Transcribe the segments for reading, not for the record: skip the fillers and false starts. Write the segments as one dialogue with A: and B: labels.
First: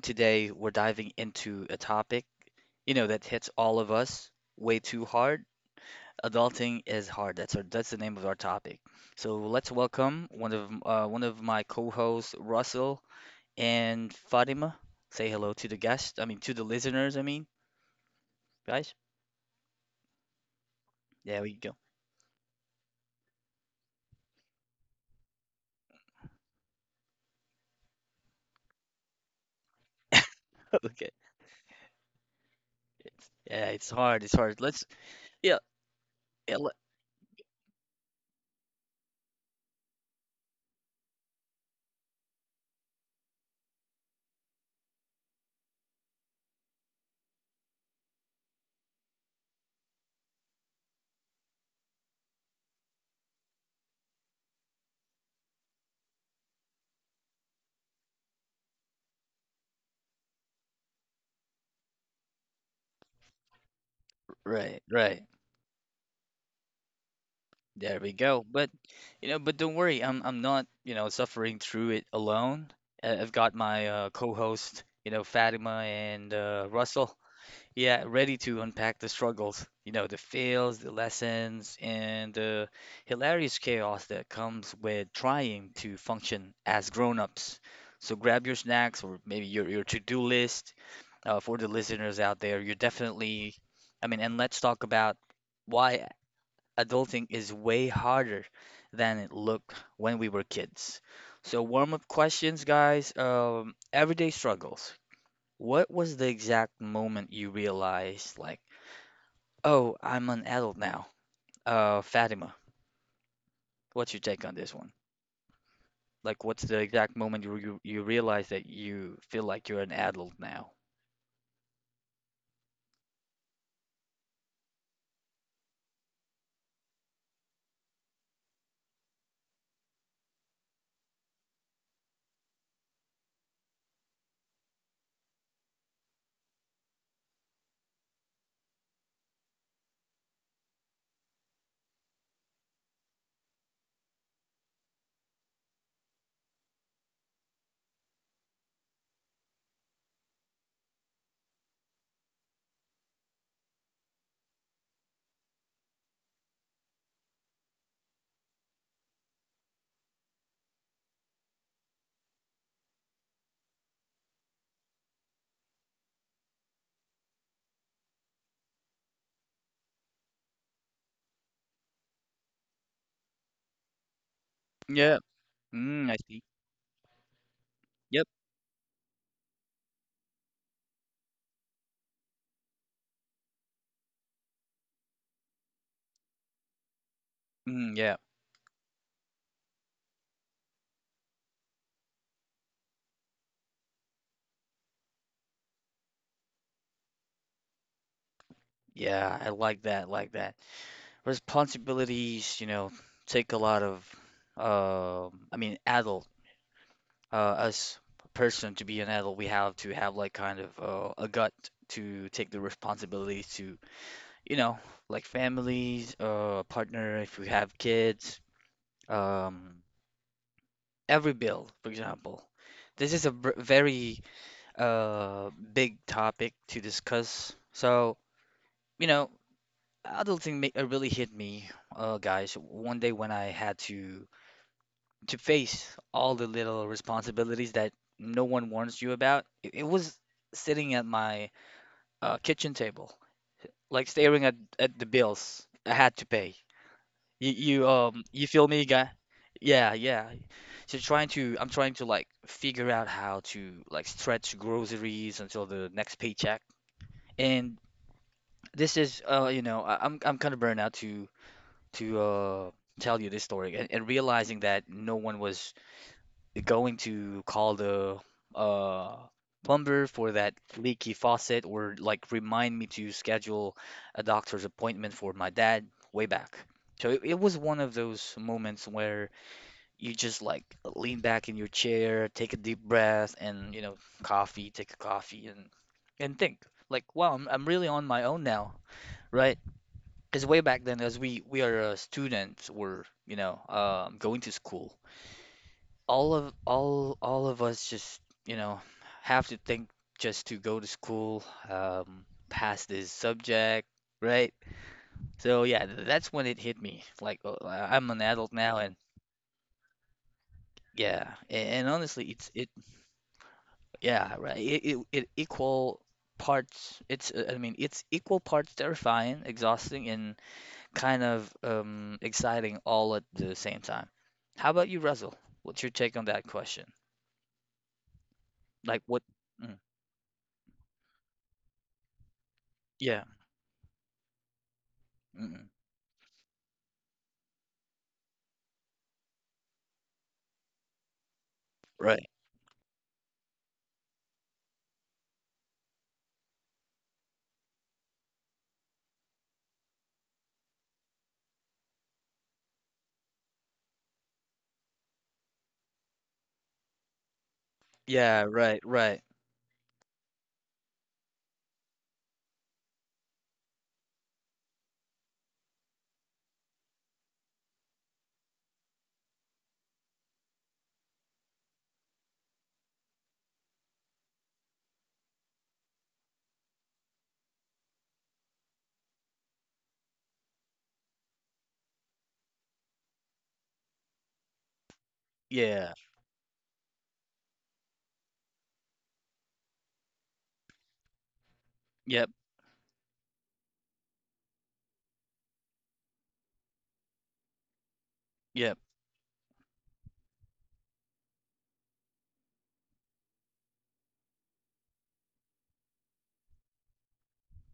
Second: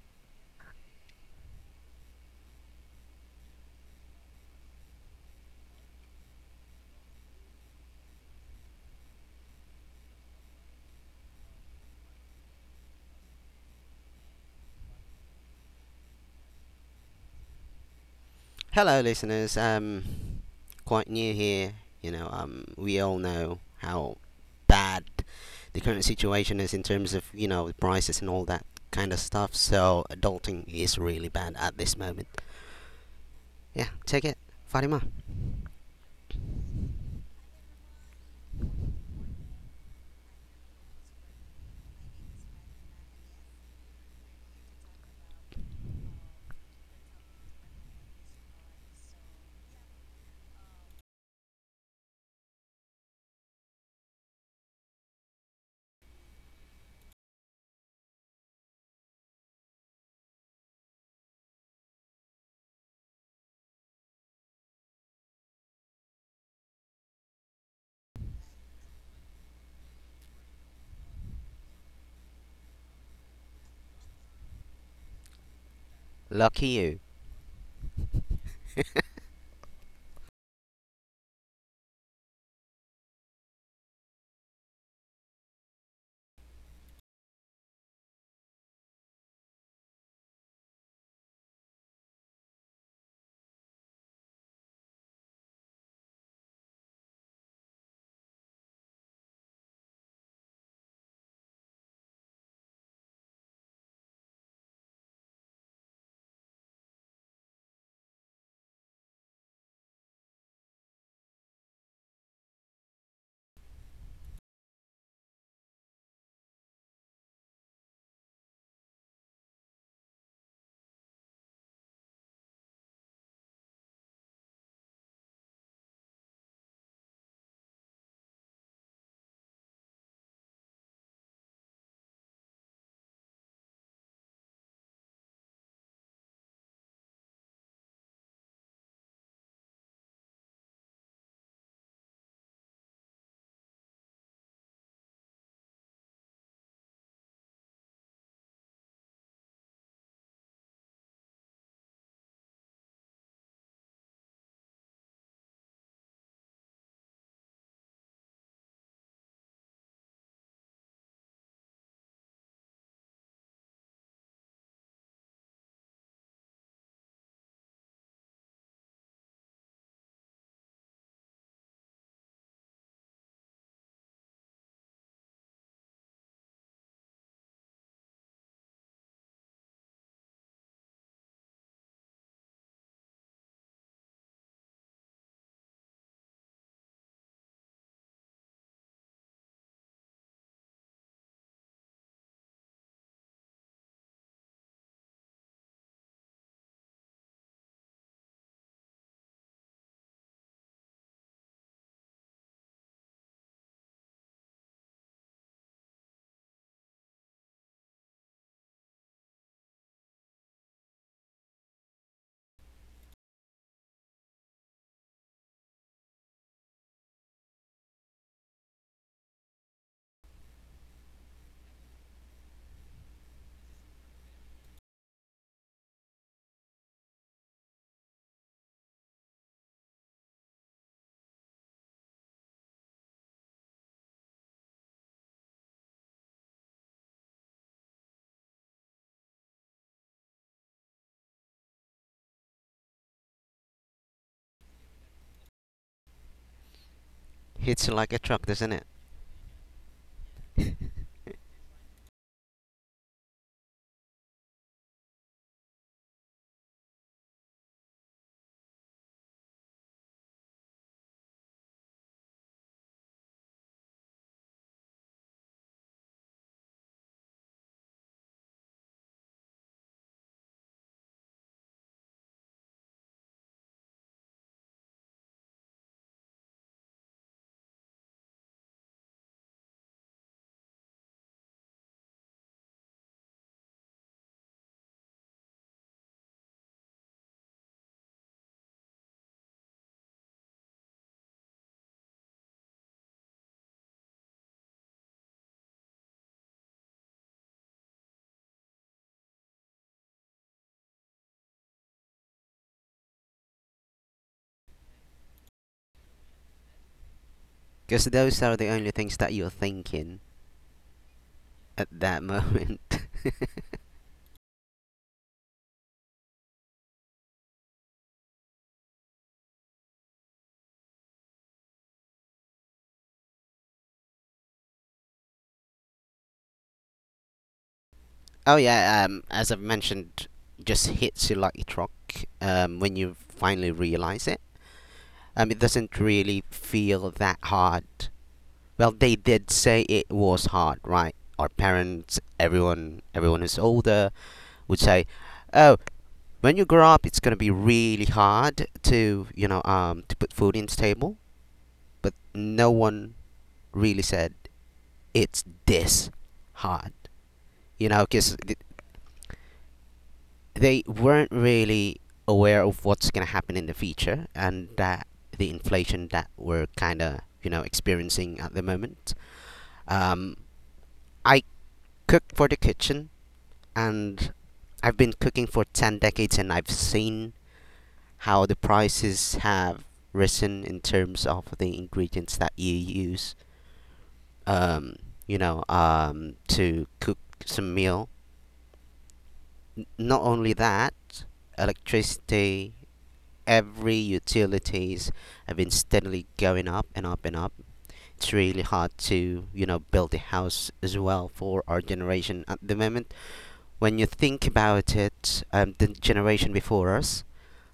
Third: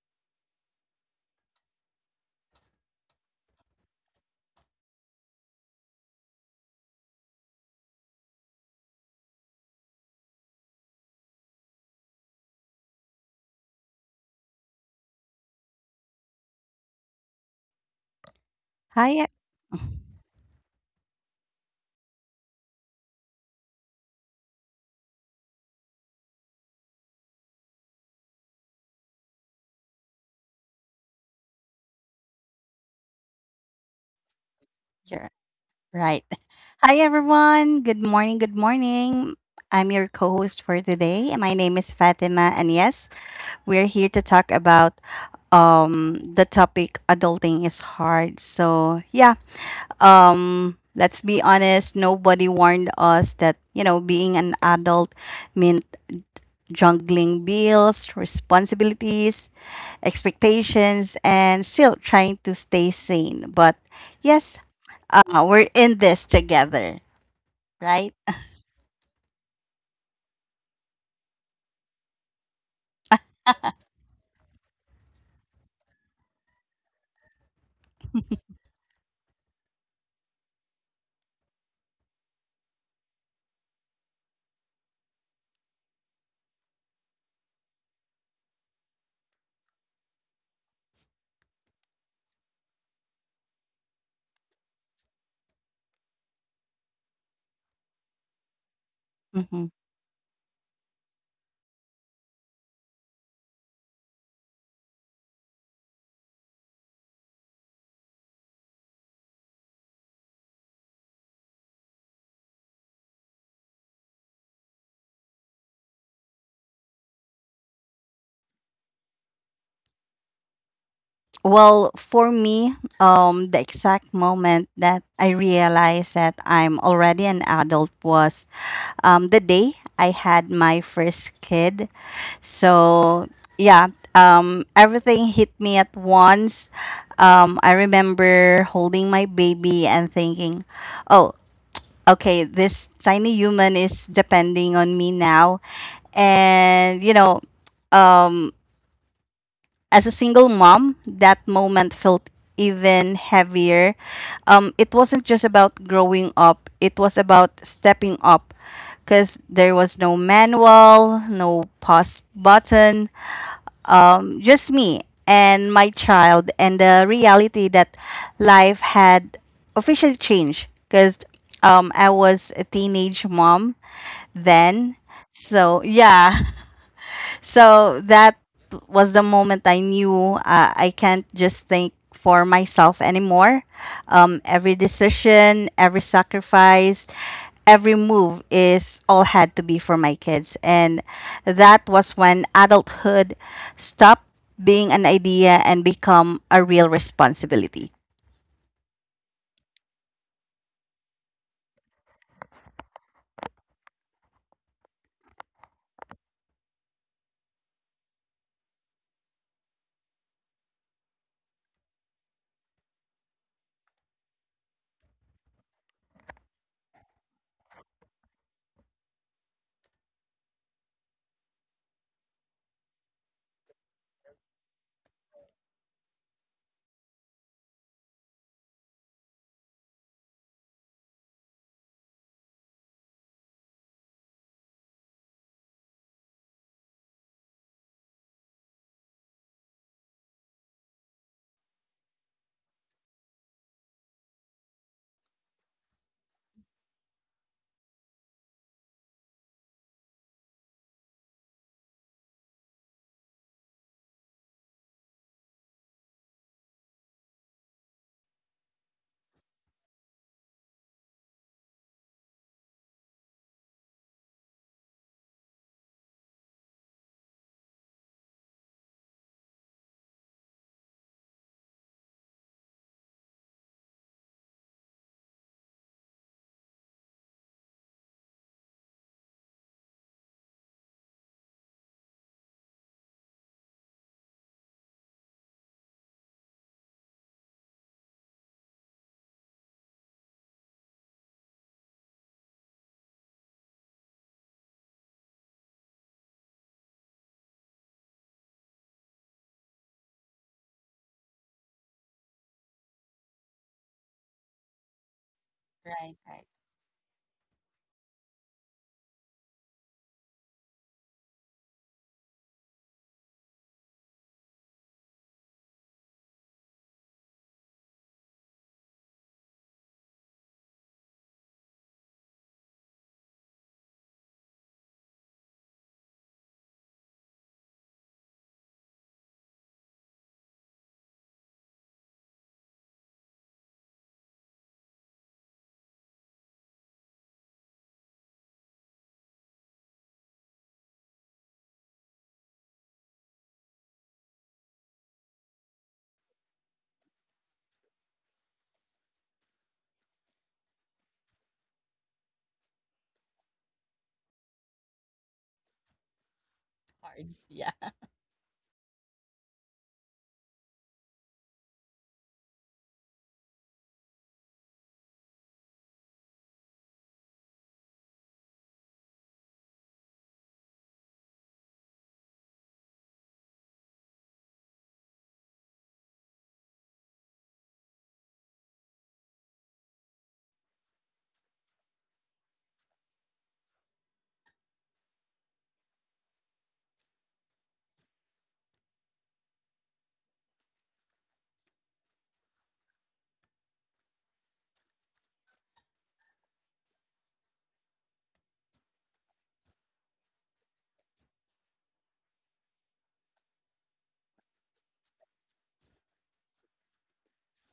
A: today we're diving into a topic, you know, that hits all of us way too hard. Adulting is hard. That's the name of our topic. So let's welcome one of my co-hosts, Russell and Fatima. Say hello to the guests. I mean, to the listeners. I mean, guys.
B: Hello,
C: Hi, e-
B: listeners. Quite new
A: There we
B: here.
A: go.
B: We all know how bad the current situation is in terms of the prices and all that kind of stuff. So adulting is
A: Okay.
B: really bad at this moment.
A: Yeah,
B: Yeah,
A: it's hard.
B: take
A: It's
B: it,
A: hard. Let's.
B: Fatima.
C: you're
A: Yeah.
C: right.
A: Yeah. le-
C: Hi, everyone. Good morning. Good morning. I'm your co host for today. My name is Fatima, and yes, we're here to talk about the topic adulting is hard. So, yeah, let's be honest. Nobody warned us that, you know, being an adult meant juggling bills, responsibilities, expectations, and still trying to stay sane. But yes,
A: Right. Right.
C: we're in this together,
A: There we
C: right?
A: go. But you know, but don't worry, I'm not, you know, suffering through it alone. I've got my co-host, you know, Fatima and
B: Lucky you.
A: Russell. Yeah, ready to unpack the struggles, you know, the fails, the lessons, and the hilarious chaos that comes with trying to function as grown-ups. So grab your snacks or maybe your to-do list for the listeners out there. You're definitely, I mean, and let's talk about why adulting is way harder than it
C: hmm
A: looked when we were kids. So, warm up questions, guys. Everyday struggles. What was the exact moment you realized, like, oh, I'm an adult now? Fatima, what's your take on this one? Like, what's the exact moment you realize that you feel like you're an adult now?
C: Well, for me, the exact moment that I realized that I'm already an adult was the day I had my first kid. So, yeah, everything hit me at once. I remember holding my baby and thinking, oh, okay, this tiny human is depending on me now, and you know, um as a single mom, that moment felt even heavier. It wasn't just about growing up, it was about stepping up because there was no manual, no pause button, just me and my child, and the reality that life had officially changed because I was a teenage mom then.
A: Yeah.
C: So,
A: Mm, I
C: yeah.
A: see.
C: So
A: Yep.
C: that was the moment I knew I can't just think for myself anymore. Every decision, every sacrifice,
A: Mm,
C: every
A: yeah.
C: move is all had to be for my kids. And that was when adulthood stopped being an idea and become a real responsibility.
A: Yeah, I like that. Like that. Responsibilities, you know, take a lot of, um I mean, adult, as a person to be an adult, we have to have like kind of a gut to take the responsibilities to, you know, like families, partner, if you have kids, um, every bill, for example. This is a very big topic to discuss. So, you know, really hit me, guys, one day when I had to face all the little responsibilities that no one warns you about. It was sitting at my kitchen table, like staring at the bills I had to pay.
B: Hits you like a truck,
A: You feel
B: doesn't
A: me,
B: it?
A: guy? Yeah, yeah. So trying to I'm trying to like figure out how to like stretch groceries until the next paycheck. And this is I'm kind of burned out to tell you this story, and realizing that no one was going to call the uh plumber for that leaky faucet, or like remind me to schedule a doctor's appointment for my dad way back. So it was one of those moments where you just like lean back in your chair, take a deep breath, and you know, coffee, take a coffee and think like, wow, I'm really on my own now, right? Because way back then, as we are students, we're you know going to school, all of us just you know have to think just to go to school, pass this subject, right. So yeah,
C: Right,
A: that's when
C: right.
A: it hit me, like, oh,
B: Because
A: I'm an
B: those
A: adult
B: are the
A: now.
B: only
A: And
B: things that you're thinking at that
A: honestly, it's it
B: moment.
A: yeah right it, it, it equal parts it's I mean it's equal parts terrifying, exhausting, and kind of exciting all at the same time. How about you, Russell? What's your take on that question?
B: Oh
A: Like
B: yeah,
A: what.
B: as I've
A: Mm,
B: mentioned, just hits you like a truck when you
A: yeah.
B: finally realize it. It
A: Mm,
B: doesn't really feel that hard. Well, they did say it was hard, right? Our parents,
A: right.
B: everyone, everyone who's older would say, "Oh, when you grow up, it's gonna be really hard to, to put food in the table." But no one really said it's this hard,
C: Yeah.
B: because
A: Yeah, right, right.
B: they weren't really aware of what's going to happen in the future, and that the inflation that we're kind of experiencing at the moment. Um, I cook for the kitchen, and I've been cooking for ten decades, and I've seen how the prices have risen in terms of the ingredients that you use. Um,
A: Yeah.
B: to cook some meal. Not only that,
A: Yep,
B: electricity, every utilities have been steadily going up and up and up. It's really
A: yep.
B: hard to, build a house as well for our generation at the moment. When you think about it, the generation before us,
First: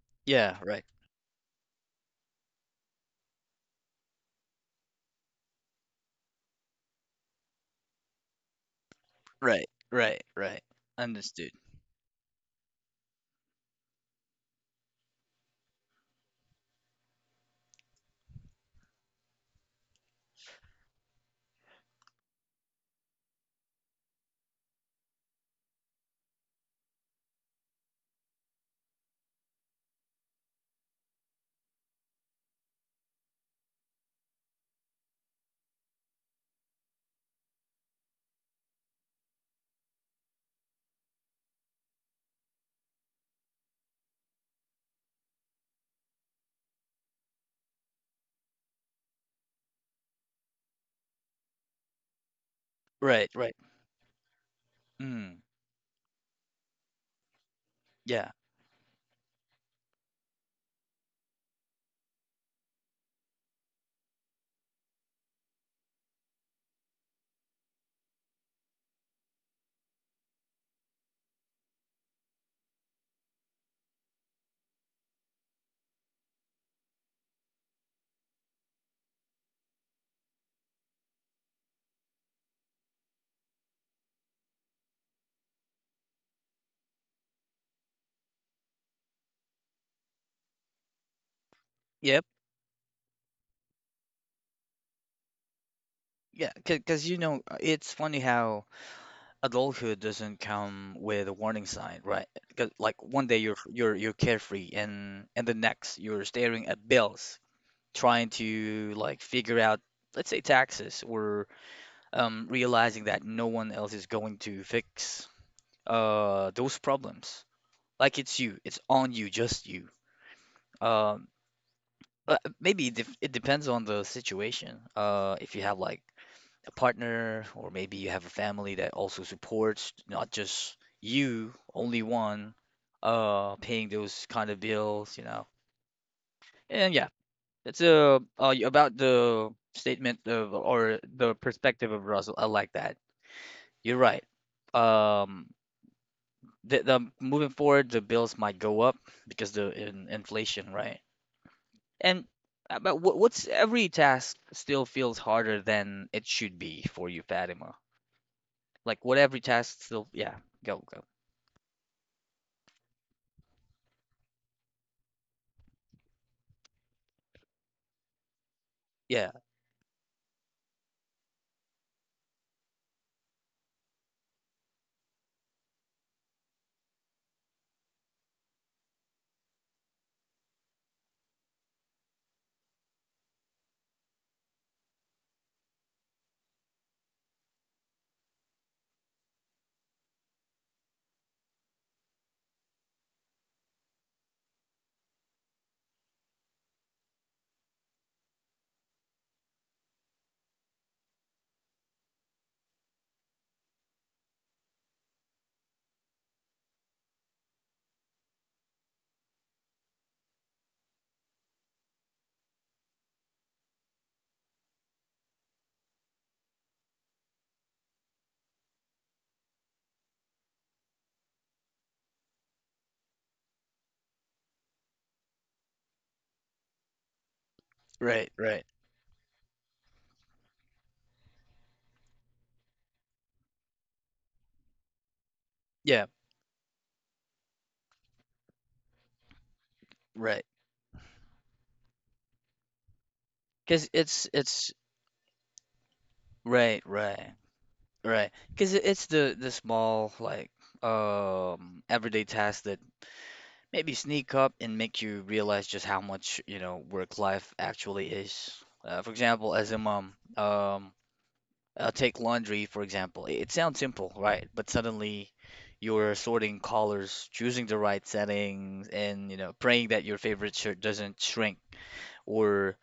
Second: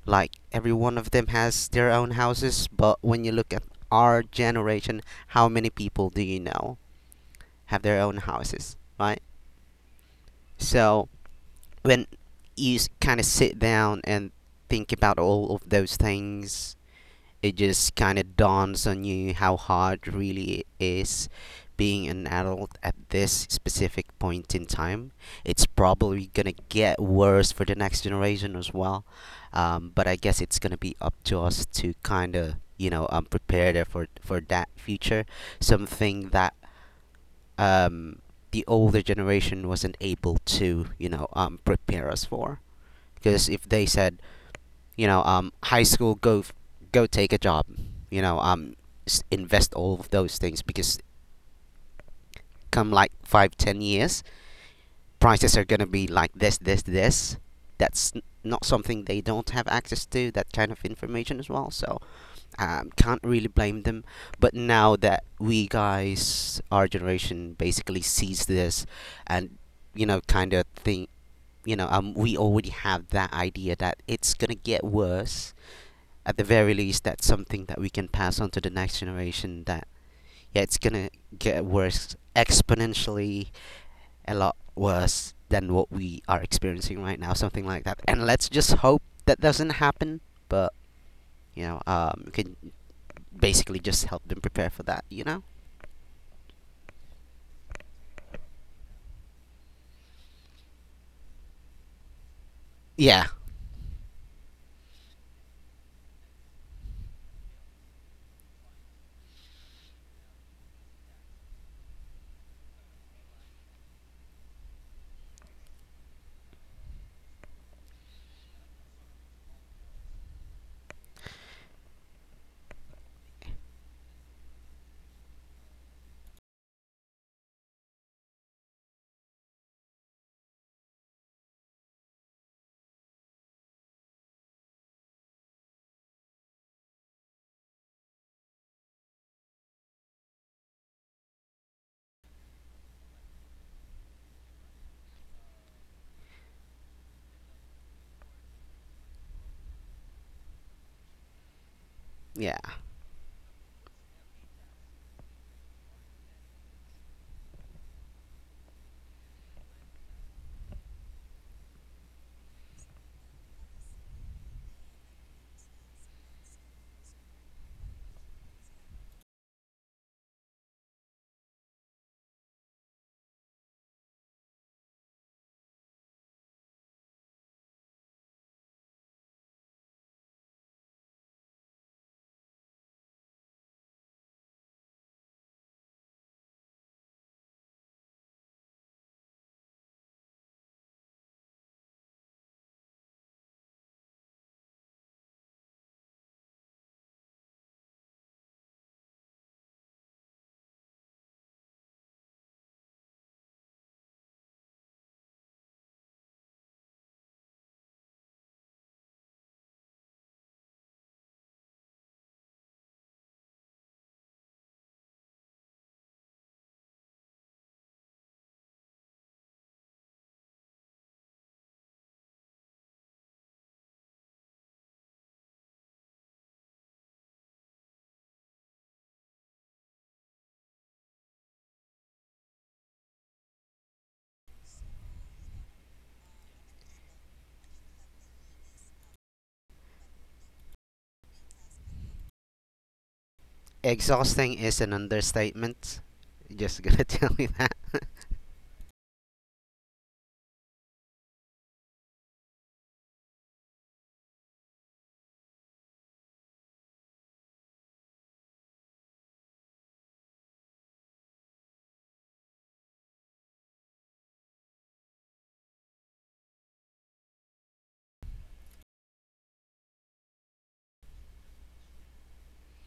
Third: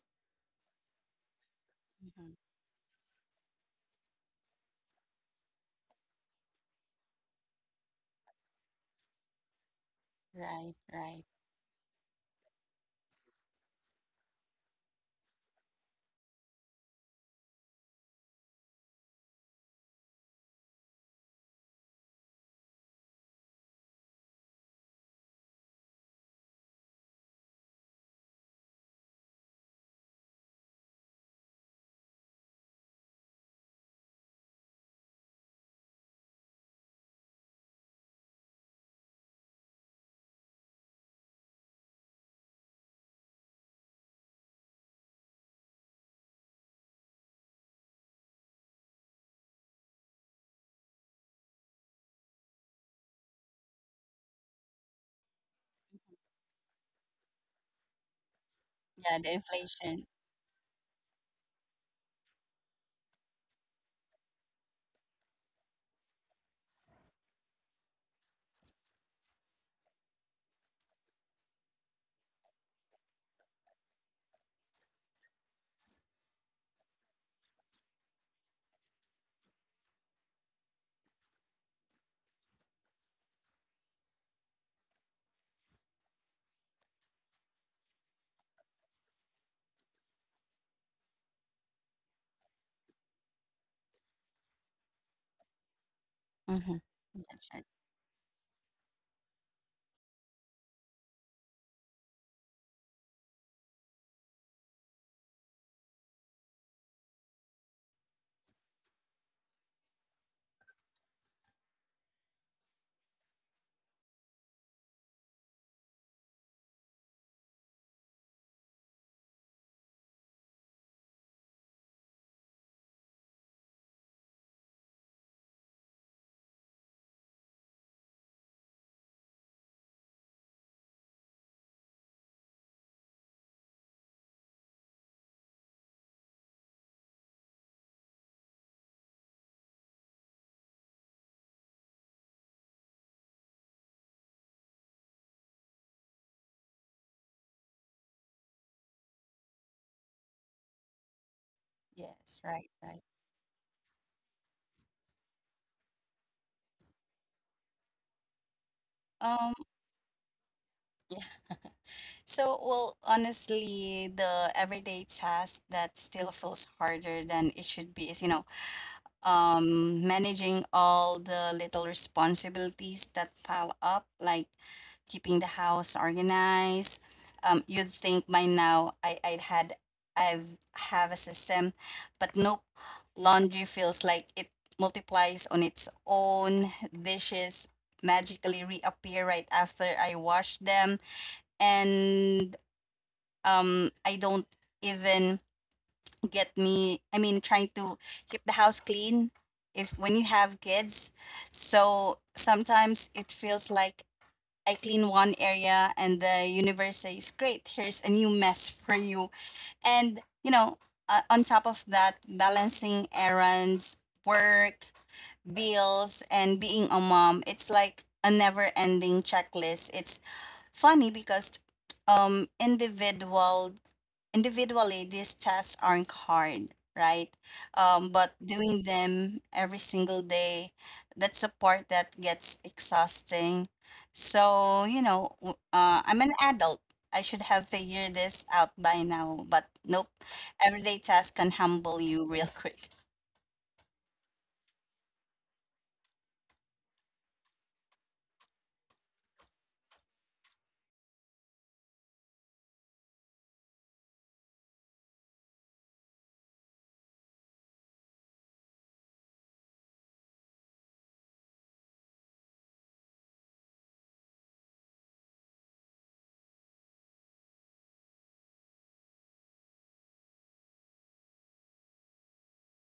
B: like
A: Yeah,
B: every
A: right.
B: one of them has their own
C: Mhm.
B: houses, but when you look at our generation, how many people do you know have their own houses, right?
A: Right, right, right.
C: Right,
B: So
C: right.
A: Understood.
B: when you kind of sit down and think about all of those things, it just kind of dawns on you how hard really it is being an adult at this specific point in time. It's probably gonna get worse for the next generation as well. But I guess it's gonna be up to us to kind of prepare there for that future. Something that um, the older generation wasn't able to prepare us for. Because if they said, high school, go take a job. You know, um, invest all of those things, because come like
A: Right, right.
B: five, 10 years,
A: Mm.
B: prices are gonna be like this, this, this. That's
A: Yeah.
B: not something
C: Yeah,
B: they
C: the
B: don't have access
C: inflation.
B: to. That kind of information as well. So can't really blame them. But now that we guys, our generation, basically sees this, and kind of thing. We already have that idea that it's gonna get worse. At the very least, that's something that we can pass on to the next generation, that yeah, it's gonna get worse exponentially, a lot worse than what we are experiencing right now, something like that, and let's just hope that doesn't happen. But
A: Yep.
B: we can basically just help them prepare for that.
A: Yeah,
C: Mhm.
A: because you know,
C: That's right.
A: it's funny how adulthood doesn't come with a warning sign, right? 'Cause, like,
B: Yeah,
A: one day you're carefree, and the next you're staring at bills, trying to like figure out, let's say taxes, or realizing that no one else is going to fix those problems. Like it's you. It's on you, just you. Um, Maybe it depends on the situation. If you have like a partner, or maybe you have a family that also supports, not just you, only one, paying those kind of bills, you know. And yeah, it's about the statement of or the perspective of Russell. I like that. You're right. Um, the Moving forward, the bills might go up because inflation, right? And
C: Yes,
B: yeah,
C: right,
A: but
C: right.
A: what's every task still feels harder than it should be for you, Fatima? Like what every
C: Um,
A: task still, yeah, go go.
C: So, well, honestly, the everyday task that still feels harder than it should be is, you know,
A: Yeah,
C: managing all the little responsibilities that pile up, like keeping the house organized. You'd think by now I, I'd had I've have a system, but nope. Laundry feels like it multiplies on its own. Dishes magically reappear right after I wash them, and I don't even get me, I mean, trying to keep the house clean if when you have kids. So sometimes it feels like I clean one area and the universe says, "Great, here's a new mess for you." And you know, on top of that, balancing errands, work, bills, and being a mom, it's like a never-ending checklist. It's funny because um individual individually these tests aren't hard, right? Um,
A: right,
C: but
A: right.
C: doing them every single day, that's a part that gets exhausting. So you know,
A: Yeah,
C: I'm an adult, I should have figured this out by now, but nope,
A: right.
C: everyday tasks can humble you real quick.
A: 'Cause
B: exhausting
A: it's
B: is an understatement, just
A: right,
B: gonna tell
A: right,
B: you that.
A: right. 'Cause it's the small like everyday tasks that maybe sneak up and make you realize just how much, you know, work life actually is. For example, as a mom, take laundry, for example. It sounds simple, right? But suddenly you're sorting colors, choosing the right settings, and you know, praying that your favorite shirt doesn't shrink. Or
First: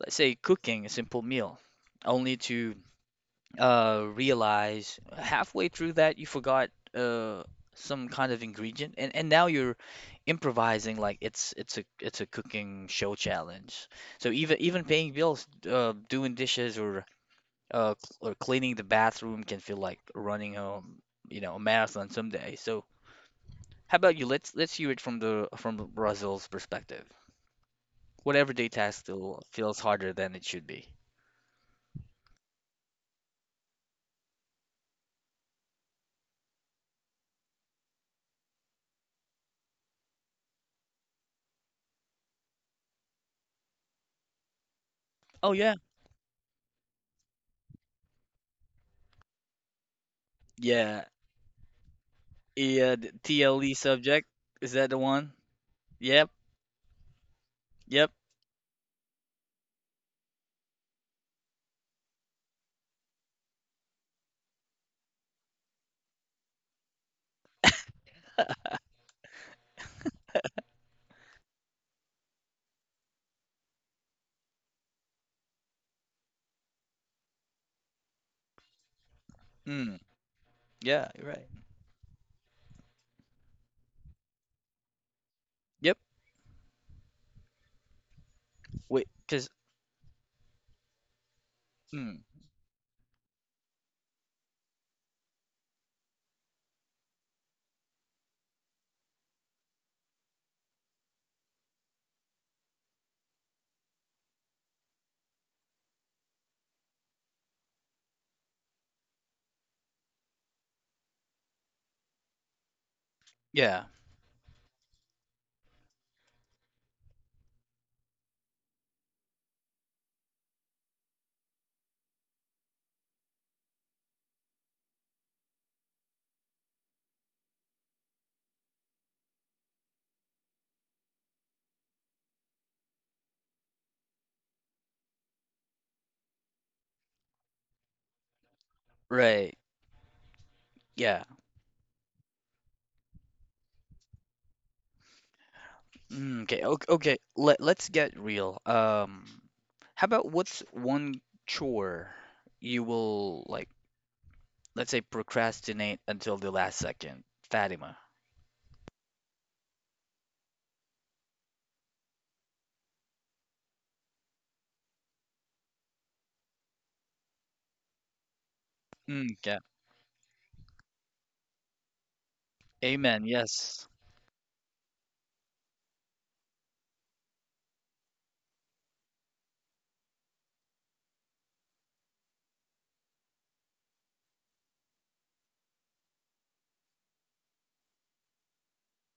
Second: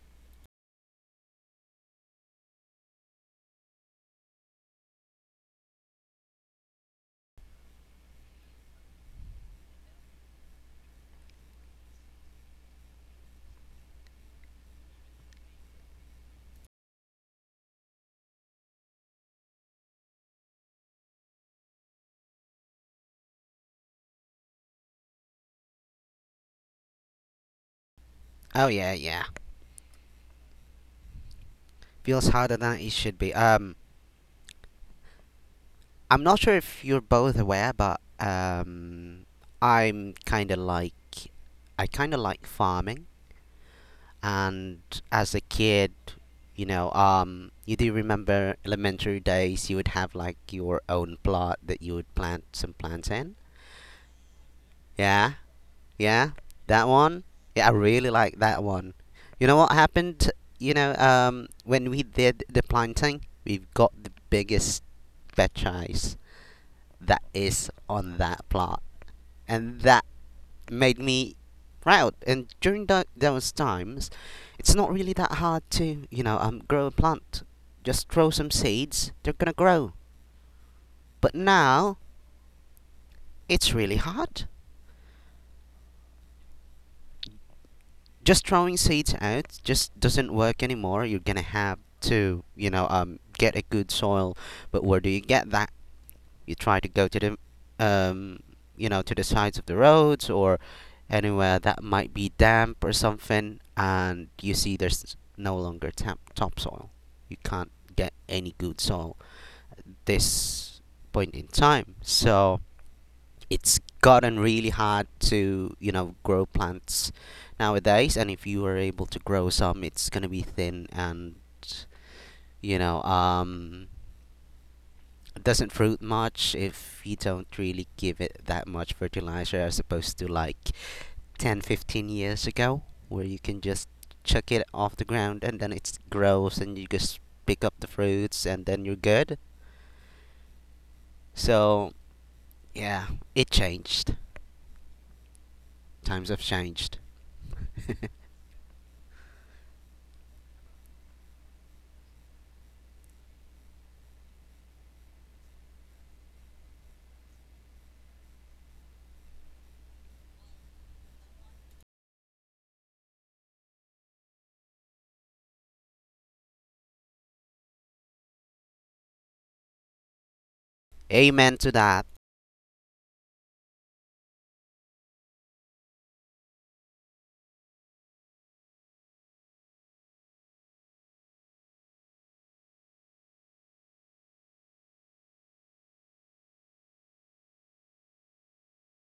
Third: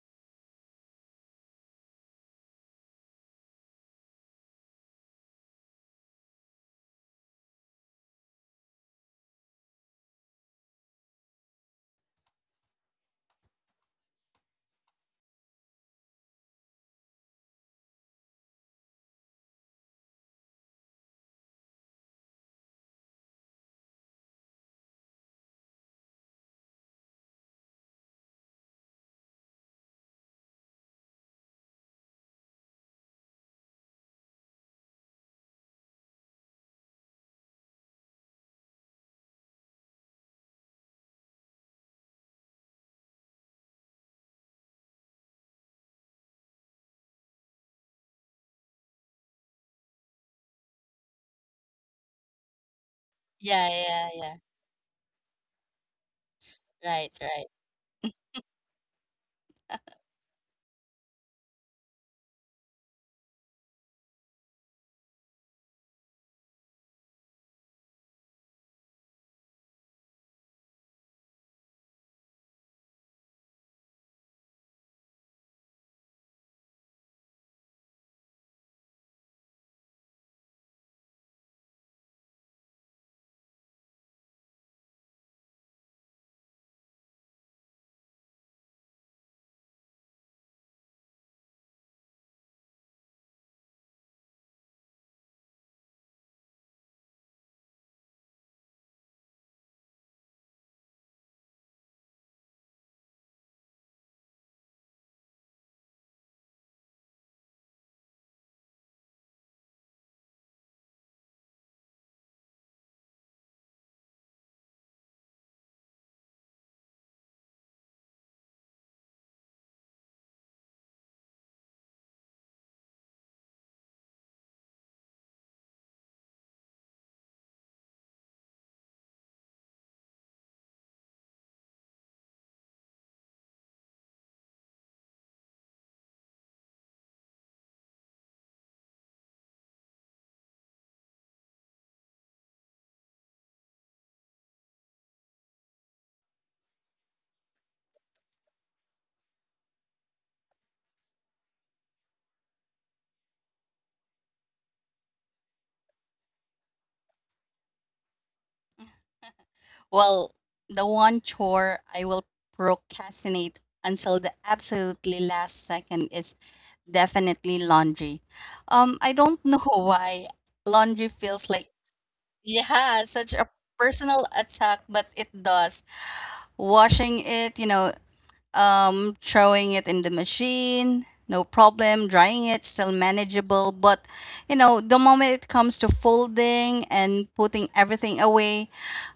A: let's say cooking a simple meal, only to realize halfway through that you forgot uh, some kind of ingredient, and now you're improvising like it's a cooking show challenge. So even even paying bills, doing dishes, or cleaning the bathroom can feel like running a, you know, a marathon someday. So how about you? Let's hear it from the from Brazil's perspective. What
B: Oh
A: everyday
B: yeah,
A: task
B: yeah,
A: still feels harder than it should be?
B: feels harder than it should be. I'm not sure if you're both aware, but I'm kind of like I kind of like farming, and as a
A: Oh yeah,
B: kid, you do remember elementary days. You would have like your
A: yeah,
B: own plot that you would plant some
A: yeah.
B: plants
A: The
B: in.
C: Yeah,
A: TLE
C: yeah,
A: subject,
C: yeah.
A: is that the one?
B: Yeah,
A: Yep,
B: yeah, that
C: Right,
B: one.
C: right.
B: Yeah, I
A: yep.
B: really like that one. You know what happened? When we did the planting, we've got the biggest veg eyes that is on that plot, and that made me proud. And during those times, it's not really that hard to, grow a plant. Just throw some seeds, they're gonna grow.
A: Hmm. Yeah, you're
B: But
A: right.
B: now, it's really hard.
A: Yep.
B: Just throwing
A: Wait,
B: seeds
A: cause
B: out just doesn't work anymore. You're gonna have
A: hmm.
B: to, get a good soil. But where do you get that? You try to go to the um, to the sides of the roads or anywhere that might be damp or something, and you see there's no longer topsoil. You can't get any good soil at this point in time. So it's
A: Yeah,
B: gotten really hard to grow plants nowadays, and if you are able to grow some, it's going to be thin and you know um doesn't fruit much if you don't really give it that much fertilizer, as opposed to like 10 to 15 years ago where you can just chuck it off the ground, and then it grows and you just pick up the fruits, and then you're good.
A: right. Yeah.
B: So yeah, it changed. Times
A: Mm,
B: have
A: okay, okay,
B: changed.
A: okay. Let let's get real. How about what's one chore you will like, let's say procrastinate until the last second? Fatima.
C: Well, the one chore I will procrastinate until the absolutely last second is definitely laundry. I
A: Mm,
C: don't
A: yeah.
C: know why laundry feels
B: Amen
C: like,
B: to that.
C: yeah,
A: Amen.
C: such a
A: Yes.
C: personal attack, but it does. Washing it, you know, throwing it in the machine, no problem. Drying it, still manageable. But, you know, the moment it comes to folding and putting everything away,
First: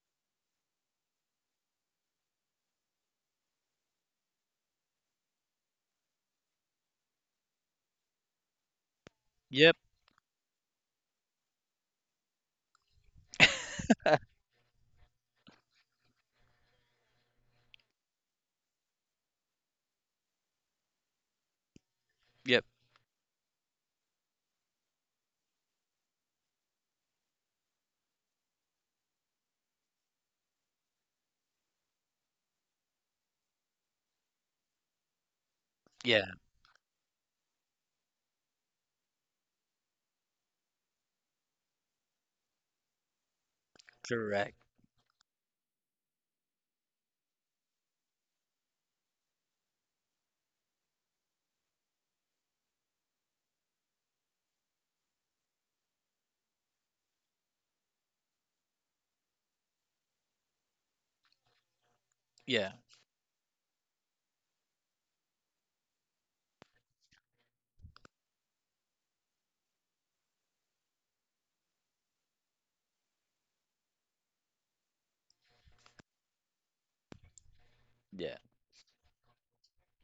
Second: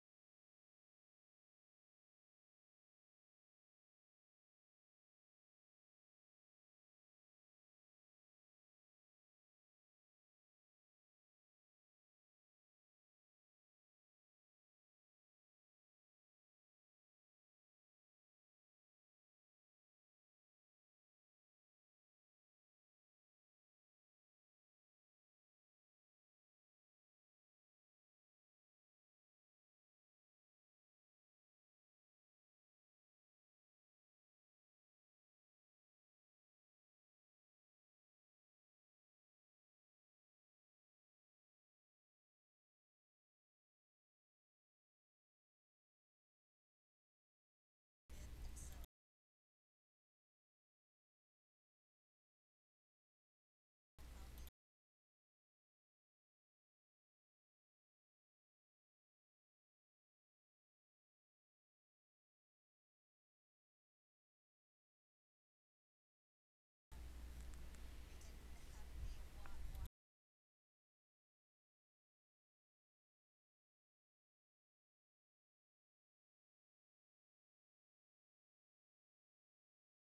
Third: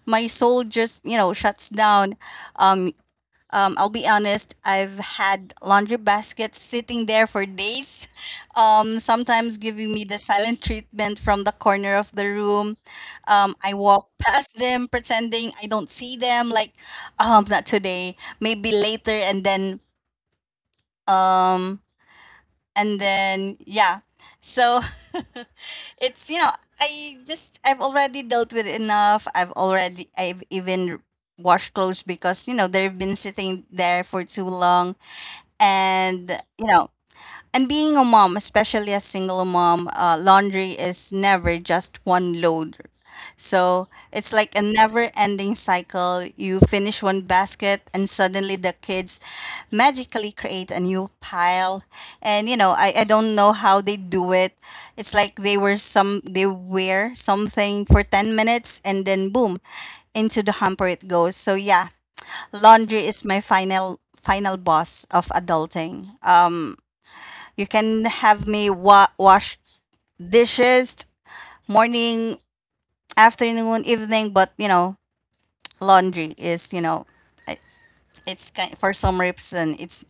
C: my soul just, you know, shuts down. Um, I'll be honest, I've had laundry baskets sitting there for days, sometimes
A: Yep.
C: giving me the silent treatment from the corner of the room. I walk past them pretending I don't see them, like, not today, maybe later, um,
A: Yep.
C: and then, yeah. So it's, you know, I've already dealt with enough. I've already, I've even washed clothes because, you know, they've been sitting there for too long. And
A: Yeah.
C: you know, and being a mom, especially a single mom, laundry is never just one load. So it's like a
A: Correct.
C: never ending cycle, you finish one basket and suddenly the kids magically create a new pile, and you know, I don't know how they do it. It's like they wear something for 10 minutes and then boom, into the hamper it goes. So yeah,
A: Yeah.
C: laundry is my final final boss of adulting. You can have me wash dishes morning, afternoon, evening, but you know, laundry is, you know, I-
A: Yeah.
C: it's kind, for some reason it's,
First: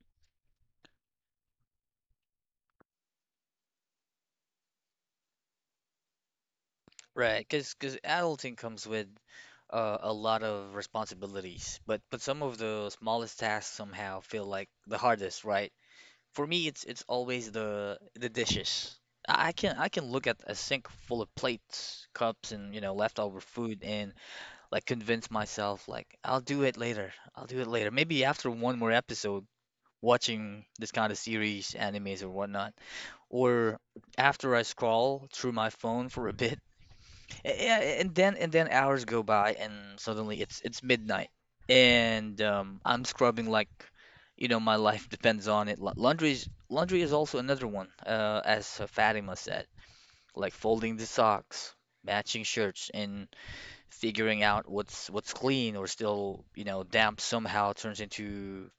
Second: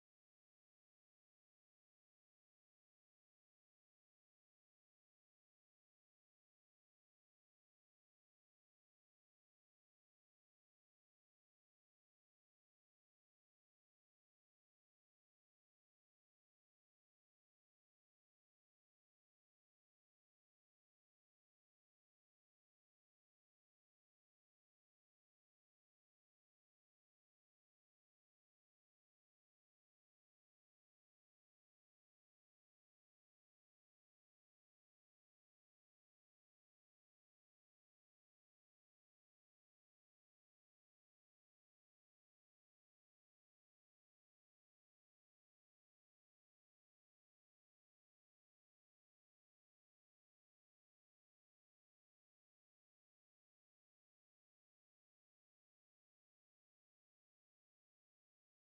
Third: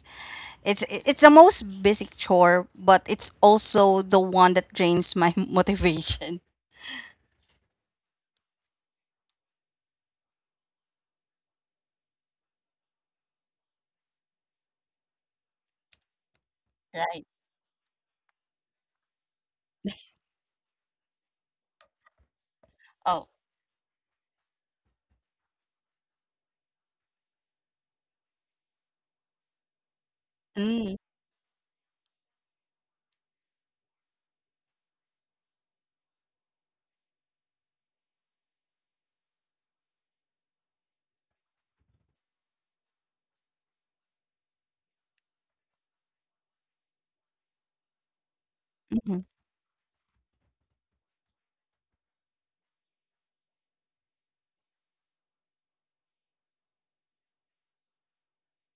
C: it's the most basic chore, but it's also the one that drains my motivation.
A: Right. Because adulting comes with a lot of responsibilities, but some of the smallest tasks somehow feel like the hardest, right? For me, it's
C: Right.
A: always the dishes. I can look at a sink full of plates, cups, and you know
C: Oh.
A: leftover food, and like convince myself like I'll do it later. I'll do it later. Maybe after one more episode, watching this
C: Mm,
A: kind of series, animes or whatnot, or after I scroll through my phone for a bit, yeah, and then hours go by, and suddenly it's midnight, and I'm scrubbing like you know my life depends on it. Laundry is also another one, as
C: mhm.
A: Fatima said, like folding the socks, matching shirts, and figuring out what's clean or still you know damp somehow turns into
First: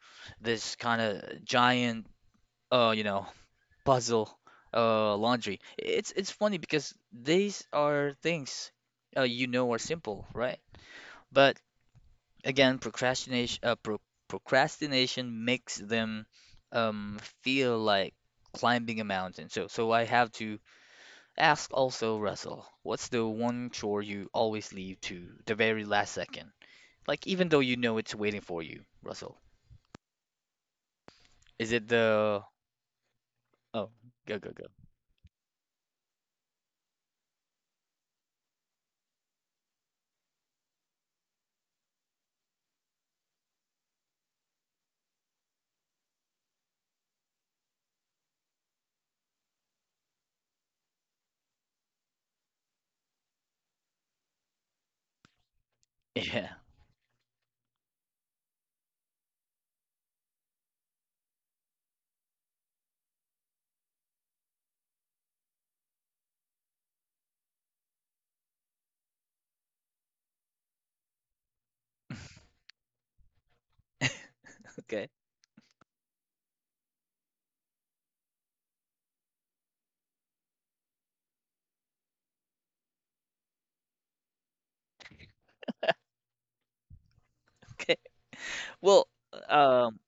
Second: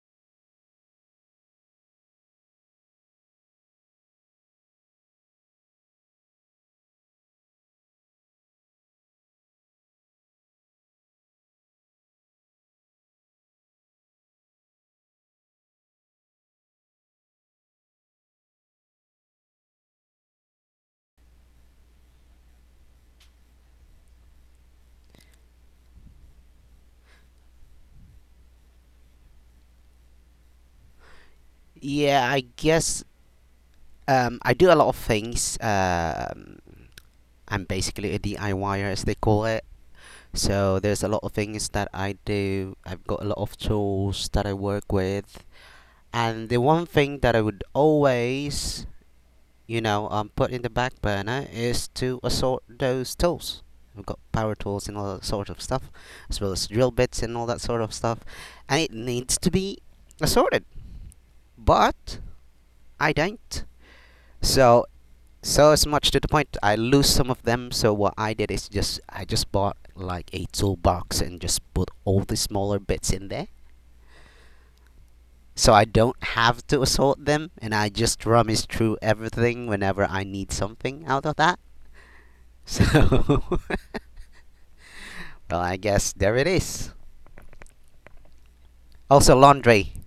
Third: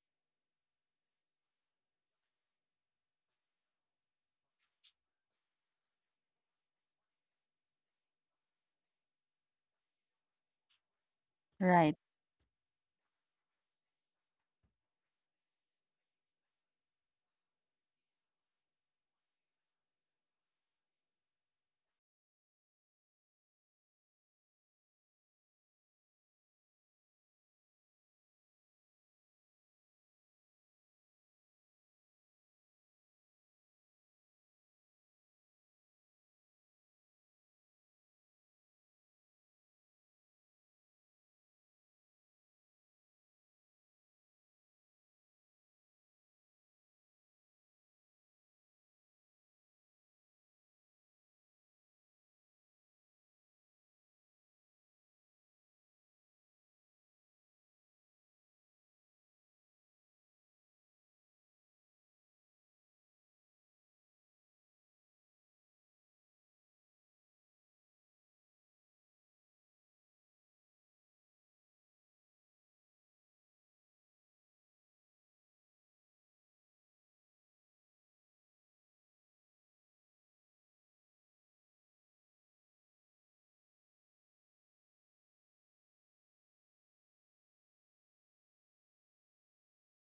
A: this kind of giant uh you know puzzle, laundry. It's funny because these are things you know are simple, right? But
C: Right.
A: again, procrastination makes them feel like climbing a mountain. So so I have to ask also, Russell, what's the one chore you always leave to the very last second? Like even though you know it's waiting for you, Russell. Is it
B: Yeah, I
A: the...
B: guess.
A: Oh, go
B: um,
A: go
B: i
A: go.
B: do a lot of things. I'm basically a diyer as they call it. So there's a lot of things that I do. I've got a lot of tools that I work with. And the one thing that I would always, put in the back burner is to assort those tools. We've got power tools and all that sort of stuff, as
A: Yeah.
B: well as drill bits and all that sort of stuff. And it needs to be assorted. But I don't. So So it's much to the point. I lose some of them. So what I did is just bought like a toolbox and just put all the smaller bits in there.
A: Okay.
B: So I don't have to assort them, and I just rummage through everything whenever I need something out of that. So, well, I guess there it is.
A: Okay. Well,
B: Also, laundry.
A: um,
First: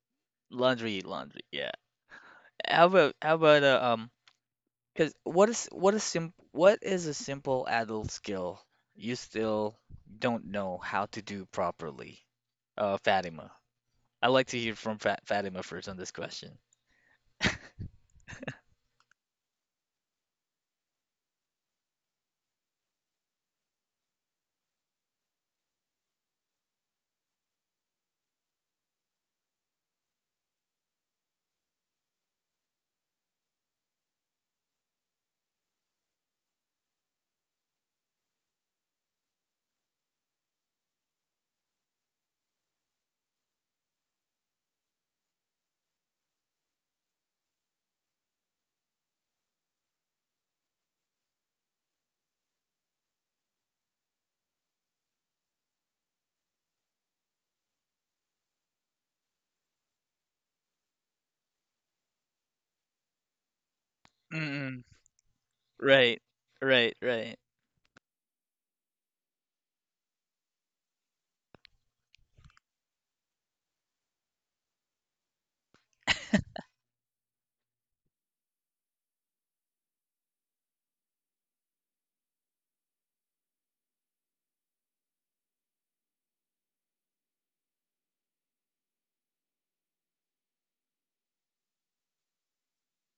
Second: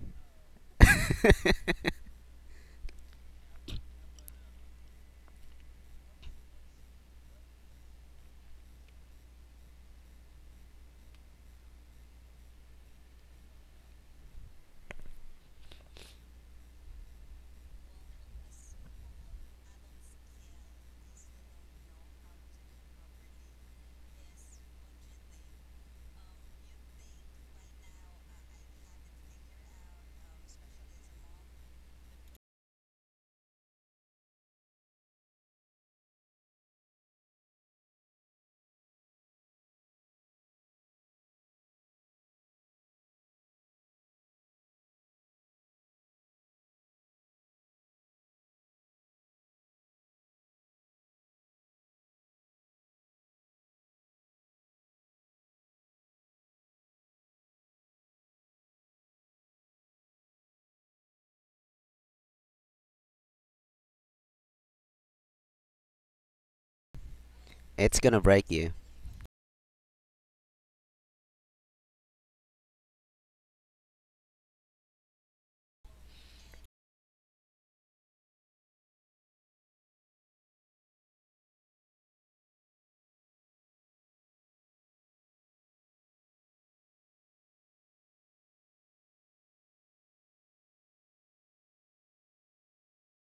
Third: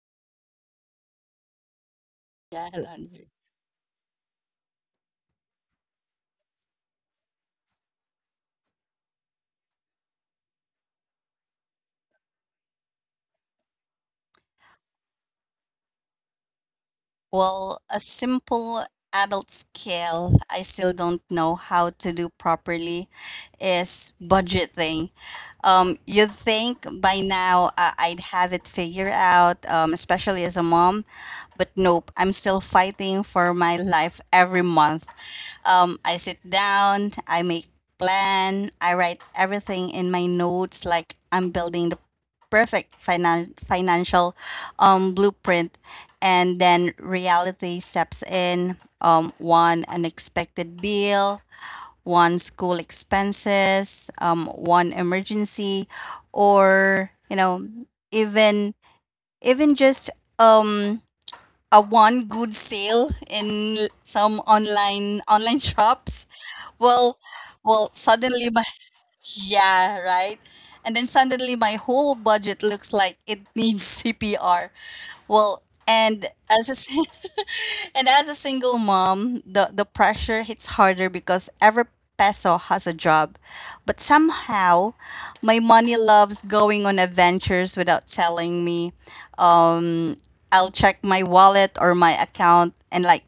A: laundry, laundry. Yeah.
C: Yeah, laundry.
A: How about um? Because what is a simple adult skill you still don't know how to do properly? Fatima. I'd like to hear from Fa Fatima first on this question.
C: Well, a simple adult scale I still don't know how to do properly is budgeting. You'd think by now I'd have it figured out, especially as a mom, but nope, I'm still fighting for my life every month. I sit down, I make plan, I write everything in my notes like I'm building the perfect financial blueprint, and then reality steps in. Um, one unexpected bill, one school expenses, one emergency, or you know, even even just um, a one good sale in some
A: Mm-mm.
C: online
A: Right.
C: shops,
A: Right.
C: well,
A: Right.
B: It's gonna break
C: suddenly my
B: you.
C: yeah, right, and then suddenly my whole budget looks like it needs cpr. Well, and as I say. And as a single mom, the pressure hits harder because every peso has a job. But somehow, my money loves going on adventures without telling me. I'll check my wallet or my account and, like,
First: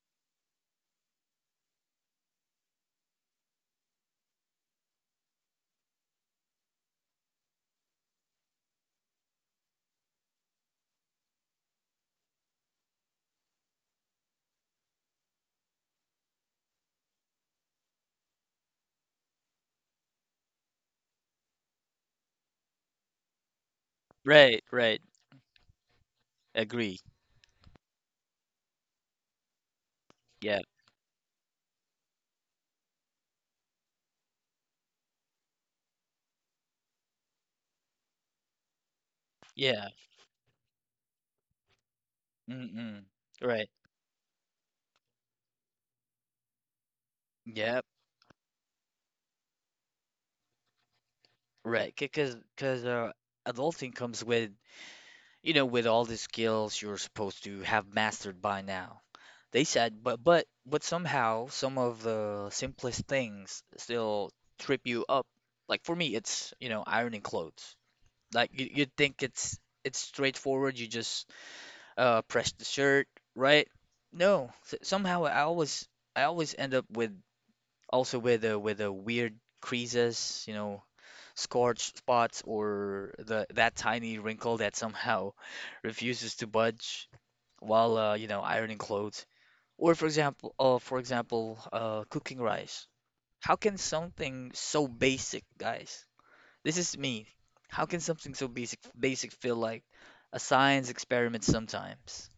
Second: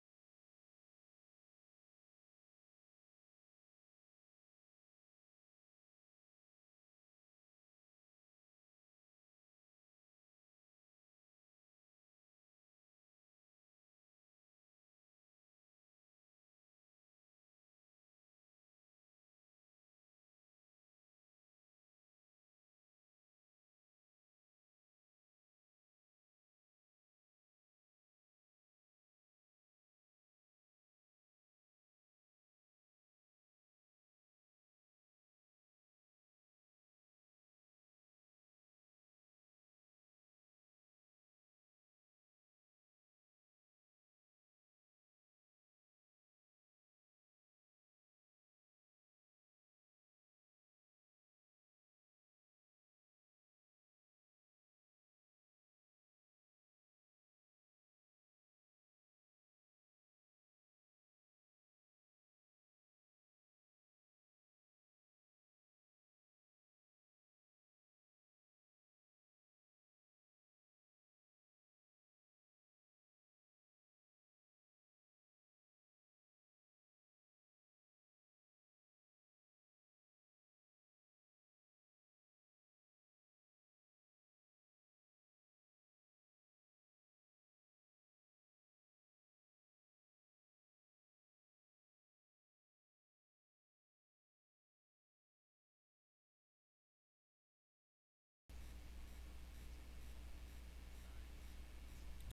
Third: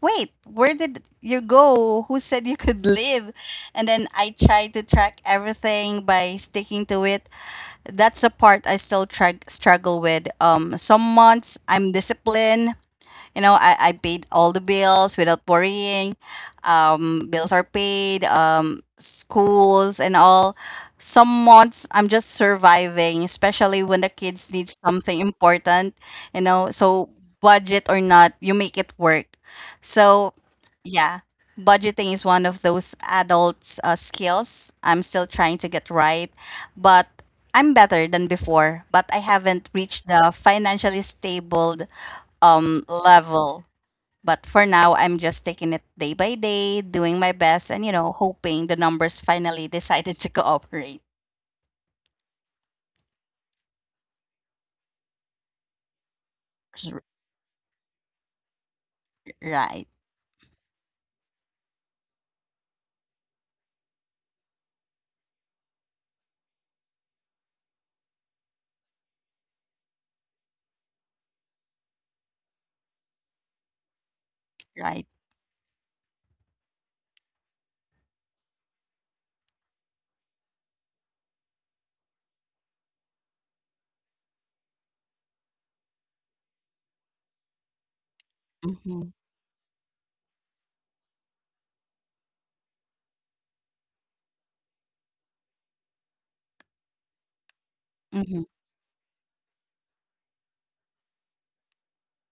C: wait, where did you go? Who said you could live? And then I try to track everything by sticking to it, that's the part I still struggle with. Some months I'm disciplined, you know, I paid all the bills without worrying. Bills are paid, schools and all. Some months I'm just surviving, especially when the kids
A: Right.
C: need
A: Right.
C: something important, you know.
A: Agree.
C: So budget or not, you make it work. So
A: Yeah.
C: yeah, budgeting is one of those adult skills I'm still trying to get right, but I'm better than before, but I haven't
A: Yeah.
C: reached the financially stable
A: Mm-mm.
C: level.
A: Right.
C: But for now, I'm just taking it day by day, doing my best, and
A: Yep.
C: you know, hoping the numbers finally decided to cooperate.
A: Right. Because adulting comes with you know with all the skills
C: S-
A: you're supposed to have mastered by now.
C: Right,
A: They
C: right.
A: said, but somehow some of the simplest things still trip you up. Like for me, it's you know ironing clothes. Like you you'd think it's straightforward. You just press the shirt, right? No,
C: Right.
A: somehow I always end up with also with a weird creases, you know, scorch spots or the that tiny wrinkle that somehow refuses to budge while you know ironing
C: Mm-hmm,
A: clothes. Or for example, cooking rice. How can something so basic, guys? This is me. How can something so
C: mm-hmm,
A: basic basic feel like a science experiment sometimes?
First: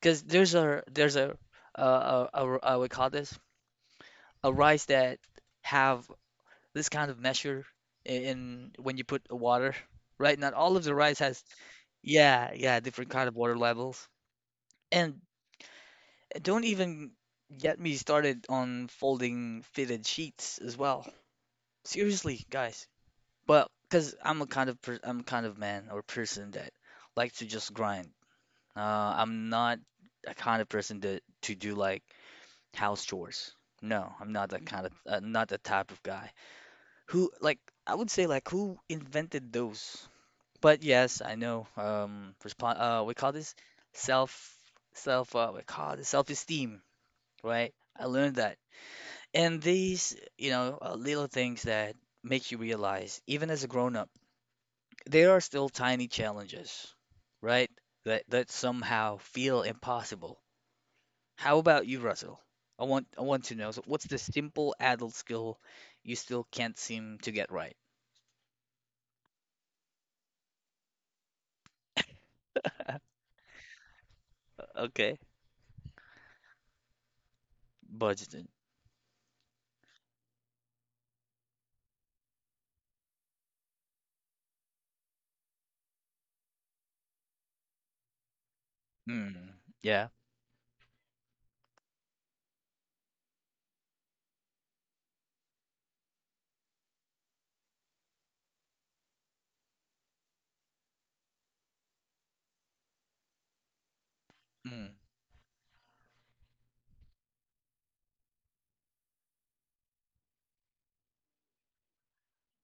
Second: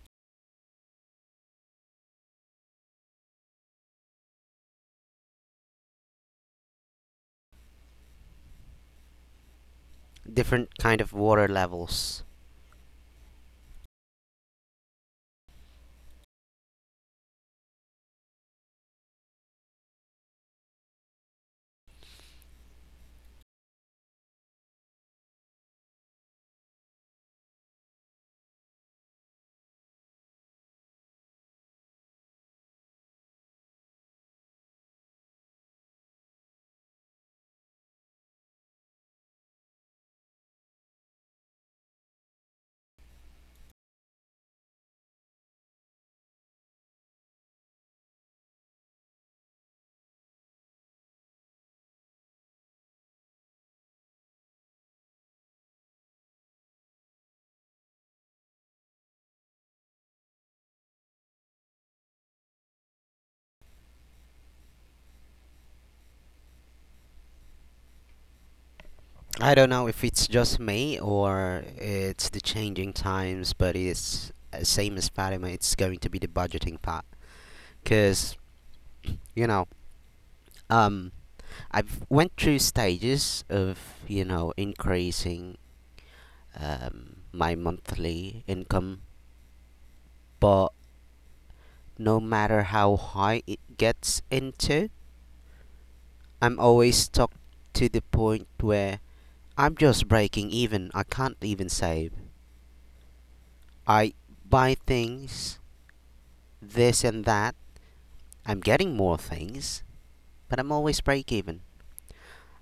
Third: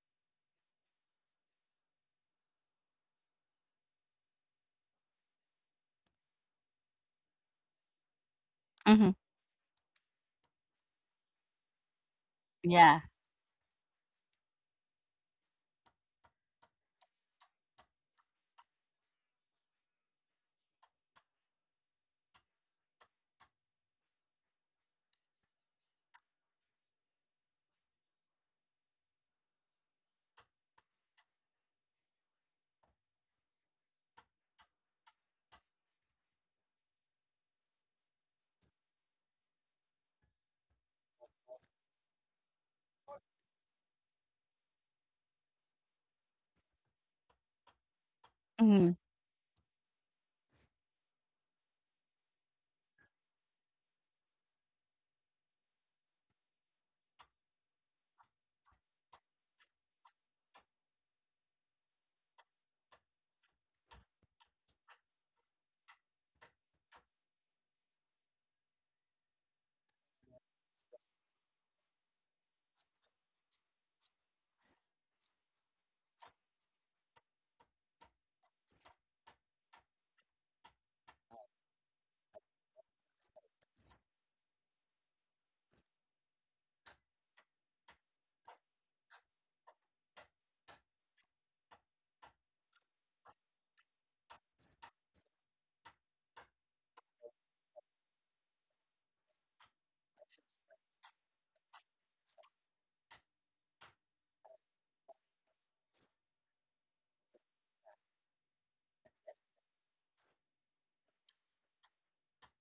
A: Because there's a we call this a rice that have this kind of measure in when you
C: mm-hmm.
A: put water, right? Not all
B: Different
A: of the
B: kind of
A: rice has
B: water levels.
A: yeah yeah
C: Yeah.
A: different kind of water levels, and don't even get me started on folding fitted sheets as well. Seriously, guys. But because I'm a kind of per I'm kind of man or person that likes to just grind. I'm not a kind of person that to do like house chores. No, I'm not that kind of not the type of guy who like I would say like who invented those. But yes, I know. Respond. We call this self self. We call this self-esteem, right? I learned that.
C: Mm-hmm,
A: And these, little things that make you realize, even as a grown up, there are still tiny challenges, right? That somehow feel impossible. How about you, Russell? I want to know. So what's the simple adult skill you still can't seem to get right?
B: I don't know if it's just me or it's the changing times, but it's same as
A: Okay.
B: Fatima. It's going to be the budgeting part, cause
A: Budgeting.
B: you know, um, I've went through stages of increasing my monthly income,
A: Mm, yeah.
B: but no matter how high it gets into, I'm always stuck to the point where I'm just breaking even. I can't even save. I buy
A: Mm,
B: things, this and that, I'm getting more things, but I'm always break even.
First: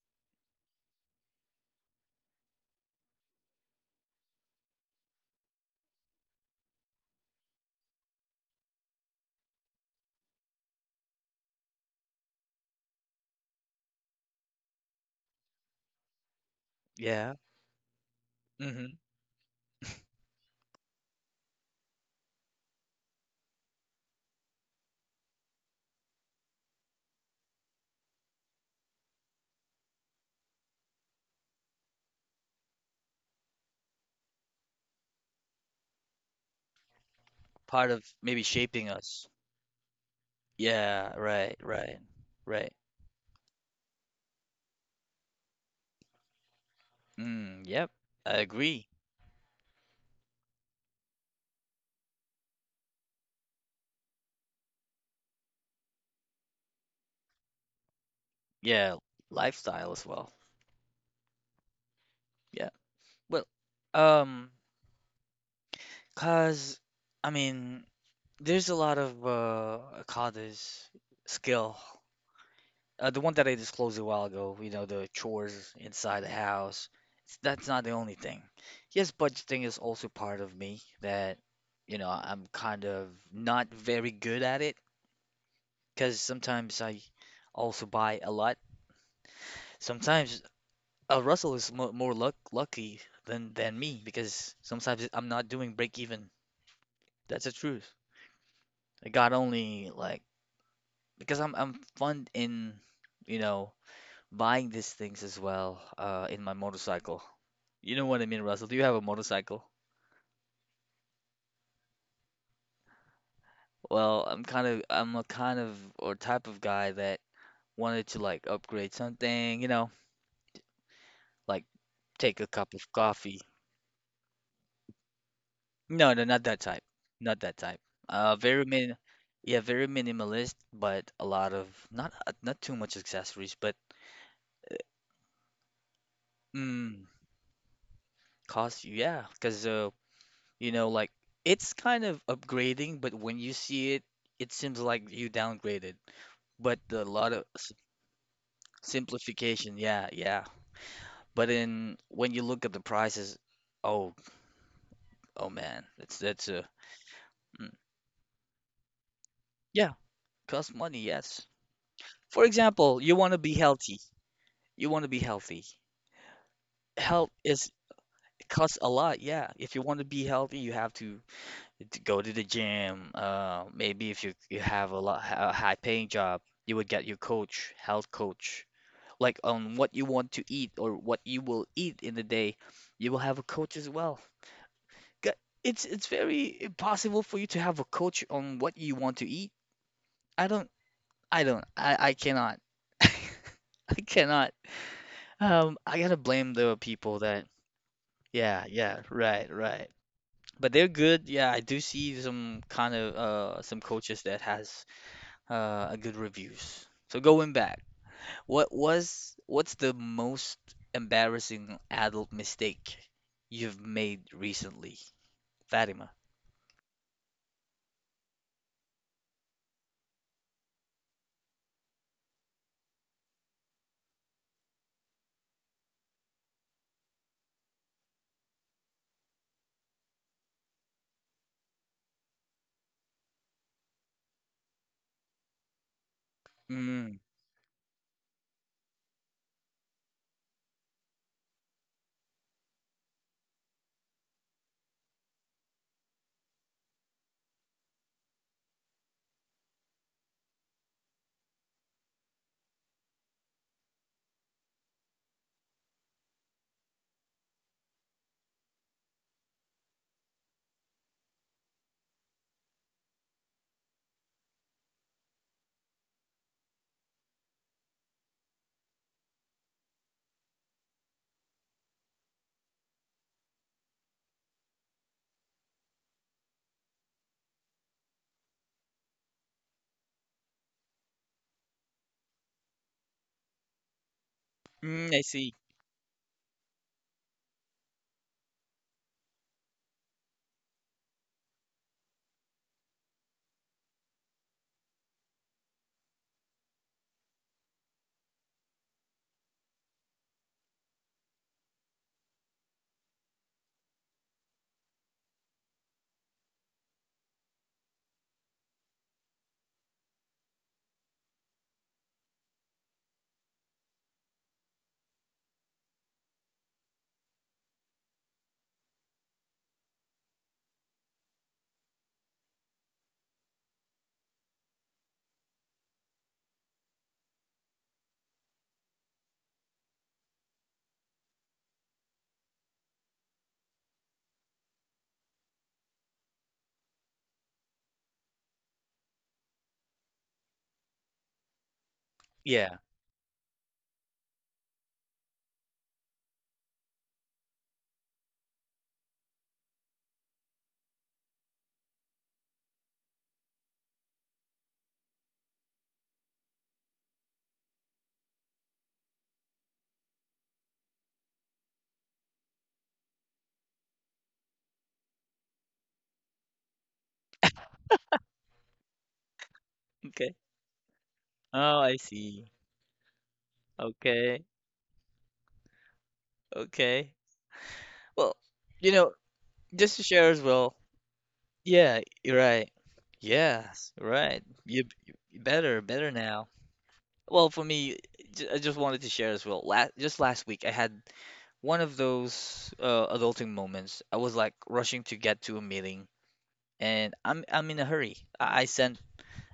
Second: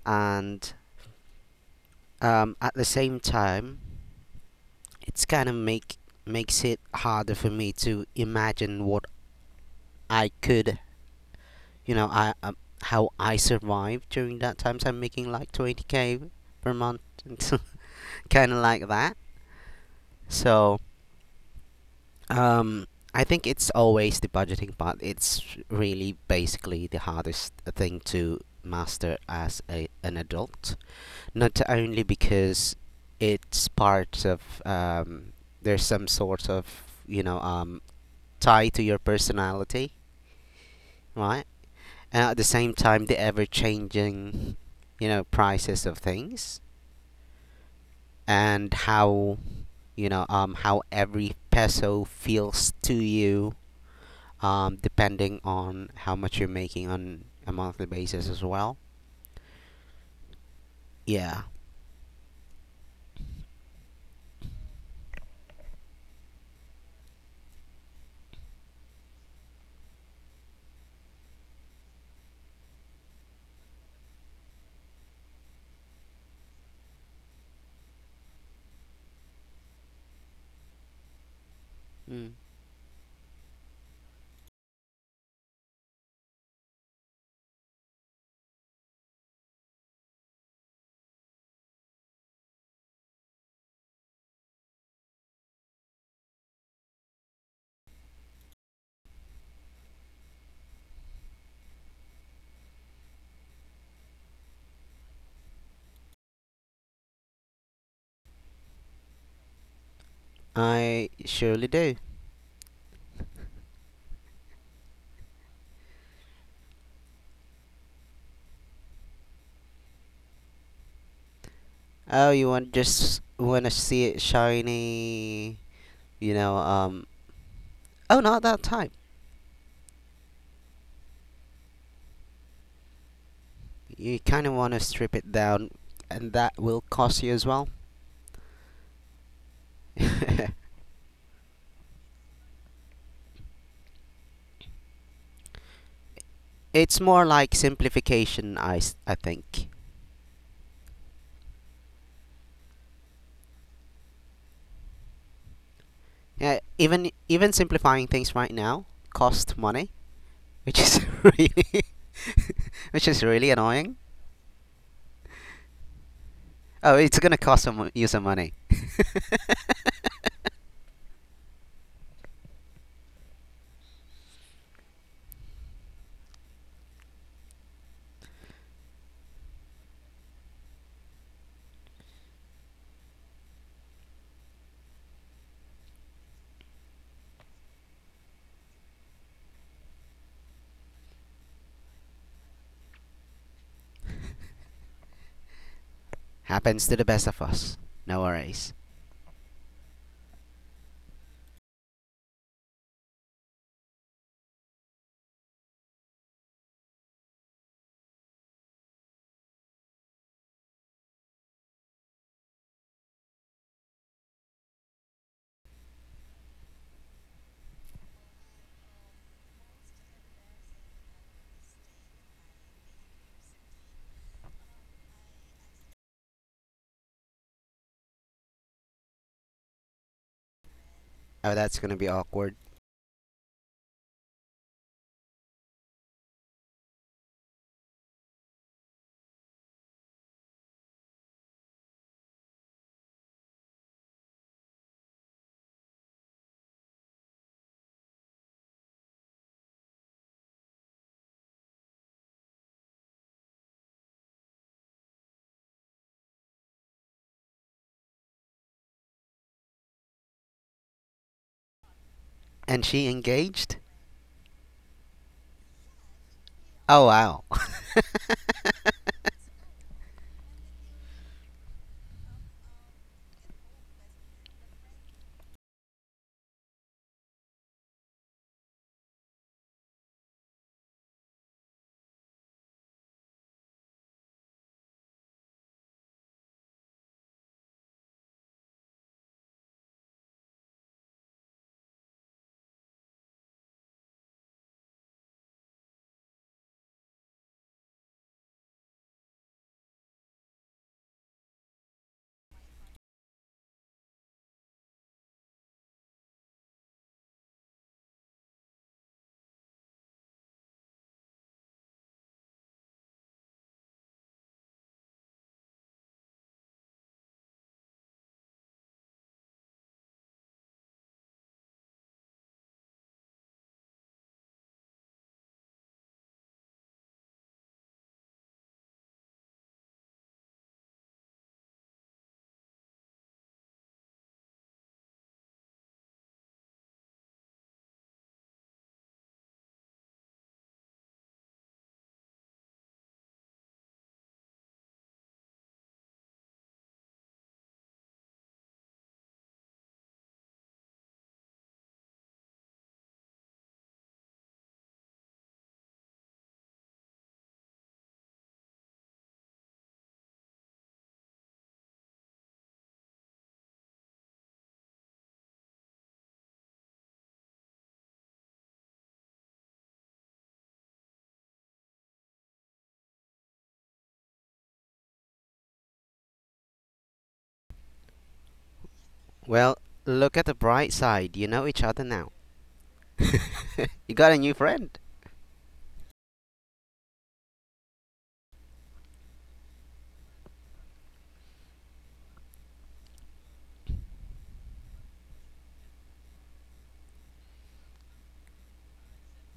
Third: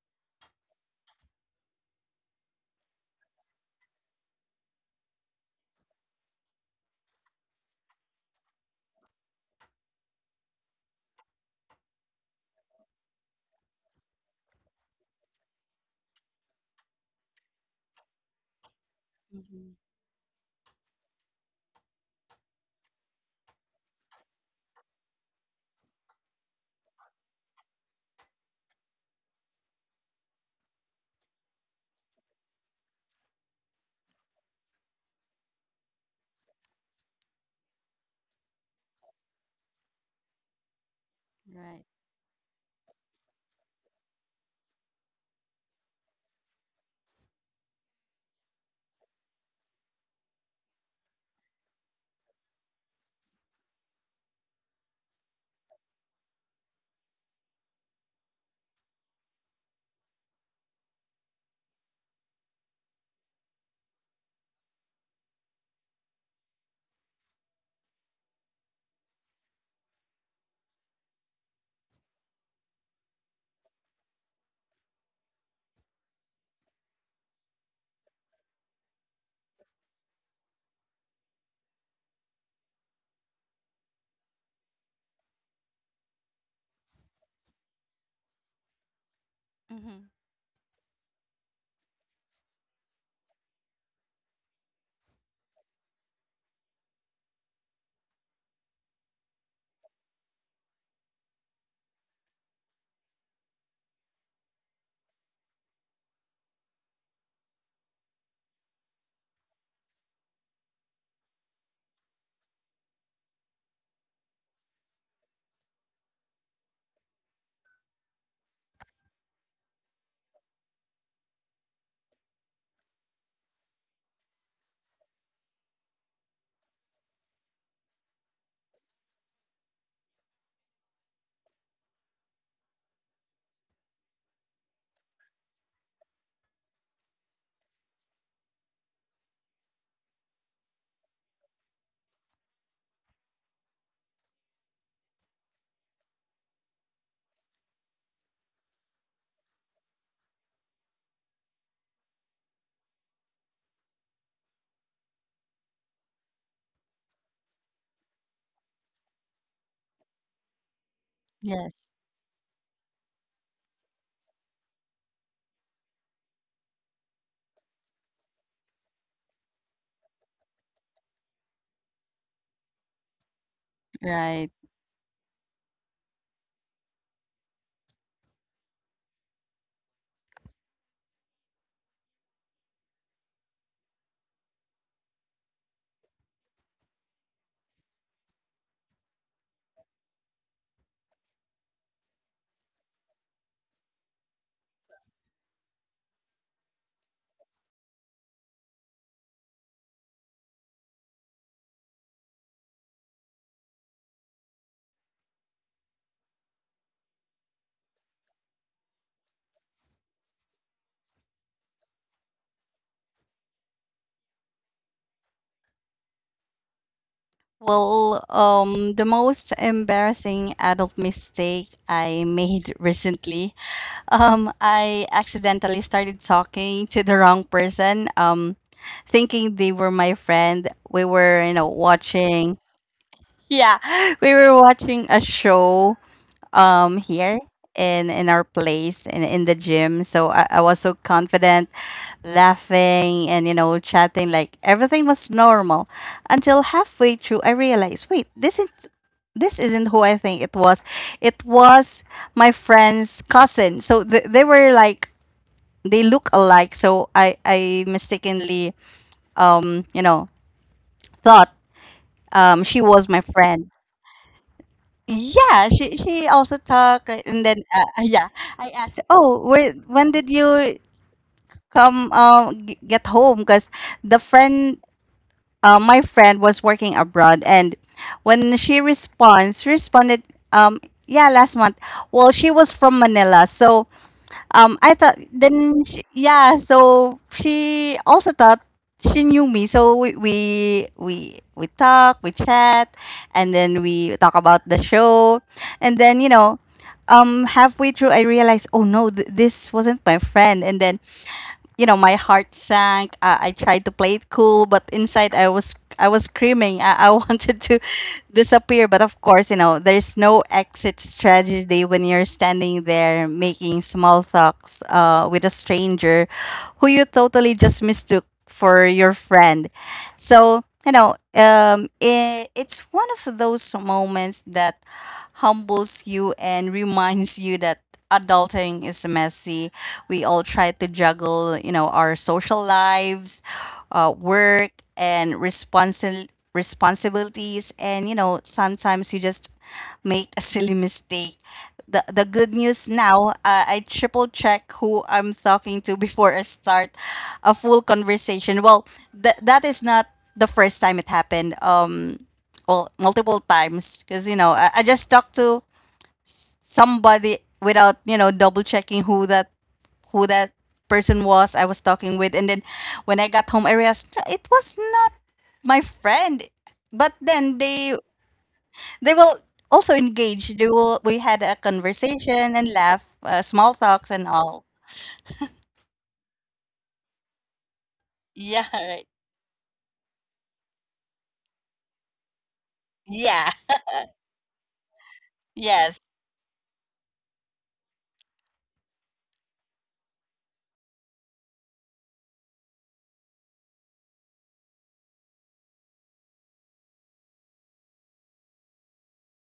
B: And at the same time, it's kind of makes it harder for me to imagine what I could, you know, I how I survived during that time. So I'm making like 20K per month,
A: yeah.
B: kind of like
A: Hmm.
B: that.
C: mm-hmm.
B: So um, I think it's always the budgeting part. It's really basically the hardest thing to master as a, an adult. Not only because it's part of there's some sort of you know um,
A: Part of maybe
B: tie to
A: shaping
B: your
A: us.
B: personality,
A: Yeah,
B: right?
A: right,
C: Right.
A: right,
B: And at the
A: right.
B: same time, the ever-changing prices of things,
A: Mm, yep. I
B: and
A: agree.
B: how how every peso feels to you, depending on how much you're making on a monthly basis as well.
A: Yeah, lifestyle as well.
B: Yeah,
A: Yeah. Well, um, cause I mean, there's a lot of call this skill. The one that I disclosed a while ago, you know, the chores inside the house. It's, that's not the only thing. Yes, budgeting is also part of me that, you know,
B: mm.
A: I'm kind of not very good at it because sometimes I also buy a lot.
C: Mm-hmm.
A: Sometimes Russell is mo more lucky than me because sometimes I'm not doing break even. That's the truth. I got only like because I'm fun in you know buying these things as well in my motorcycle. You know what I mean, Russell? Do you have a motorcycle?
B: I surely do.
A: Well, I'm a kind of or type of guy that wanted to like upgrade something, you know, like
B: Oh,
A: take a
B: you want
A: cup of
B: just
A: coffee.
B: want to see it shiny,
A: No, no,
B: you
A: not
B: know,
A: that type.
B: um
A: Not that type.
B: oh,
A: Uh,
B: not that
A: very
B: type.
A: min, yeah, very minimalist, but a lot of not not too much accessories, but
B: You kind of want to strip it down, and that will
A: mm,
B: cost you as well.
A: cost, yeah, because you know, like it's kind of upgrading, but when you see it, it seems like you downgraded. But
B: It's
A: a
B: more
A: lot of
B: like simplification, I think.
A: simplification, yeah, yeah. But in when you look at the prices, oh, oh man, that's
B: Yeah, even even
A: mm,
B: simplifying things right now cost money,
A: yeah, cost
B: which
A: money,
B: is
A: yes.
B: really
C: Yes.
A: For example,
B: which
A: you
B: is
A: want to
B: really
A: be
B: annoying.
A: healthy. You want to be healthy.
B: Oh, it's
A: Health
B: going to cost
A: is
B: some, you some money.
A: costs a lot, yeah. If you want to be healthy, you have to go to the gym. Maybe if you
C: Right.
A: you have a lot a high paying job, you would get your coach, health coach, like on what you want to eat or what you will eat in the day. You will have a coach as well. G- it's very impossible for you to have a coach on what you want to eat. I don't, I cannot. I cannot. I gotta blame the
B: Happens to the
A: people
B: best of
A: that.
B: us. No
A: Yeah,
B: worries.
A: yeah, right, right. But they're good. Yeah, I do see some kind of some coaches that has a good reviews. So going back, what's the most embarrassing adult mistake you've made recently, Fatima?
C: Well, the most embarrassing adult mistake I made recently. I accidentally started talking to the wrong person, thinking they were my friend. We were, you
B: Oh,
C: know,
B: that's going to be awkward.
C: watching. Yeah, we were watching a show
A: Mm,
C: here in our place in the gym. So I was so confident, laughing and you know chatting like everything was normal until halfway through I realized, wait, this isn't who I think it was. It was my friend's cousin. So they were like, they look alike. So I mistakenly um you know thought she
B: And she
C: was my friend.
B: engaged?
C: Yeah, she also
B: Oh,
C: talked,
B: wow.
C: and then yeah, I asked, "Oh, when did you come get home?" Because the friend, my friend, was working abroad, and when she responds, she responded, um, "Yeah, last month." Well, she was from Manila, so I
A: mm,
C: thought
A: I see.
C: then she, yeah, so she also thought she knew me. So we talk, we chat, and then we talk about the show, and then you know, halfway through I realized, oh no, this wasn't my friend, and then you know my heart sank. I tried to play it cool, but inside I was screaming. I wanted to disappear, but of course you know there's no exit strategy when you're standing there making small talks with a stranger who you totally just mistook for your friend. So, you know, it's one of those moments that humbles you and reminds you that adulting is messy. We all try to juggle, you know, our social lives, work, and responsibilities. And, you know, sometimes you just make a silly mistake. The good
A: Yeah.
C: news now, I triple check who I'm talking to before I start a full conversation. Well, that is not the first time it happened. Well, multiple times because you know I just talked to somebody without you know double checking who that person was I was talking with, and then when I got home, I realized, "No, it was not my friend. But then they will also
A: Okay.
C: engage. They will. We had a
A: Oh, I see.
C: conversation and laugh, small talks and
A: Okay.
C: all.
A: Okay. Well,
C: Yeah,
A: you
C: right.
A: know,
B: Well,
A: just to share
B: look
A: as
B: at the
A: well.
B: bright side. You know each
A: Yeah,
B: other now.
A: you're right.
C: Yeah,
A: Yes,
B: You got a
A: right.
B: new
A: you,
B: friend.
A: you better,
C: yes.
A: better now. Well, for me, I just wanted to share as well. Just last week, I had one of those adulting moments. I was like rushing to get to a meeting, and I'm in a hurry. I sent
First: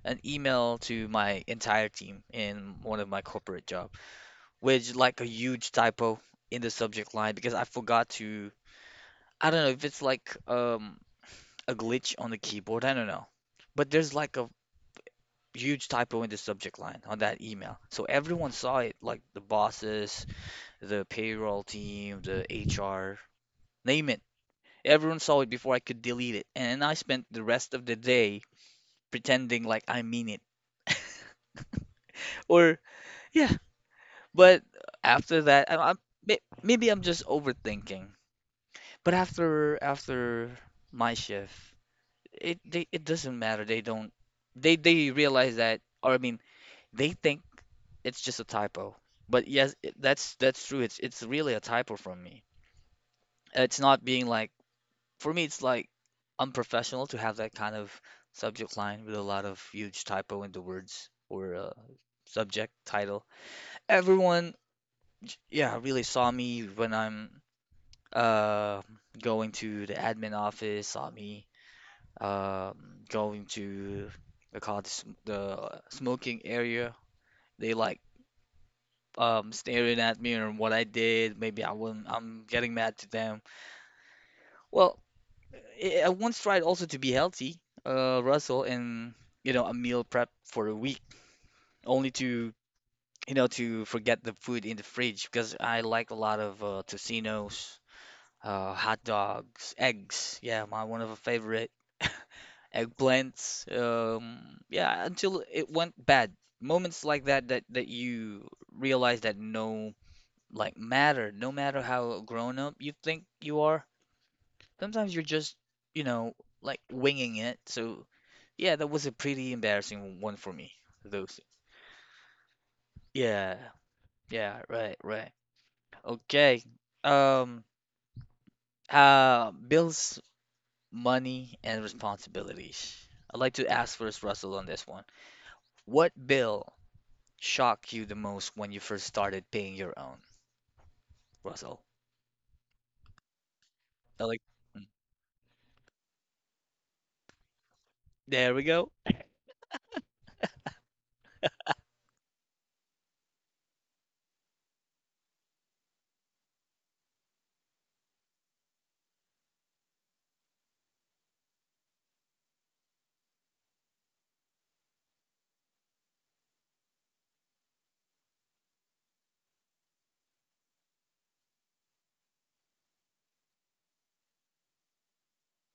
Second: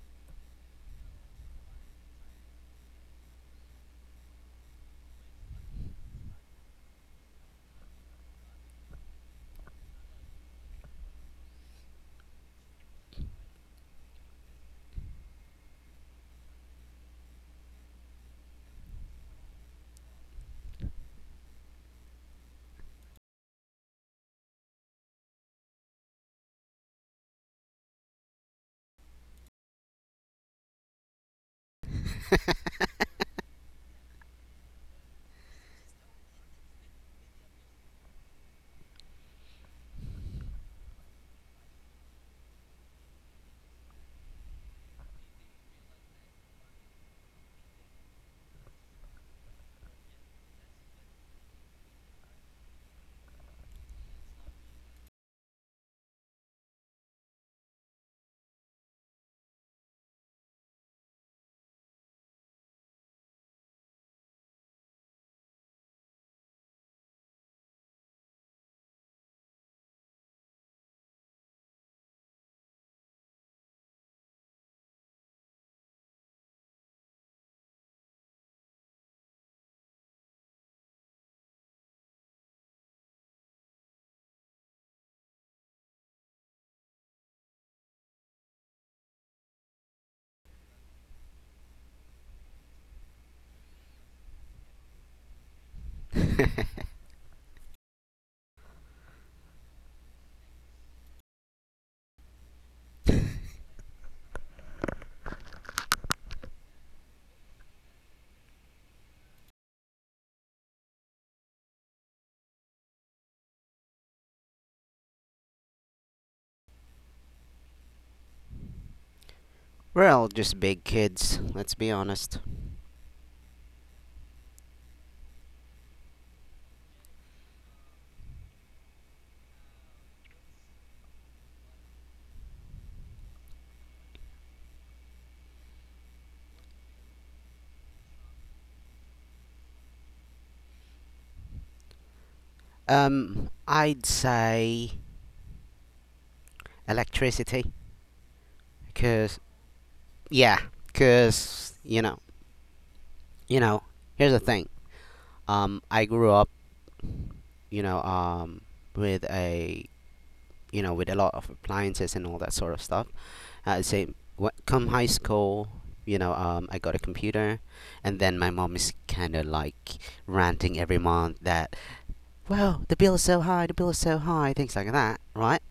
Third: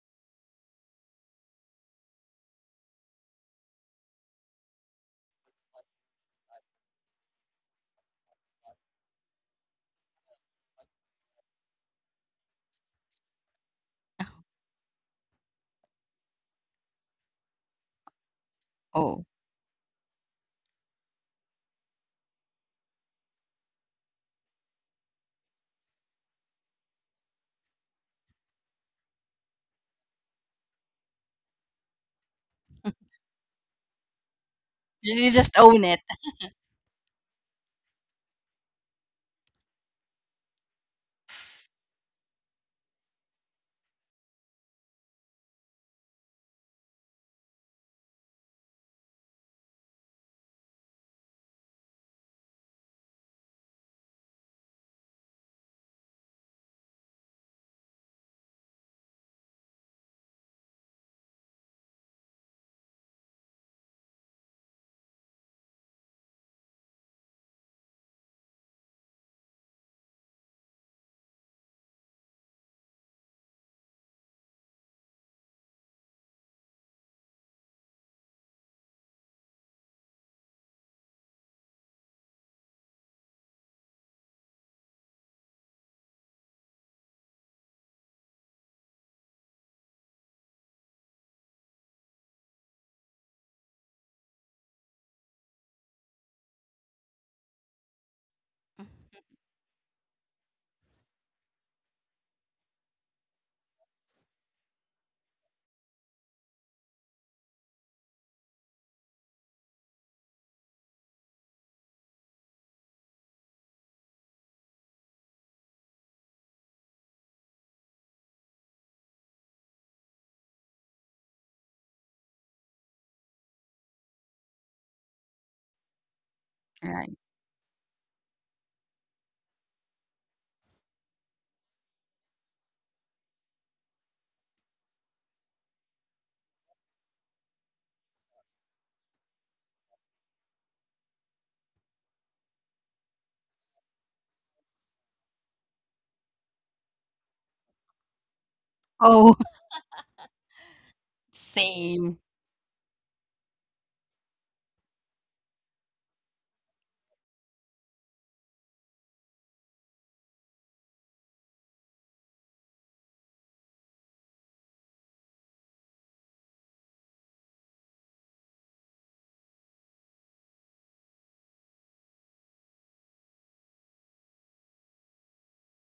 A: an email to my entire team in one of my corporate job with like a huge typo in the subject line because I forgot to. I don't know if it's like a glitch on the keyboard. I don't know, but there's like a huge typo in the subject line on that email. So everyone saw it, like
C: Oh,
A: the bosses the payroll team, the HR, name it. Everyone saw it before I could delete it. And I spent the rest of the day pretending like I mean it. Or, yeah, but
C: you
A: after
C: just
A: that,
C: own
A: I
C: it.
A: maybe I'm just overthinking. But after my shift, it they, it doesn't matter. They don't they realize that, or I mean, they think it's just a typo. But yes, that's true. It's really a typo from me. It's not being like for me, it's like unprofessional to have that kind of subject line with a lot of huge typo in the words or subject title. Everyone, yeah, really saw me when I'm uh, going to the admin office, saw me um, going to the call the smoking area. They like staring at me and what I did. Maybe I wouldn't, I'm getting mad to them. Well, I once tried also to be healthy, Russell, and you know, a meal prep for a week, only to you know to forget the food in the fridge because I like a lot of tocinos, hot dogs, eggs. Yeah, my one of a favorite eggplants. Yeah, until it went bad. Moments like that that you realize that no no matter how grown up you think you are, sometimes you're just, you know, like winging it. So, yeah, that was a pretty
B: We're
A: embarrassing
B: all
A: one for
B: just
A: me.
B: big
A: Those.
B: kids, let's be honest.
A: Yeah. Yeah, right, right. Okay.
C: Right.
A: Um, bills, money, and responsibilities. I'd like to ask first, Russell, on this one. What bill shocked you the most when you first started paying your own, Russell?
B: I'd
A: I like, mm.
B: say electricity,
A: There we go.
C: Oh,
B: cause yeah, cause
C: same.
B: you know. Here's the thing. I grew up, you know, um, with a, with a lot of appliances and all that sort of stuff. I say, what come high school, I got a computer, and then my mom is kind of like ranting every month that, well, the bill is so high, the bill is so high, things like that, right?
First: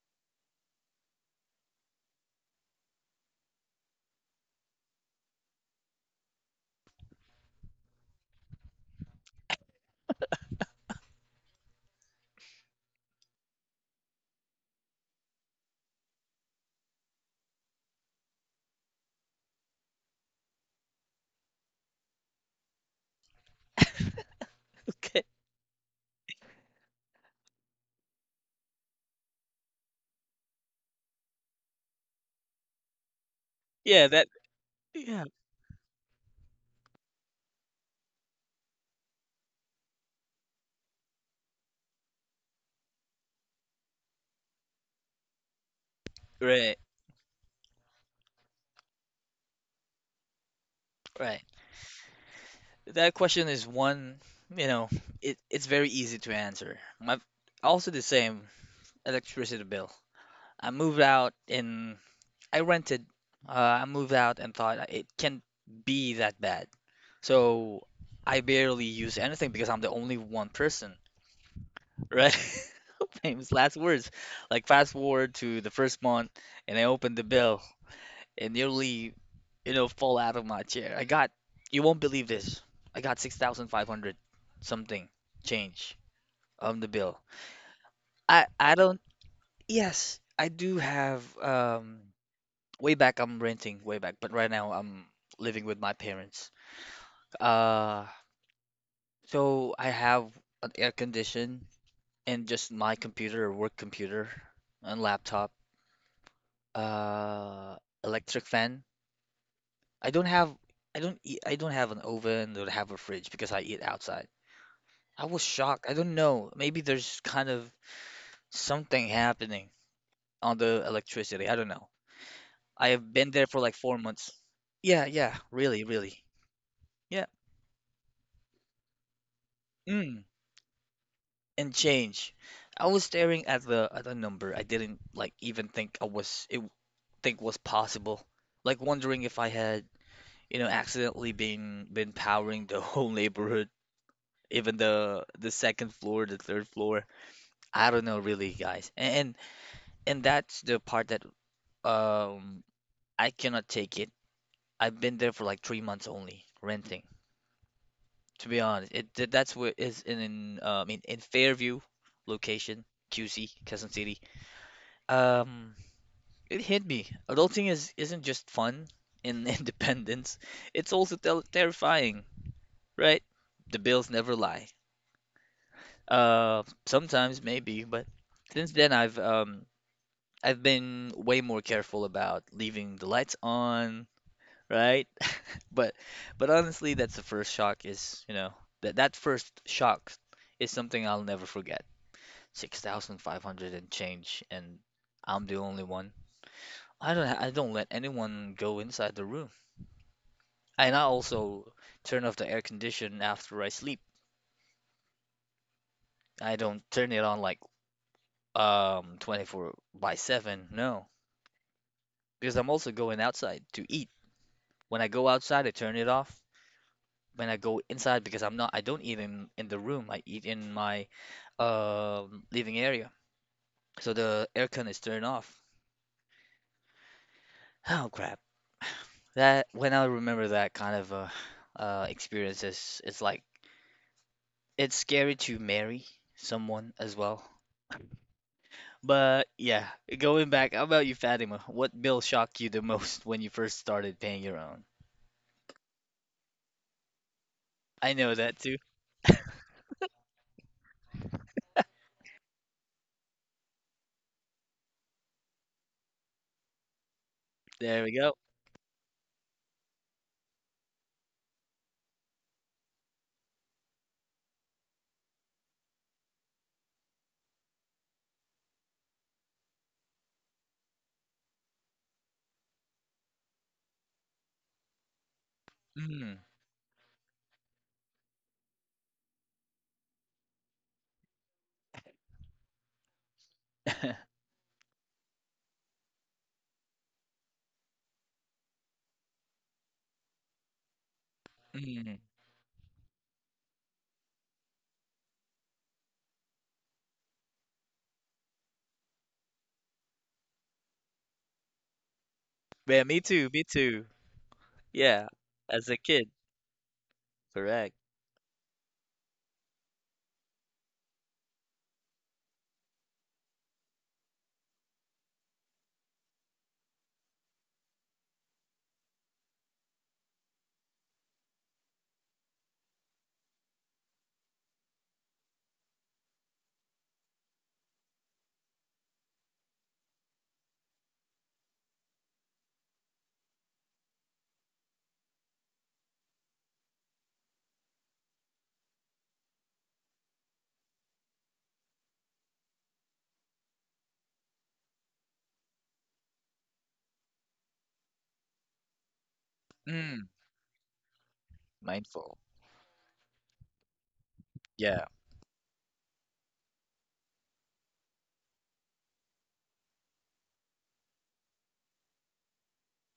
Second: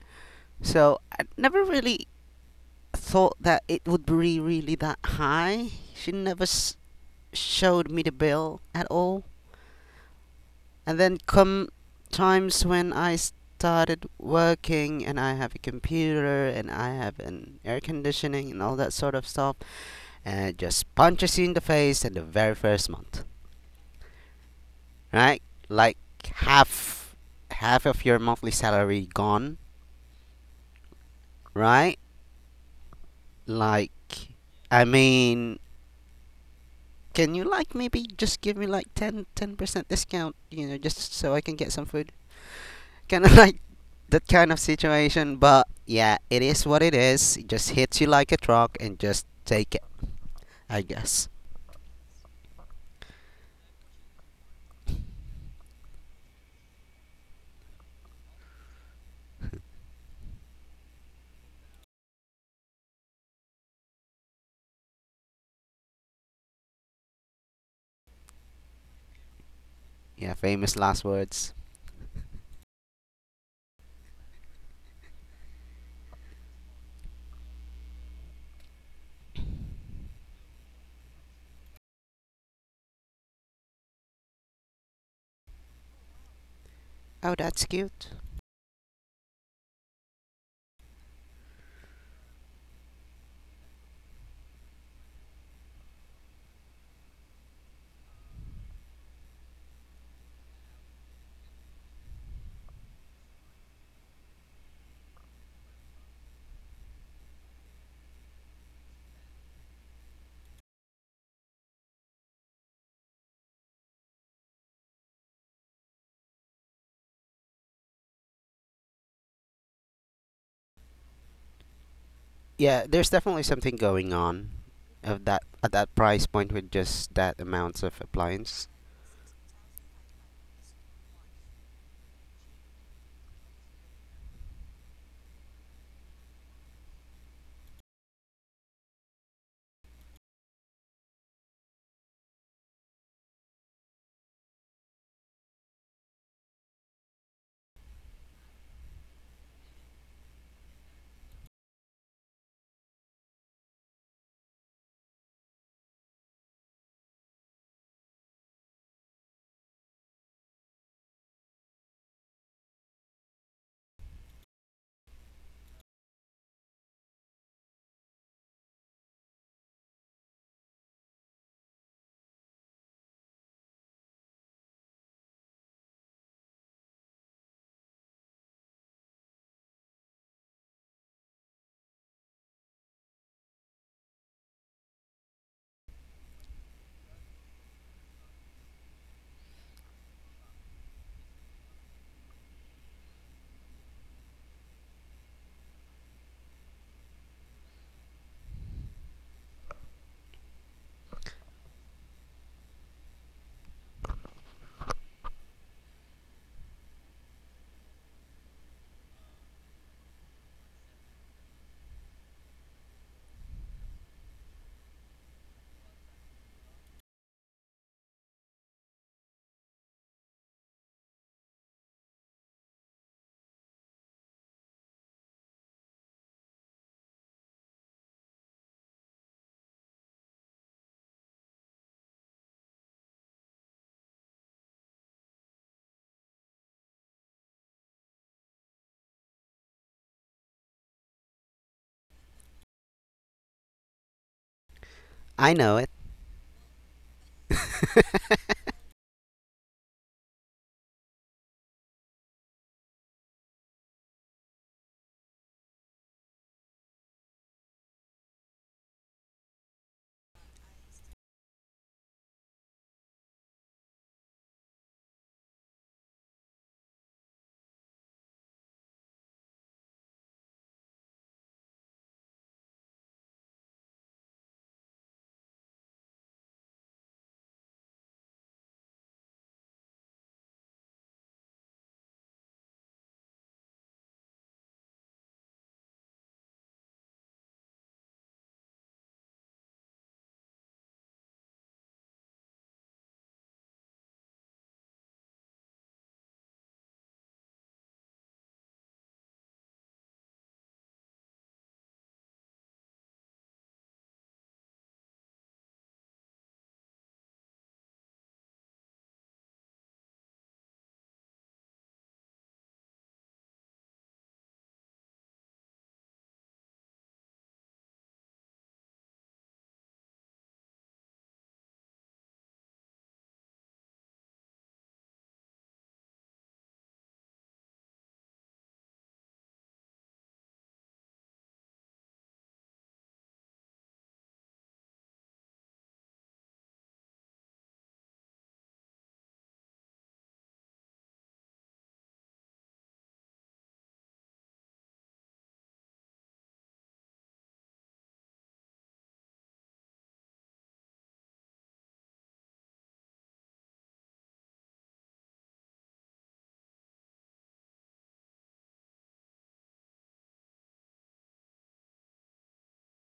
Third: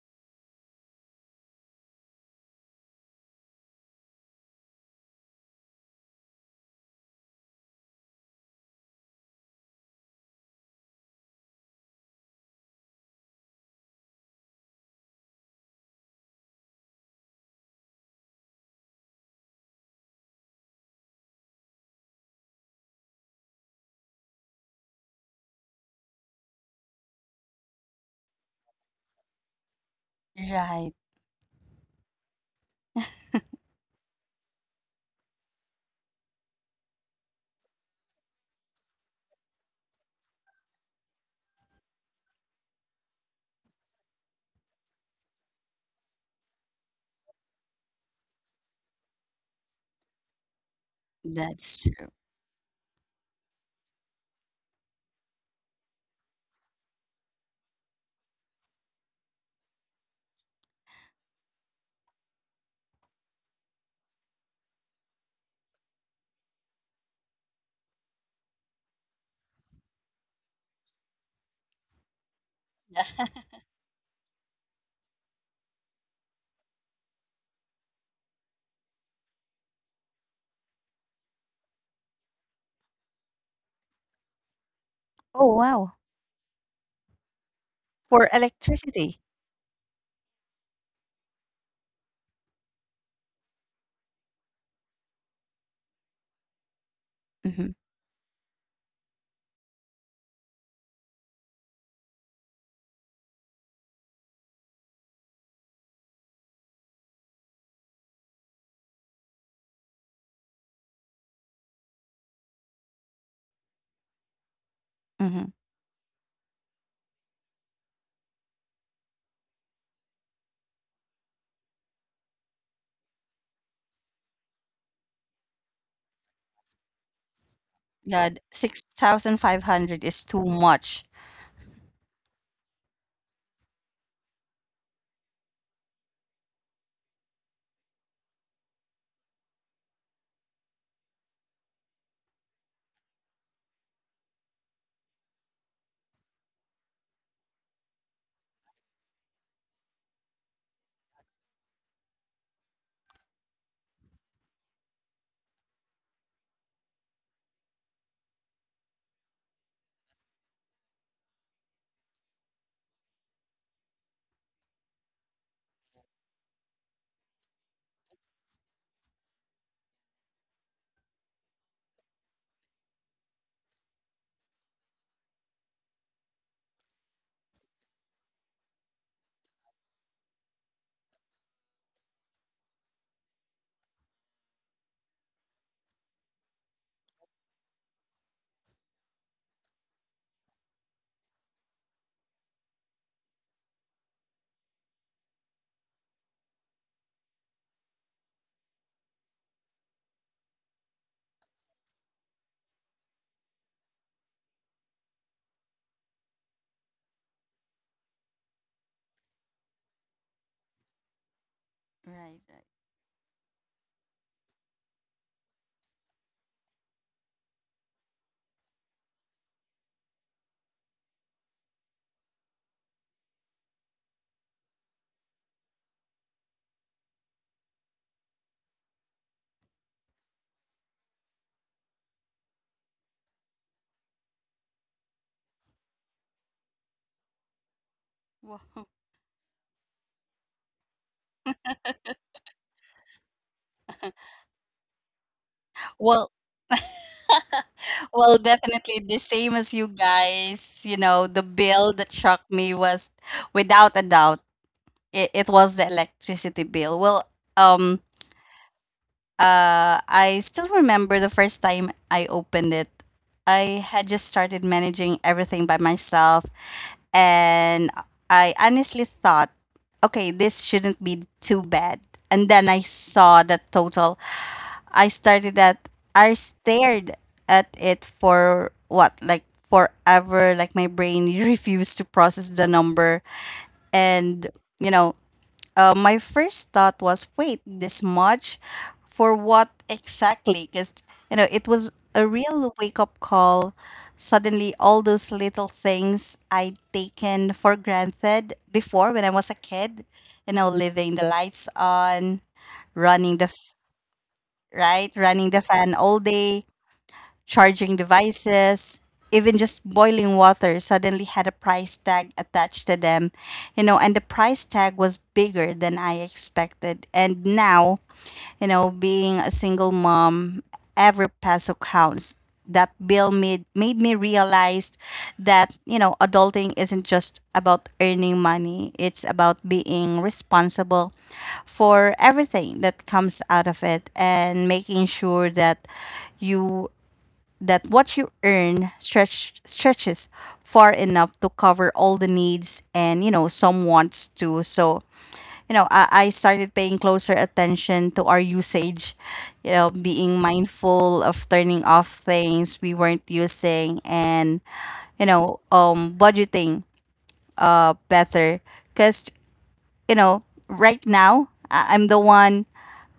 B: So I never really thought that it would be really really that high. She never showed me the bill at all. And then come times when I started working, and I have a computer and I have an air conditioning and all that sort of stuff, and just punches you in the face in the very first month,
A: Okay.
B: right? Like half half of your monthly salary gone,
C: Right.
B: right? Like
A: Yeah, that,
B: I
A: yeah,
B: mean, can you like maybe just give me like 10% discount, just so I can get some food? Kind of like that kind of situation, but yeah, it is
A: right,
B: what it is. It just hits you like a truck, and just take it, I guess.
A: right.
C: That's true.
A: That question is one, you know, it's very easy to answer. My also the same electricity bill. I moved out and I rented. Uh, I moved out and thought it can't be that bad. So I barely use anything because I'm the only
B: Yeah,
A: one
B: famous
A: person,
B: last words.
A: right?
C: Yeah.
A: Famous last words. Like fast forward to the first month and I opened the bill and nearly, you know, fall out of my chair. I got, you won't believe this. I got 6,500 something
C: Oh wow.
A: change on the bill.
B: Oh, that's cute.
C: For
A: I don't,
C: electricity.
A: yes, I do have way back I'm renting way back, but right now I'm living with my parents.
C: Mm-hmm.
A: Uh, so I have an air condition and just my computer, work computer and laptop, uh electric fan I don't have I don't have an oven or have a fridge because I eat outside. I was
C: Mm-hmm.
A: shocked. I don't know. Maybe there's kind of something happening on the electricity. I don't know.
B: Yeah,
A: I
B: there's
A: have been
B: definitely
A: there for like
B: something
A: four
B: going
A: months.
B: on
A: Yeah,
B: of
A: yeah,
B: that at
A: really,
B: that
A: really.
B: price point with just
A: Yeah.
B: that amounts of
C: God,
B: appliance.
C: 6,500 is
A: Mm.
C: too much.
A: And change. I was staring at the number. I didn't like even think I was it think was possible. Like wondering if I had, you know, accidentally been powering the whole neighborhood, even the second floor, the third floor. I don't know really, guys. And that's the part that um I cannot take it. I've been there for like 3 months only, renting. To be honest, it that's where is in I mean in Fairview location, QC, Quezon City. Um, it hit me. Adulting is isn't just fun and independence. It's also tel terrifying, right? The bills never lie. Sometimes maybe, but since then I've been way more careful about leaving the lights on, right? But but honestly, that's the first shock is, you know, that that first shock is something I'll never forget. 6,500 and change and I'm the only one. I don't let anyone go inside the room. And I also turn off the air condition after I sleep. I don't turn it on like 24 by 7. No,
C: Right.
A: because
C: Right.
A: I'm also going outside to eat. When I go outside, I turn it off when I go inside because I don't eat in the room. I eat in my living area. So the aircon is turned off. Oh crap. That when I remember that kind of experience is it's like it's scary to marry someone as well.
C: Wow.
A: But yeah, going back, how about you, Fatima? What bill shocked you the most when you first started paying your own?
B: I know it.
C: Well,
A: I know that too.
C: definitely the same as you guys. You know, the bill that shocked me was, without a doubt, it was the electricity bill. Well, um,
A: There we go.
C: I still remember the first time I opened it. I had just started managing everything by myself, and I honestly thought, okay, this shouldn't be too bad. And then I saw the total. I started at, I
A: Mm.
C: stared at it for what, like, forever. Like my brain refused to process the number, and you know, my first thought was, wait, this much for what exactly? Because, it was
A: Mm.
C: a real wake up call. Suddenly, all those little things I'd taken for granted before when I was a kid, leaving the lights on,
A: Yeah, me
C: running the,
A: too, me
C: f-
A: too.
C: right,
A: Yeah,
C: running the
A: as
C: fan
A: a
C: all
A: kid,
C: day,
A: correct.
C: charging devices, even just boiling water suddenly had a price tag attached to them, and the price tag was bigger than I expected. And now, being a single mom, every peso counts. That bill made me realize that, adulting isn't just about earning money. It's about being responsible for everything that comes out of it and making sure that you that what you earn stretches far enough to cover all the needs and some wants too. So I started paying closer attention to our usage,
A: Mm.
C: being mindful of turning off
A: Mindful.
C: things we weren't using and
A: Yeah.
C: budgeting better because, you know, right now, I'm the one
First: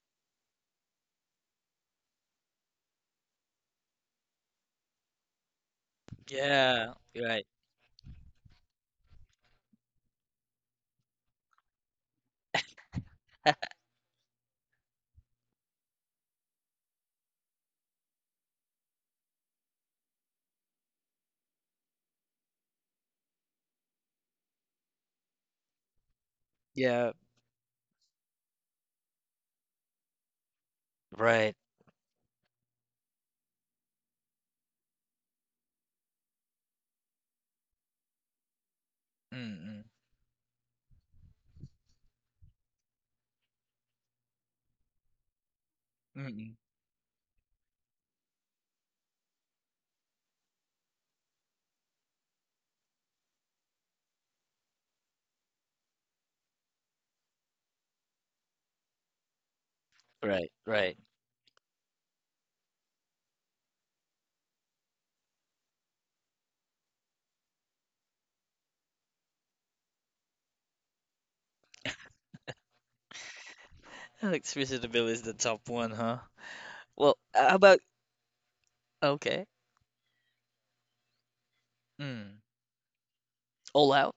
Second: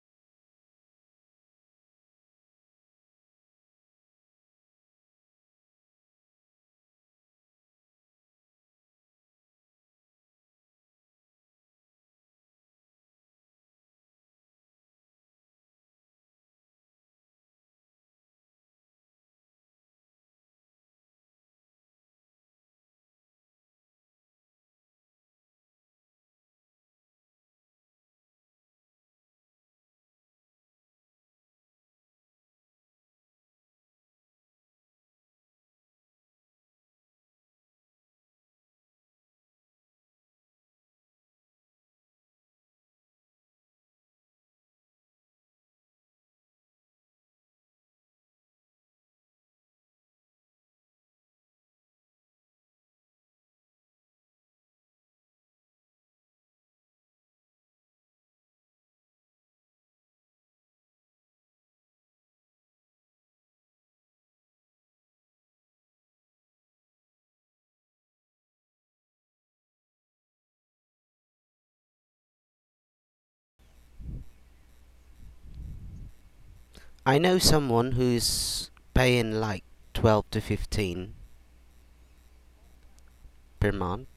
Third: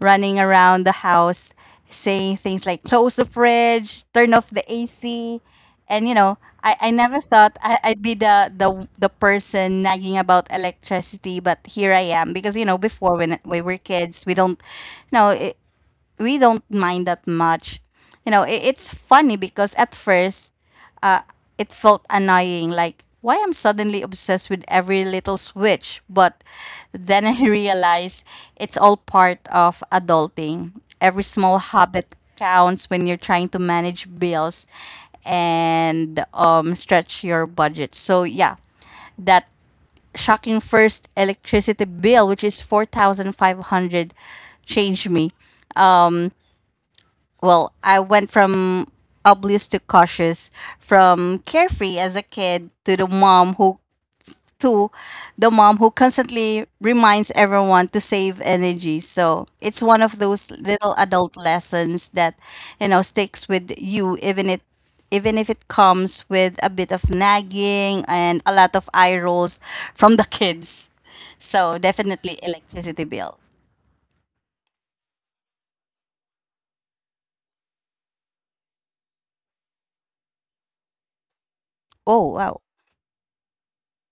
C: running around the house saying things like close the fridge, turn off the AC. And, I,
A: Yeah.
C: I never
A: Right.
C: thought I'd be the person nagging about electricity, but here I am. Because, before when we were kids, you know, it, we don't mind that much. It's funny because at first uh, it felt annoying. Like, why I'm suddenly obsessed with every little switch. But
A: Yeah.
C: then I realized it's all part of adulting. Every
A: Right.
C: small habit counts when you're trying to manage bills and stretch your budget. So, yeah, that
A: Mm-mm.
C: shocking first electricity bill, which is 4,500, changed me.
A: Mm-mm.
C: Well, I went from oblivious to cautious, from carefree as a kid to to the mom who constantly reminds everyone to save energy. So it's one of those
A: Right.
C: little
A: Right.
C: adult lessons that sticks with you even if it comes with a bit of nagging and a lot of eye rolls from the kids. So definitely electricity bill.
A: Alex Visitabile is the top one, huh?
B: I
A: Well,
B: know
A: how about
B: someone who's paying
A: okay.
B: like 12 to 15
C: Oh
A: Mm.
C: wow.
B: per
A: All
B: month
A: out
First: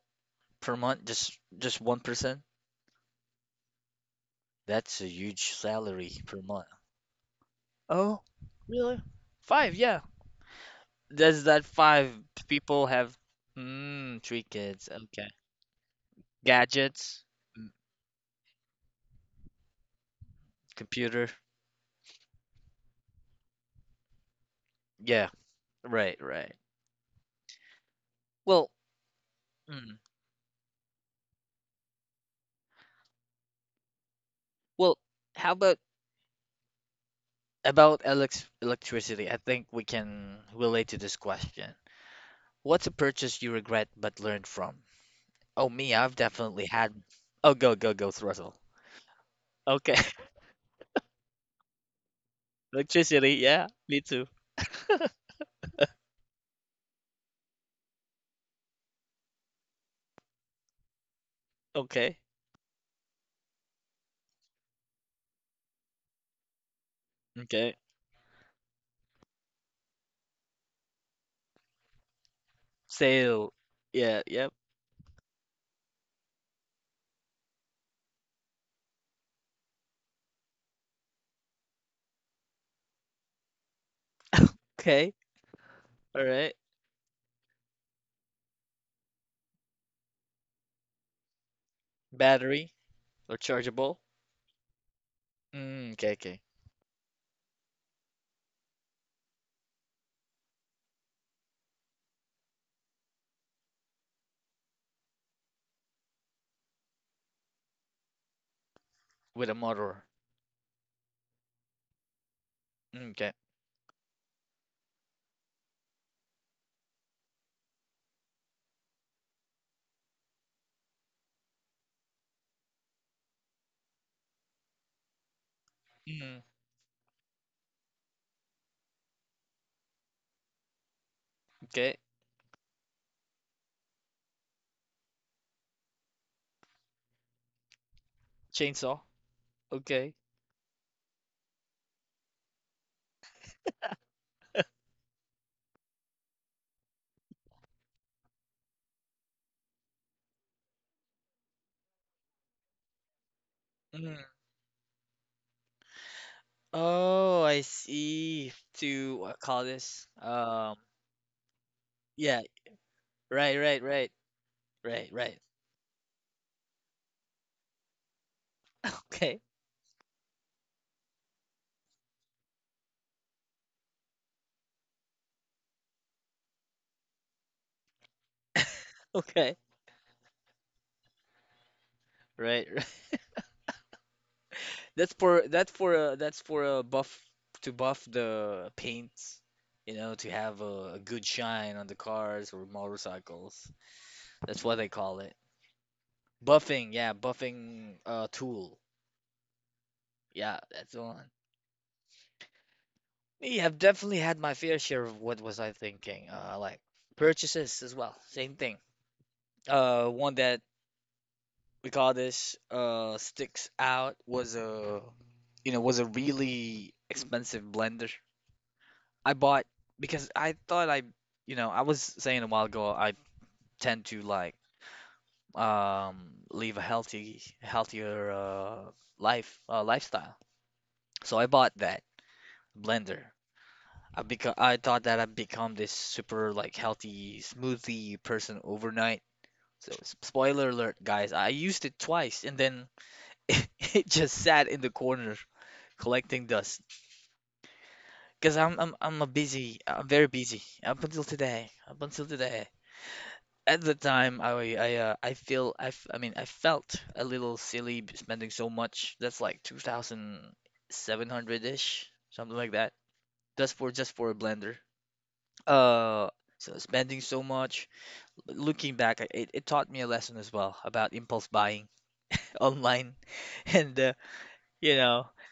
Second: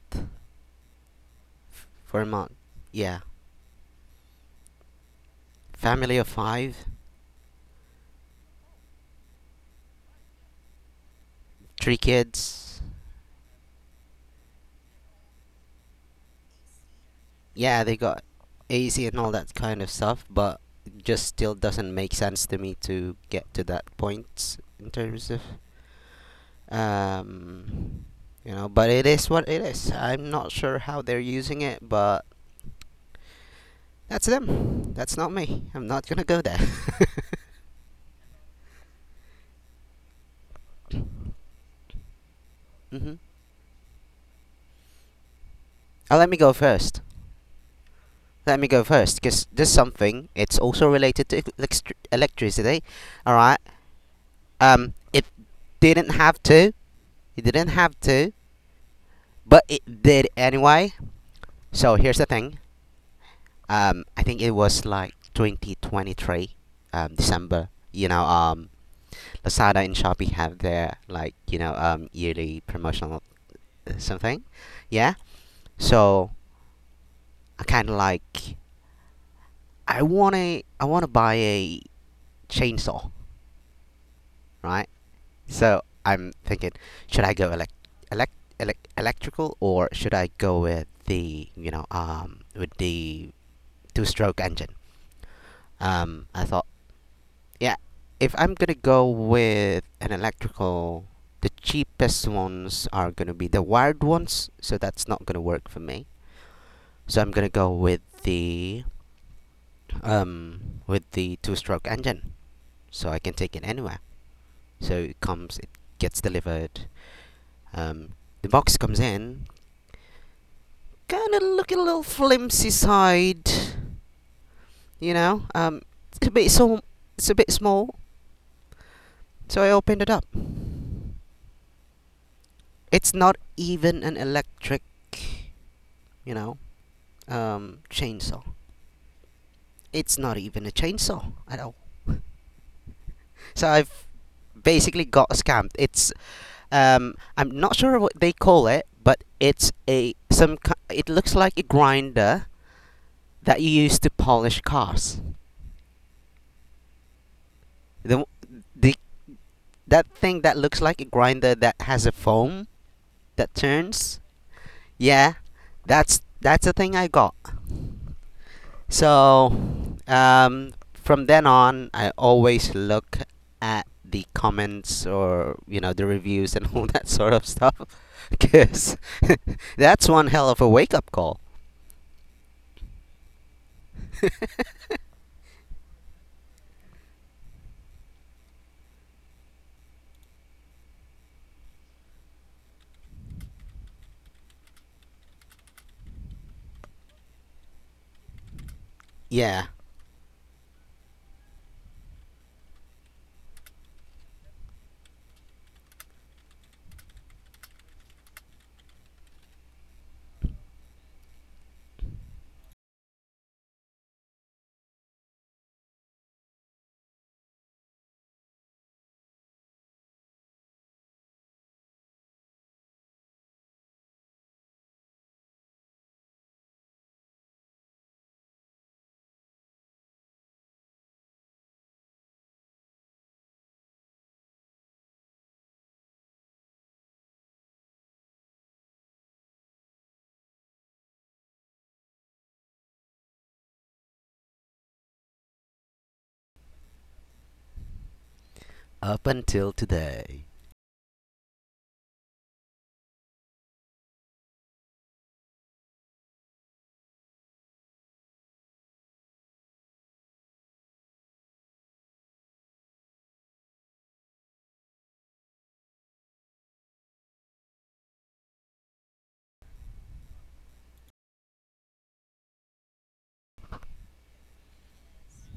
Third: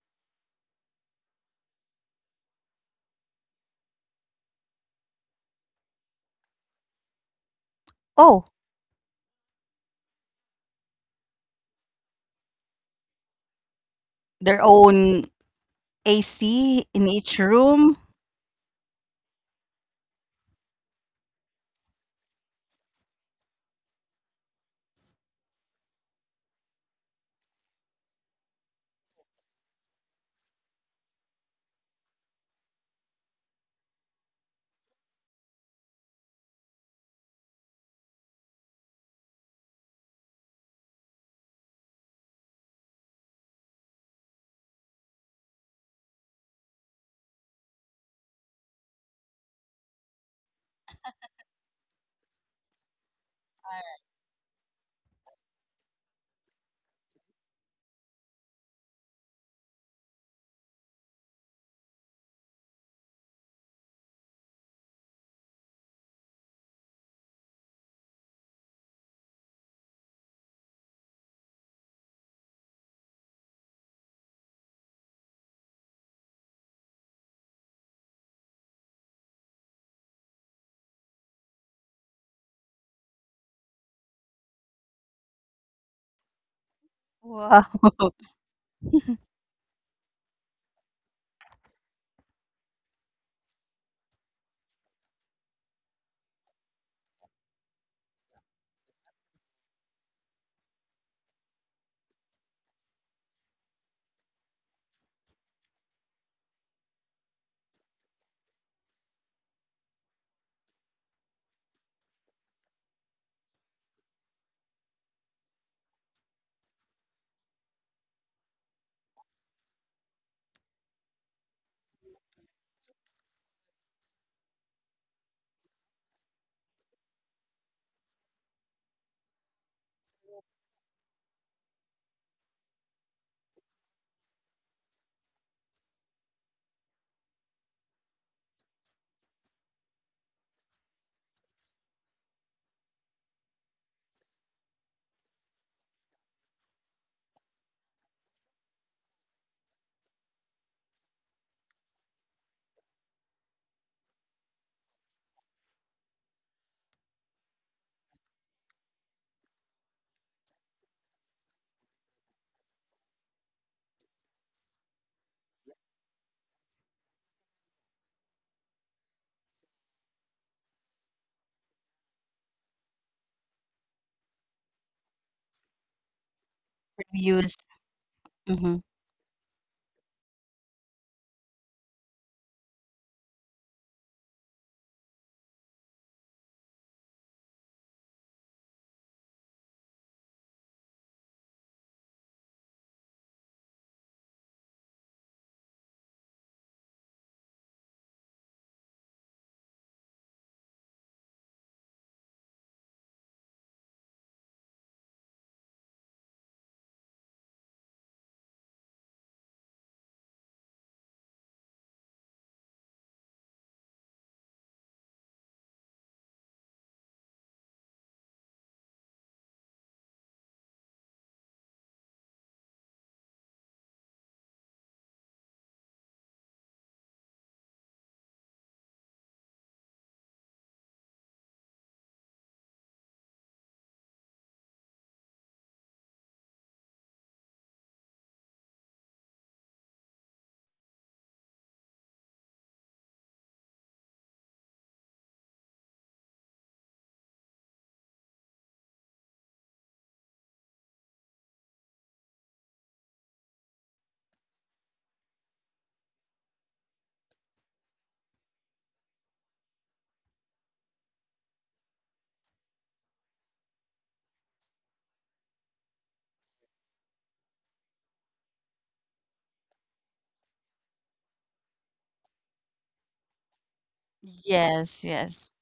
A: per month, just one
B: for a
A: percent.
B: month. Yeah.
A: That's a huge salary
B: Family of
A: per month.
B: 5,
A: Oh,
C: Oh,
A: really? Five, yeah. Does that
B: 3
A: five
B: kids.
A: people have mm, three
C: their
A: kids?
C: own
A: Okay.
C: AC in
A: Gadgets,
C: each
A: mm,
B: Yeah,
C: room.
B: they got AC and all that kind of stuff, but it just
A: computer.
B: still doesn't make sense to me to get to that point in
A: Yeah,
B: terms of
A: right, right.
B: Um, you know,
A: Well,
B: but it is what it is.
A: mm,
B: I'm not sure how they're using it, but that's them.
A: well,
B: That's not
A: how
B: me.
A: about
B: I'm not gonna go there.
A: About elec electricity, I think we can relate to this question. What's a
B: hmm
A: purchase you regret but learned from? Oh, me,
B: Oh,
A: I've
B: let me go
A: definitely
B: first.
A: had. Oh, go, go, go,
B: Let
A: throttle.
B: me go first, because there's
A: Okay,
B: something. It's also related to electricity. All
A: electricity,
B: right.
A: yeah, me too.
B: It didn't have to. It didn't have to, but it did anyway. So here's
A: Okay,
B: the thing. I think it was like 2023, December.
A: okay.
B: Lazada and Shopee have their yearly promotional
A: Sale, yeah,
B: something,
A: yep.
B: yeah. So I kind of I wanna buy a chainsaw, right?
A: Okay,
B: So
A: all
B: I'm
A: right.
B: thinking, should I go
C: Wow,
B: elect, electrical or should I go with the with
A: Battery,
B: the
A: rechargeable.
B: two stroke engine?
A: Mm, okay,
B: I
A: okay.
B: thought. Yeah, if I'm gonna go with an electrical, the cheapest ones are gonna be the wired ones, so that's not gonna work for me. So I'm gonna go with the
A: With a motor.
B: um with the two-stroke engine, so
A: Mm,
B: I can
A: okay.
B: take it anywhere. So it gets delivered. Um, the box comes in, kind of looking a little flimsy side, you know. It's a
A: Mm,
B: bit so it's a bit small, so I opened it up.
A: okay.
B: It's not even an electric, you know, chainsaw.
A: Chainsaw. Okay.
B: It's not even a chainsaw at all. So I've basically got scammed. It's, I'm not sure what they call it, but it's a it looks like a grinder that you use to
A: Mm.
B: polish cars.
A: Oh, I
B: The
A: see.
B: the
A: To what call
B: that
A: this?
B: thing that looks like a grinder that has a
A: Yeah.
B: foam that
A: Right, right, right,
B: turns.
A: right,
B: Yeah,
A: right.
B: that's the thing I got.
A: Okay,
B: So, from then on, I always look at the comments or the reviews and all that sort of
C: reviews.
B: stuff,
C: Mhm.
B: because
A: okay,
B: that's one hell of a wake up call.
A: right, right. That's for that's for that's for a buff to buff the paints, you know, to have a good shine on the cars or motorcycles. That's what they call it. Buffing, yeah, buffing tool.
B: Yeah,
A: Yeah, that's the one. Yeah, I've definitely had my fair share of what was I thinking. Like purchases as well, same thing. One that we call this sticks out was a really expensive blender. I bought because I thought I was saying a while ago I tend to like live a healthy healthier life lifestyle. So I bought that blender. I thought that I'd become this super like healthy smoothie person overnight. So spoiler alert, guys, I used it twice, and then it just sat in the corner collecting dust. Because I'm
B: up
A: a
B: until
A: busy. I'm very
B: today.
A: busy up until today. Up until today. At the time, I mean I felt a little silly spending so much. That's like 2,700-ish, something like that. That's for just for a blender. Uh, so spending so much. Looking back, it taught me a lesson as well about impulse buying online, and
C: Yes,
A: you know
C: yes.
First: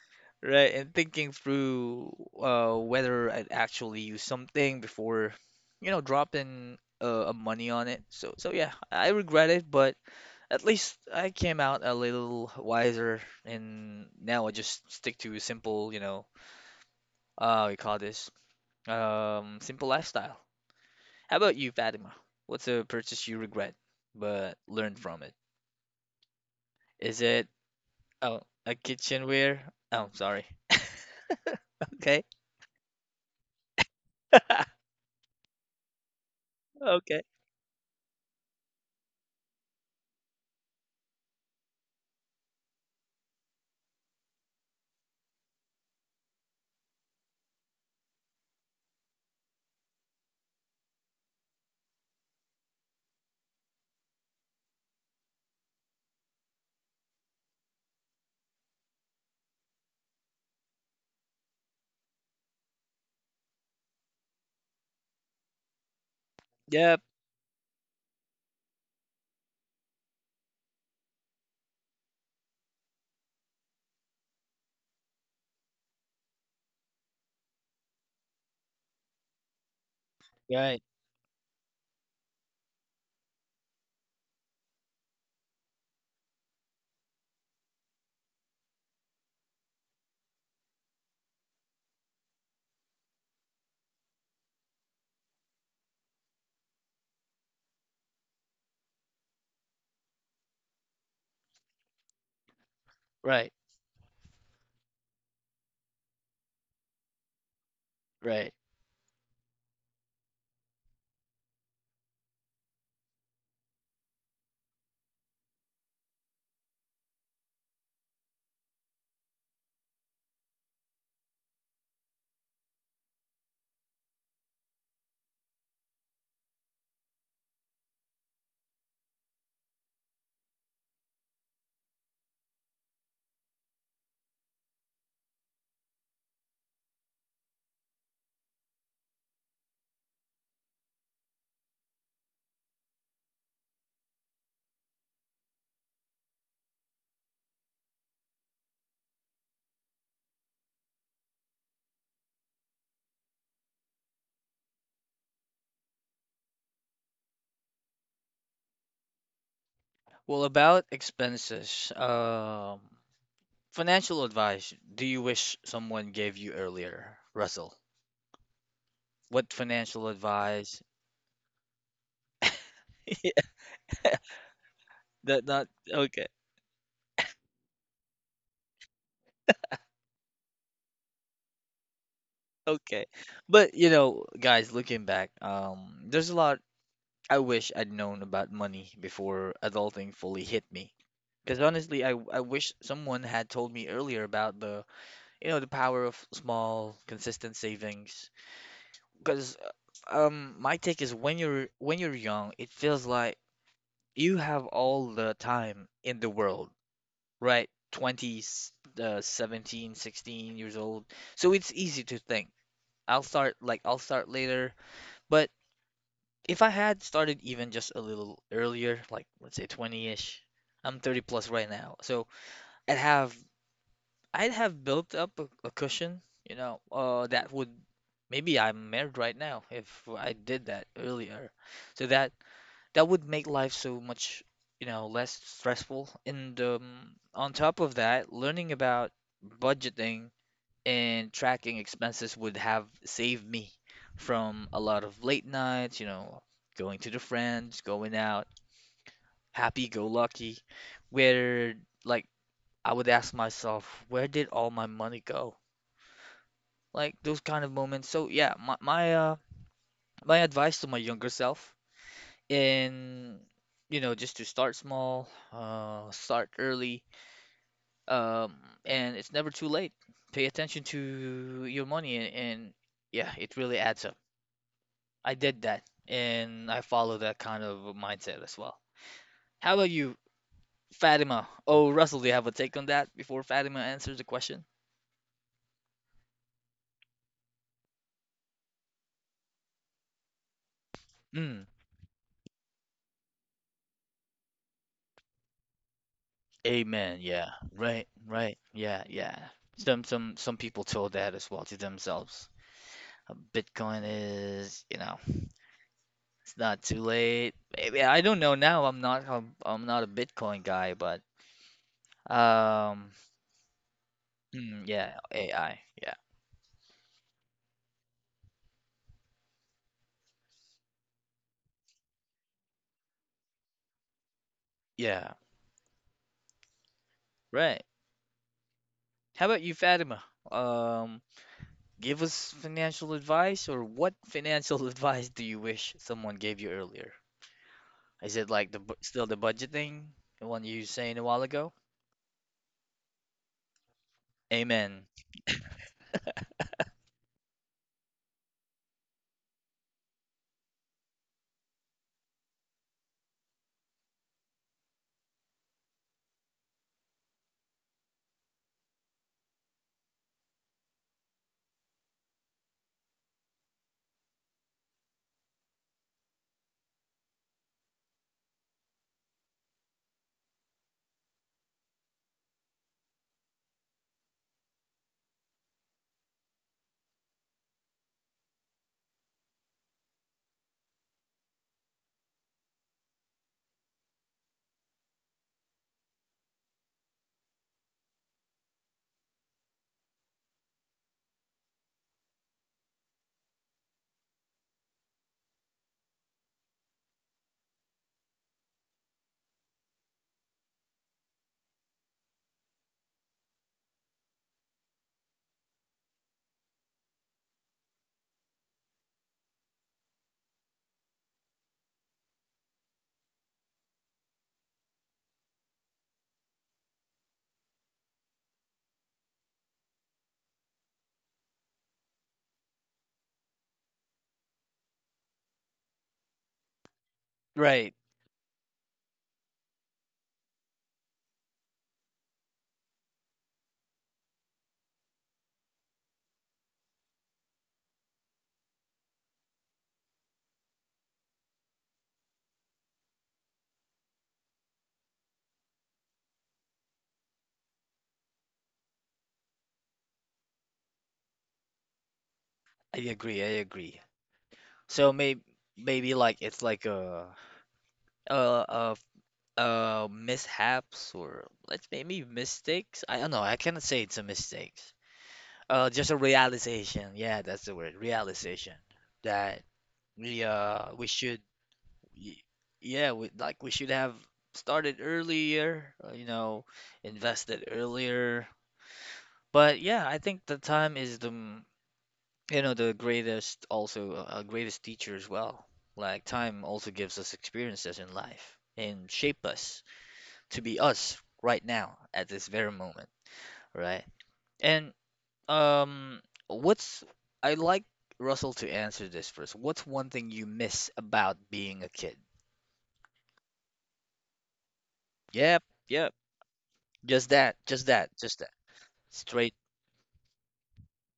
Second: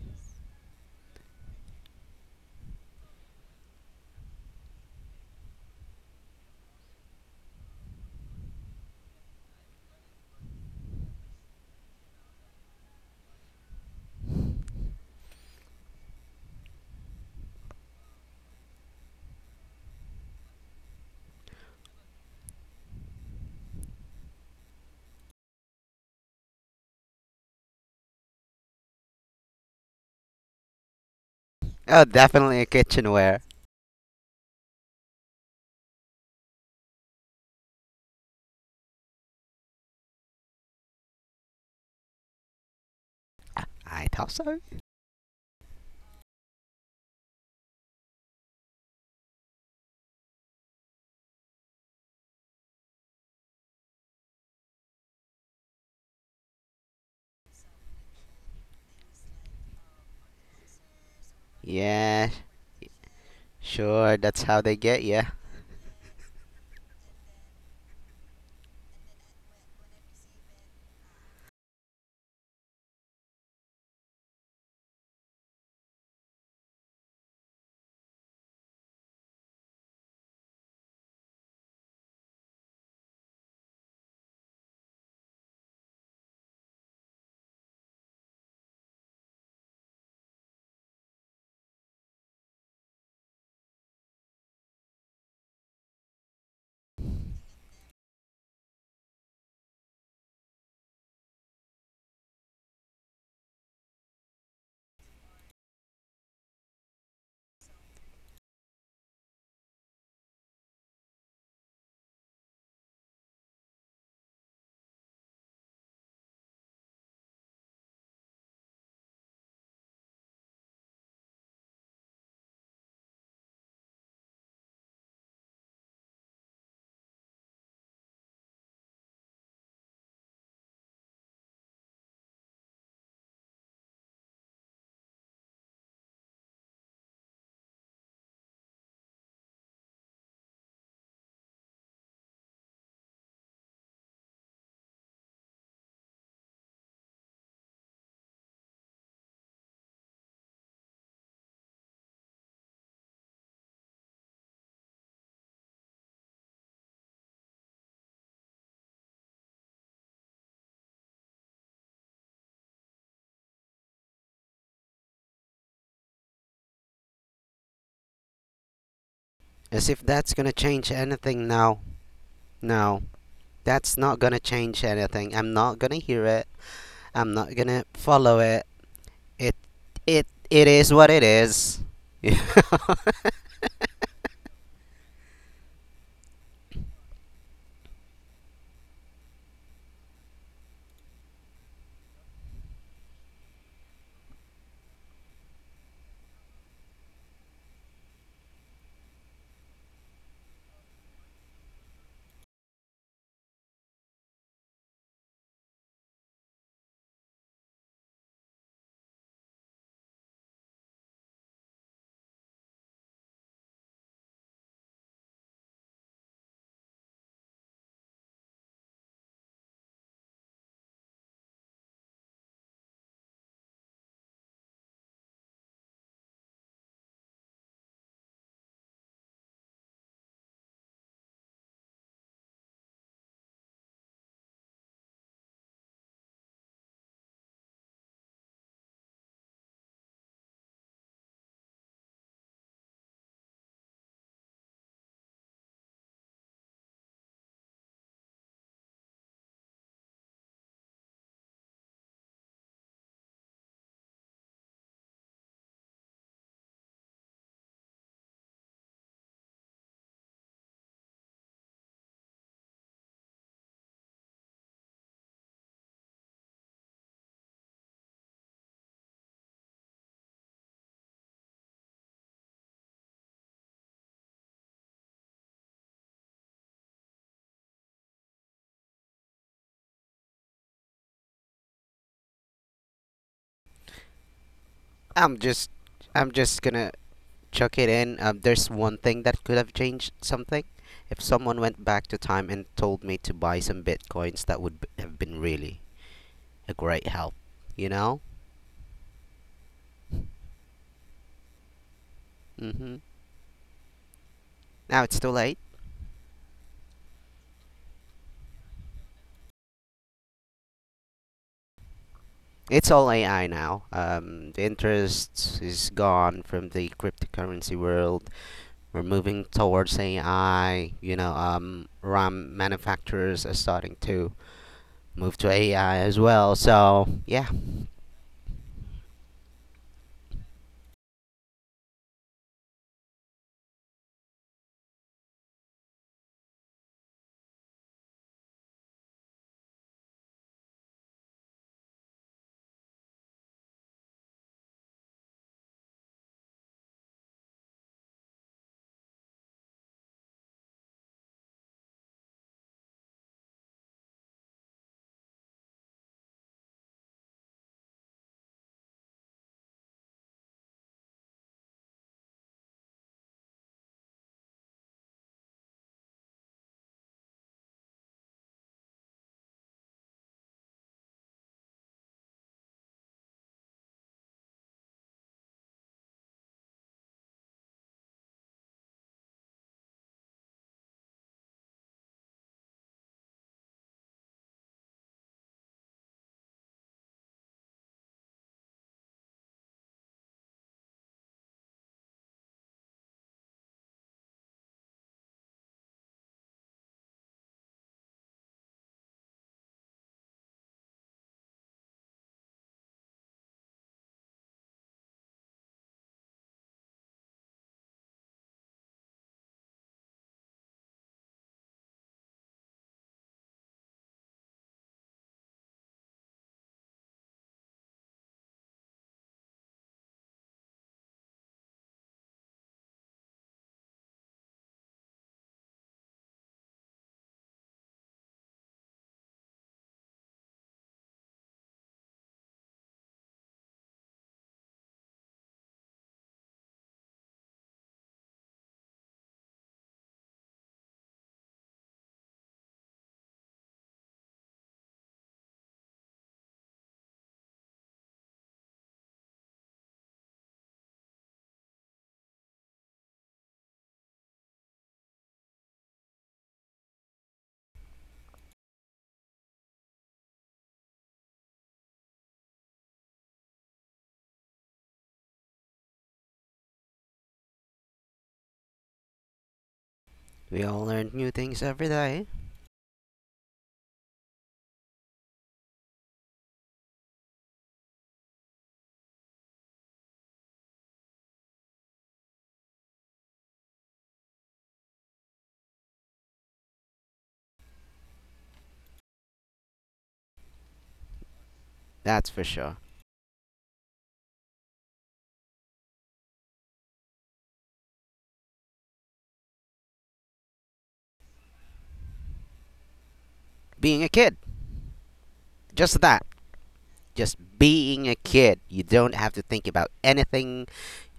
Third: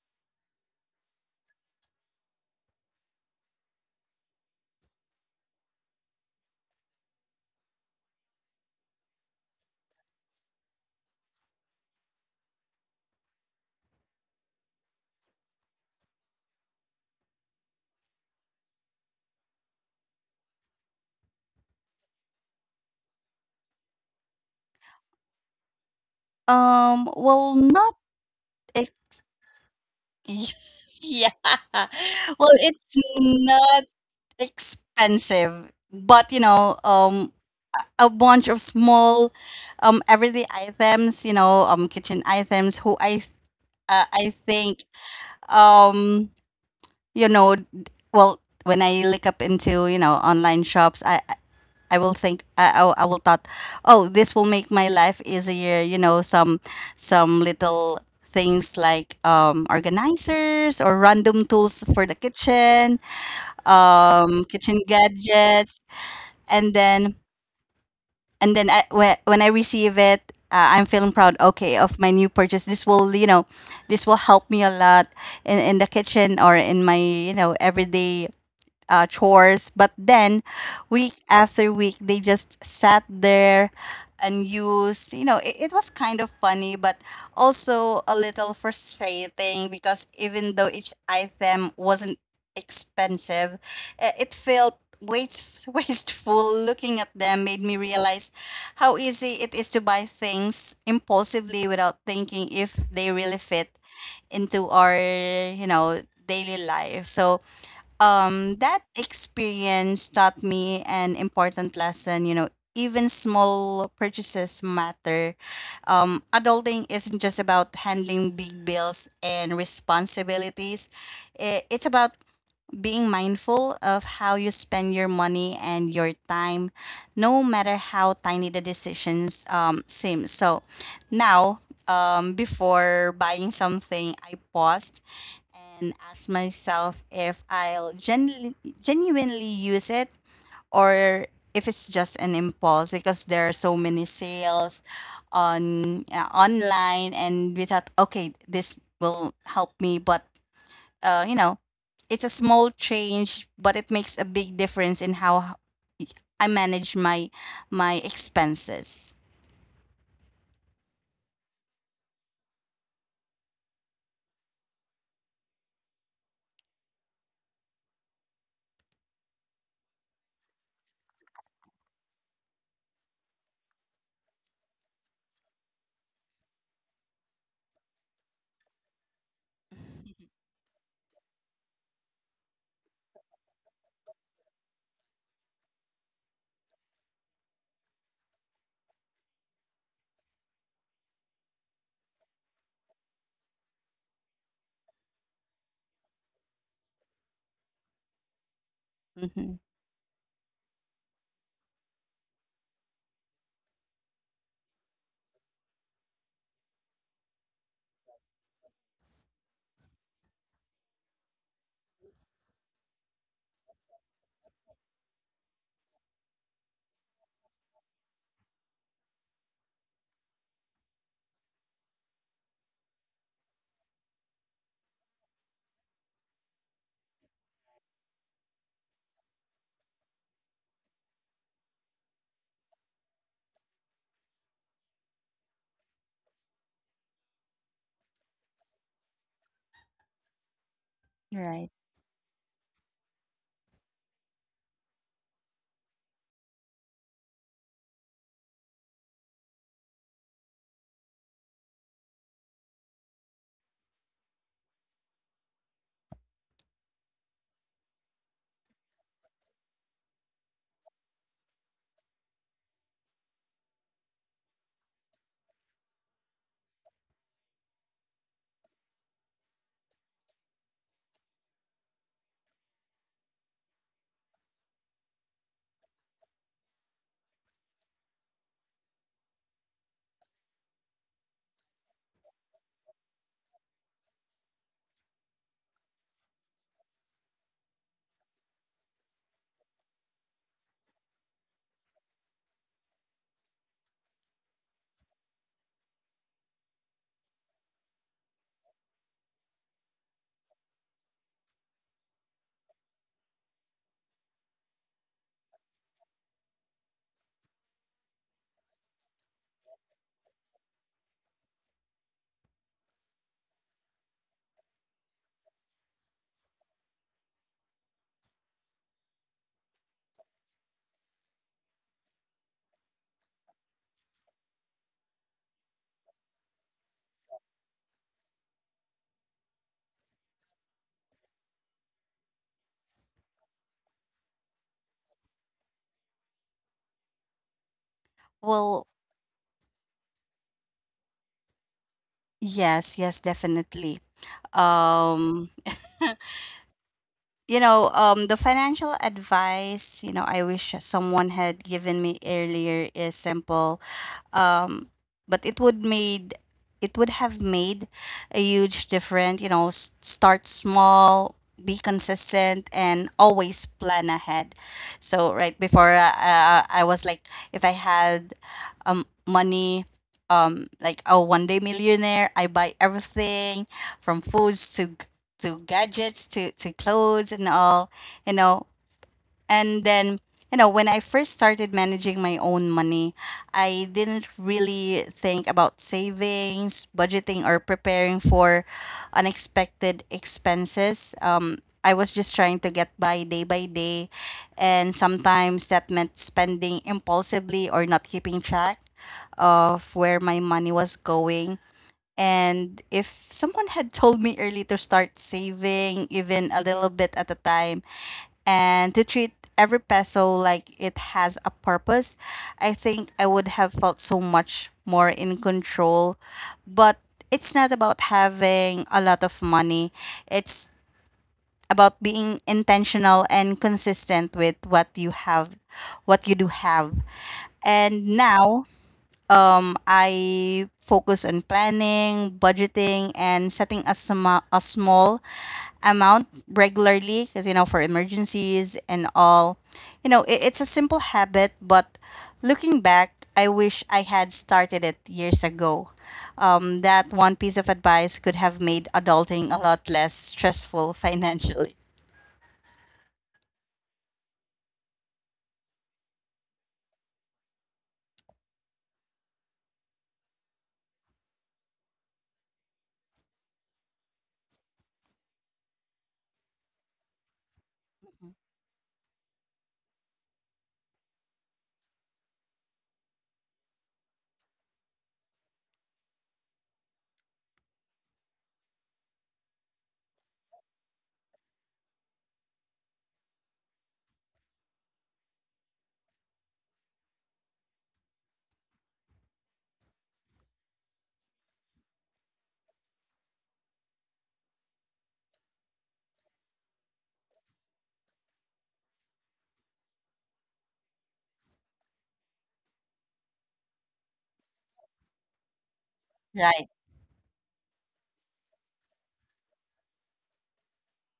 A: Right. And thinking through whether I'd actually use something before, dropping a money on it. So, yeah, I regret it, but at least I came out a little wiser, and now I just stick to a simple, we call this simple lifestyle. How about you, Fatima? What's a purchase you regret but learned from it? Is it
C: Well, not
A: oh a
C: ex-
A: kitchenware? Oh, sorry.
C: yeah.
B: Oh,
A: Okay.
C: Well,
B: definitely a
C: it's
B: kitchenware.
C: not expensive, but
A: Okay.
C: a bunch of small, everyday items. Kitchen items. Who
B: I I thought
C: I
B: so.
C: think, um, you know, d- well, when I look up into online shops, I will think I will thought, oh, this will make my life easier. You know, some little things like organizers or random tools for the
B: Yeah,
C: kitchen,
B: sure. That's how they
C: kitchen
B: get you.
C: gadgets, and
A: Yep.
C: then, I, when I receive it, I'm feeling proud. Okay, of my new purchase. This will help me a lot in the kitchen or in my, everyday chores. But then,
A: Right.
C: week after week, they just sat there and used. You know, it was kind of funny, but also a little frustrating because even though each item wasn't expensive, it felt waste, wasteful. Looking at them made me realize how easy it is to buy things impulsively without thinking if they really
A: Right.
C: fit into our, daily life. So
A: Right.
C: that experience taught me an important lesson. Even small purchases matter. Adulting isn't just about handling big bills and responsibilities. It's about being mindful of how you spend your money and your time, no matter how tiny the decisions seem. So now, before buying something, I paused and asked myself if I'll genuinely use it or if it's just an impulse because there are so many sales on, online, and we thought okay, this will help me, but uh, you know, it's a small change, but it makes a big difference in how I manage my expenses.
A: Well, about expenses, financial advice do you wish someone gave you earlier, Russell? What
B: As if
A: financial
B: that's gonna
A: advice?
B: change anything now. No.
A: Yeah,
B: That's not gonna change anything.
A: that
B: I'm
A: not
B: not gonna hear
A: okay.
B: it. I'm not gonna follow it. It it is what it is.
A: Okay. But you know, guys, looking back, there's a lot I wish I'd known about money before adulting fully hit me. Because honestly, I wish someone had told me earlier about the power of small, consistent savings.
C: Hmm.
A: Because my take is when you're young, it feels like you have all the time in the world, right? 20, 17, 16 years old. So it's easy to think. I'll start later. But if I had started even just a little earlier, like let's say 20-ish, I'm 30 plus right now. So I'd have I'd have built up a cushion, that would maybe I'm married right now if I did that earlier. So that would make life so much, you know, less stressful. And on top of that, learning about budgeting and
C: Right.
A: tracking expenses would have saved me from a lot of late nights, you know, going to the friends, going out, happy go lucky, where like I would ask myself, where did all my money go? Like those kind of moments. So yeah, my advice to my younger self, and you know, just to start small, start early, um and it's never too late. Pay attention to your money, and yeah, it really adds up. I did that and I follow that kind of mindset as well. How about you, Fatima? Oh, Russell, do you have a take on that before Fatima answers the question?
B: I'm just I'm just gonna chuck it in. There's one thing that could have changed something. If someone
A: Mm,
B: went back to time and told me to buy some bitcoins, that would have been really a great
A: amen,
B: help.
A: yeah.
B: You
A: Right,
B: know.
A: right, yeah, yeah. Some people told that as well to themselves.
B: Hmm
A: Bitcoin is you
B: Now
A: know
B: it's too late.
A: It's not too late. Maybe I don't know now. I'm not a Bitcoin guy, but
B: It's
A: um
B: all AI now. The
A: hmm, yeah,
B: interest
A: AI.
B: is
A: Yeah.
B: gone from the cryptocurrency world. We're moving towards AI. RAM manufacturers are starting to
A: Yeah.
B: move to AI as well. So yeah,
A: Right. How about you, Fatima? Um Give us financial advice, or what financial advice do you wish someone gave you earlier? Is it like the
C: Well,
A: still the budgeting, the one you were saying a while ago?
C: yes, yes, definitely.
A: Amen.
C: Um, the financial advice, I wish someone had given me earlier is simple, um, but it would have made a huge difference. You know, start small, be consistent, and always plan ahead. So right before, I was like, if I had money. Like a one day millionaire, I buy everything from foods to gadgets to clothes and all. you know and then, when I first started managing my own money, I didn't really think about savings, budgeting, or preparing for unexpected expenses. I was just trying to get by day by day. And sometimes that meant spending impulsively or not keeping track of where my money was going. And if someone had told me early to start saving, even a little bit at a time, and to treat every peso like it has a purpose, I think I would have felt so much more in control. But it's not about having a lot of money, it's about being intentional and consistent with what you have, what you do have.
A: Right.
C: And now, I focus on planning, budgeting, and setting a small amount regularly because, for emergencies and all. You know, it's a simple habit, but looking back, I wish I had started it years ago. That one piece of advice could have made adulting a lot less stressful financially.
A: I agree. I agree. So maybe like it's like a mishaps, or let's maybe mistakes. I don't know. I cannot say it's a mistake. Just a realization. Yeah, that's the word. Realization that we
B: we all
A: uh we
B: learn new
A: should
B: things every day.
A: y- yeah, we like, we should have started earlier. You know, invested earlier. But yeah, I think the time is the you know, the greatest, also, greatest teacher as well. Like time also gives us experiences in life and shape us to be us right now
B: That's
A: at
B: for
A: this very
B: sure.
A: moment, right? And um, what's I like Russell to answer this first. What's one thing you miss about being a kid?
B: Being a kid,
A: Yep,
B: just
A: yep.
B: that.
C: Right.
A: Just
B: Just
A: that, just
B: being
A: that,
B: a
A: just that.
B: kid. You don't have to
A: Straight,
B: think about anything.